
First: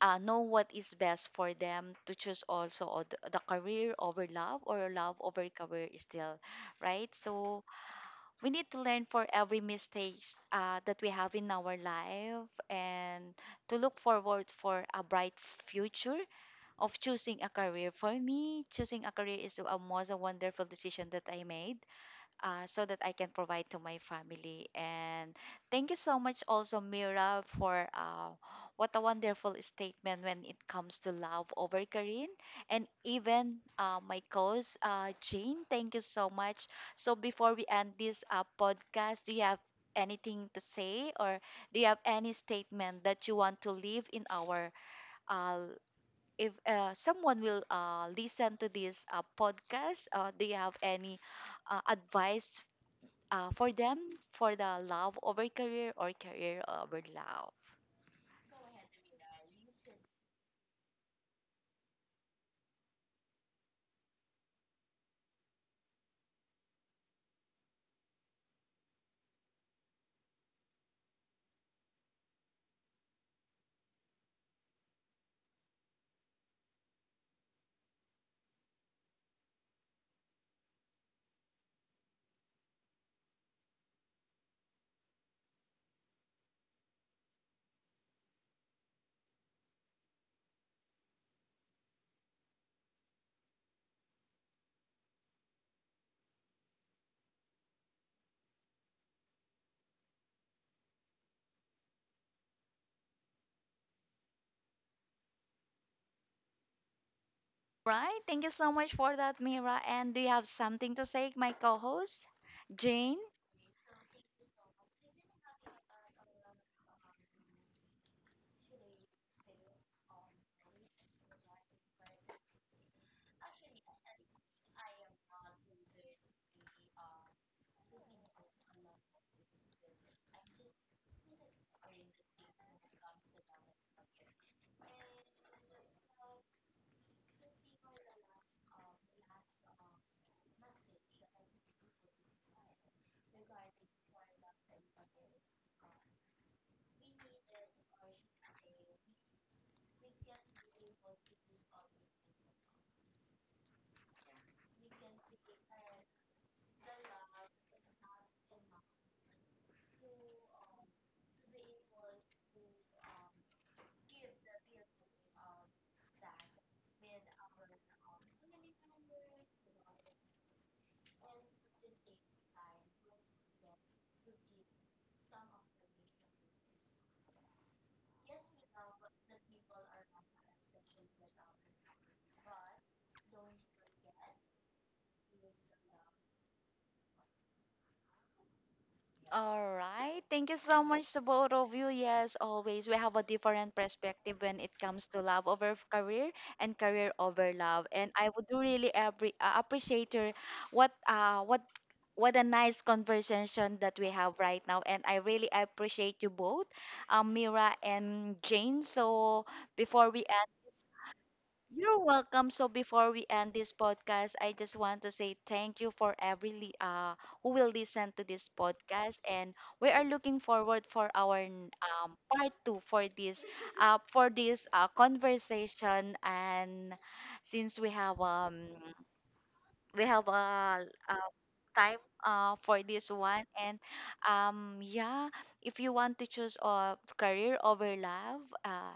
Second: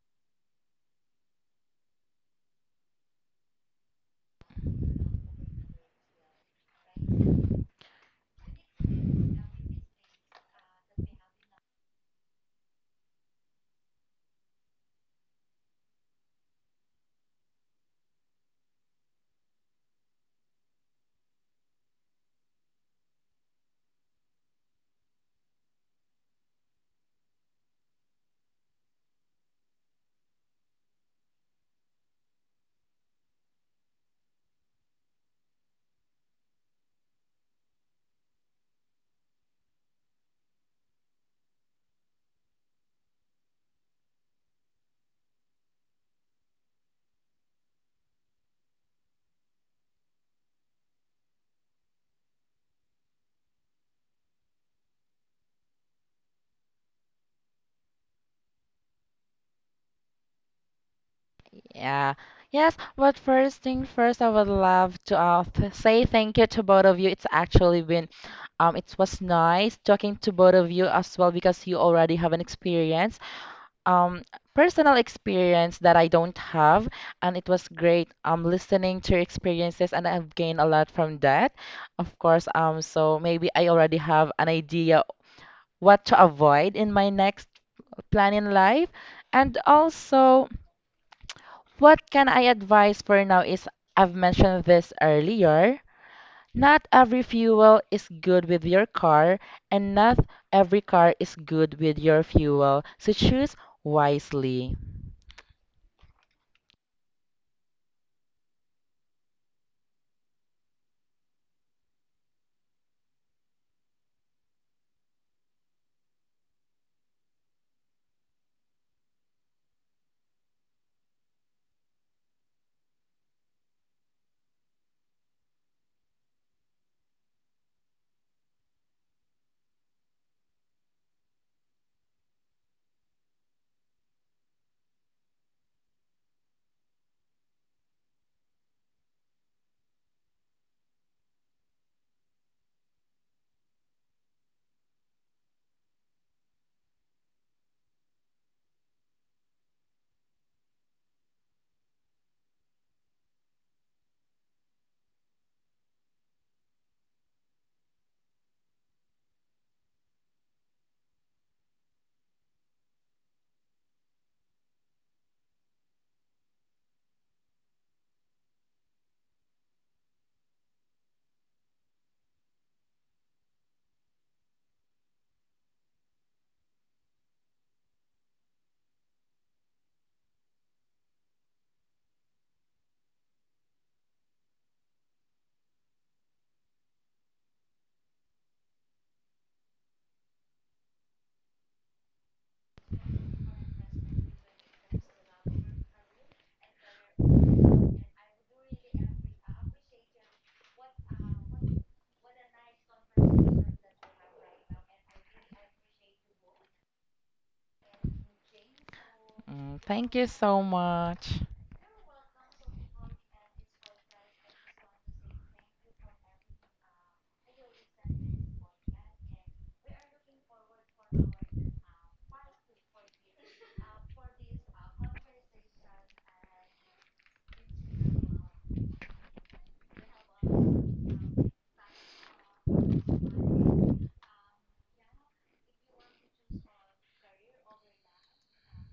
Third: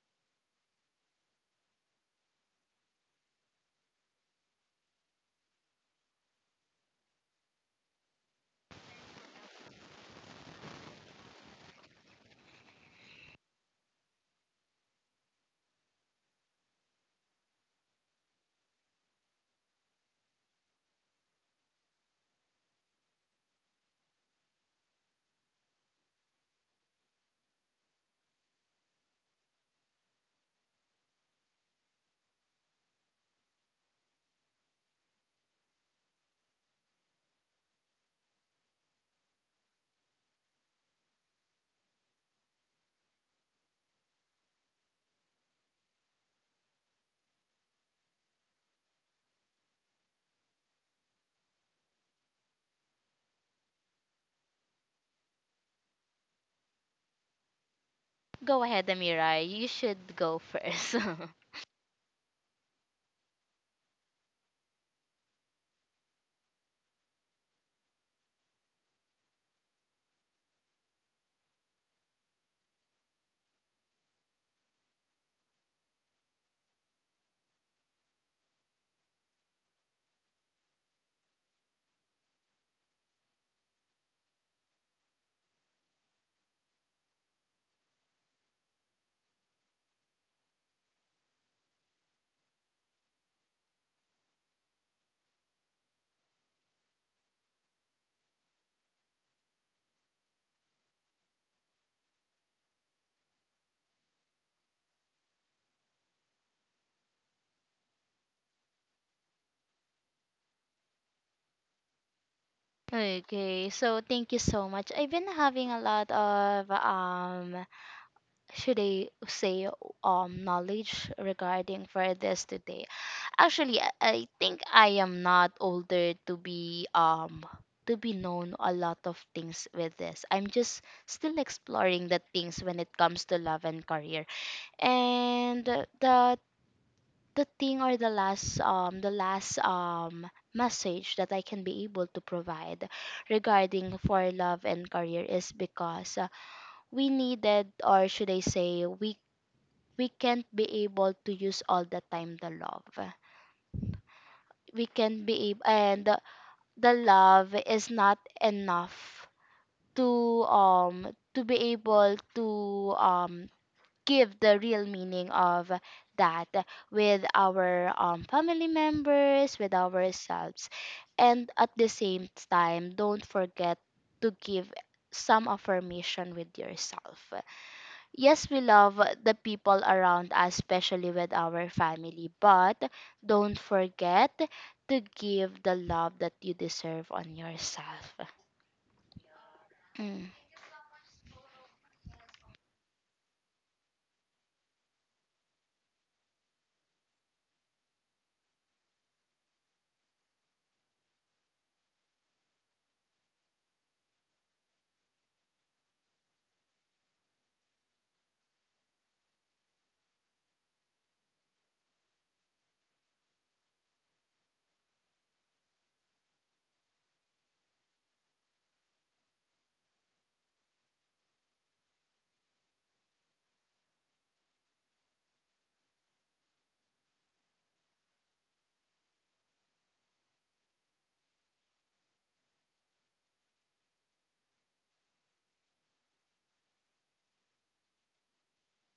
S1: know what is best for them to choose also the career over love or love over career still, right? So we need to learn for every mistakes that we have in our life, and to look forward for a bright future of choosing a career. For me, choosing a career is a most a wonderful decision that I made, so that I can provide to my family. And thank you so much, also, Mira, for what a wonderful statement when it comes to love over Karin. And even my co host, Jane, thank you so much. So, before we end this podcast, do you have anything to say, or do you have any statement that you want to leave in our? Uh, if someone will listen to this podcast, do you have any advice for them, for the love over career or career over love.
S2: Go ahead, Amira. You should go first.
S3: Yeah. Yes, but first thing first, I would love to say thank you to both of you. It's actually been, it was nice talking to both of you as well because you already have an experience, um, personal experience that I don't have, and it was great, listening to your experiences, and I've gained a lot from that. Of course, so maybe I already have an idea what to avoid in my next plan in life, and also. What can I advise for now is I've mentioned this earlier. Not every fuel is good with your car, and not every car is good with your fuel. So choose wisely.
S1: Right? Thank you so much for that, Mira. And do you have something to say, my co host, Jane?
S2: Okay, so thank you so much. I've been having a lot of should I say, knowledge regarding for this today? Actually, I think I am not older to be known a lot of things with this. I'm just still exploring the things when it comes to love and career. And the thing, or the last message that I can be able to provide regarding for love and career is because we needed, or should I say, we can't be able to use all the time the love. We can't be able, and the love is not enough to be able to um give the real meaning of that with our family members, with ourselves, and at the same time, don't forget to give some affirmation with yourself. Yes, we love the people around us, especially with our family, but don't forget to give the love that you deserve on yourself.
S1: All right.
S2: Mm.
S1: Thank you so much to both of you. Yes, always we have a different perspective when it comes to love over career and career over love. And I would really appreciate your what uh what what a nice conversation that we have right now. And I really appreciate you both, Mira and Jane. So
S3: Mm,
S1: before
S3: thank
S1: we
S3: you so much.
S1: you're welcome. So before we end this podcast, I just want to say thank you for every who will listen to this podcast, and we are looking forward for our part two for this conversation. And since we have a uh, time for this one, and yeah, if you want to choose career over love, uh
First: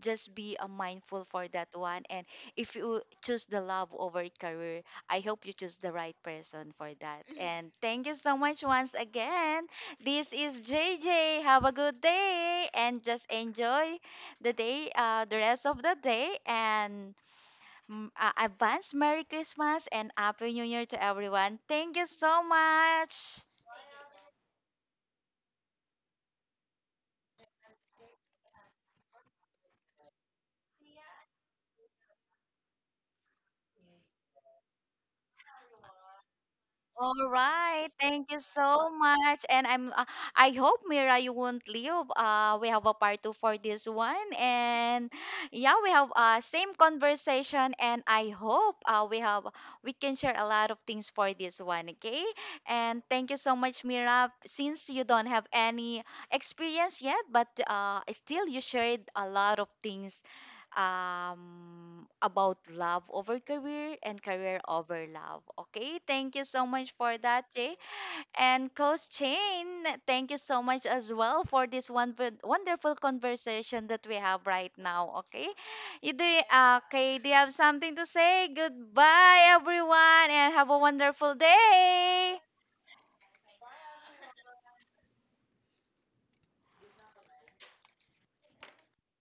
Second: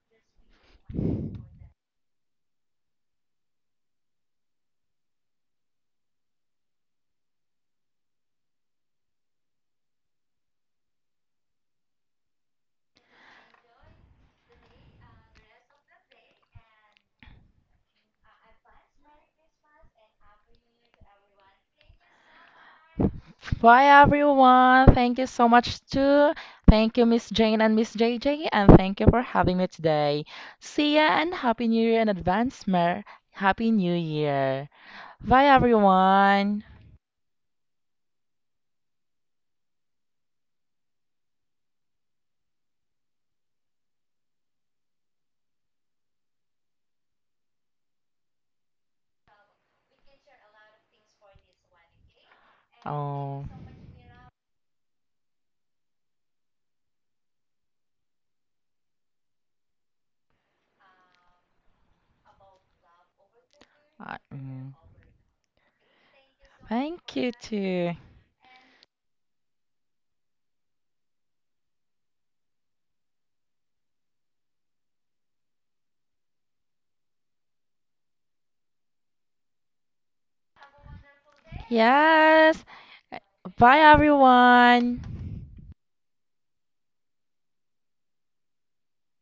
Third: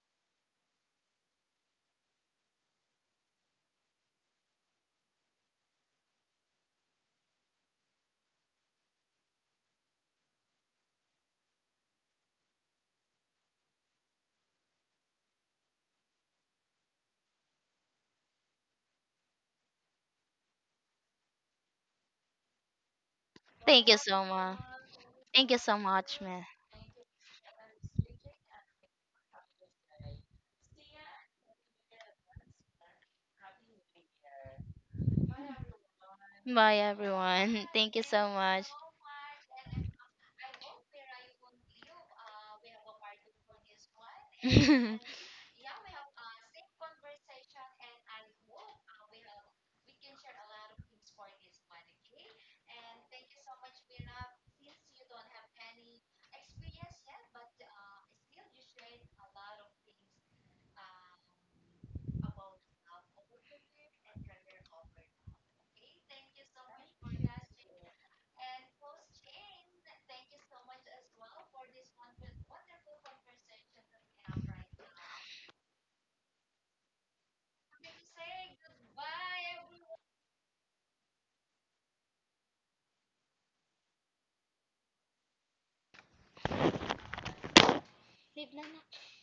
S1: just be mindful for that one. And if you choose the love over career, I hope you choose the right person for that. And thank you so much once again. This is JJ. Have a good day and just enjoy the day, the rest of the day. And mm, advance Merry Christmas and Happy New Year to everyone. Thank you so much.
S3: Bye,
S2: Thank you so much.
S3: everyone. Thank you so
S2: Thank you so
S3: much,
S2: much,
S3: too.
S2: man.
S3: Thank you, Miss Jane and Miss JJ, and thank you for having me today. See ya, and Happy New Year in advance, Mer. Happy New Year. Bye, everyone.
S2: Bye,
S1: All
S2: everyone.
S1: right,
S2: Thank you so
S1: thank you
S2: much.
S1: so much, and I hope Mira you won't leave. We have a part two for this one, and yeah, we have same conversation, and I hope we have we can share a lot of things for this one, okay? And thank you
S3: Oh.
S1: so much, Mira. Since you don't have any experience yet, but still you shared a lot of things about love over career
S3: Uh,
S1: and career
S3: mm,
S1: over love. Okay, thank you so much
S3: Thank
S1: for
S3: you
S1: that, Jay.
S3: too.
S1: And Coach Chain, thank you so much as well for this one wonderful conversation that we have right now. Okay, you do, okay, do you have something to say? Goodbye, everyone, and have a wonderful day.
S3: Yes. Bye everyone.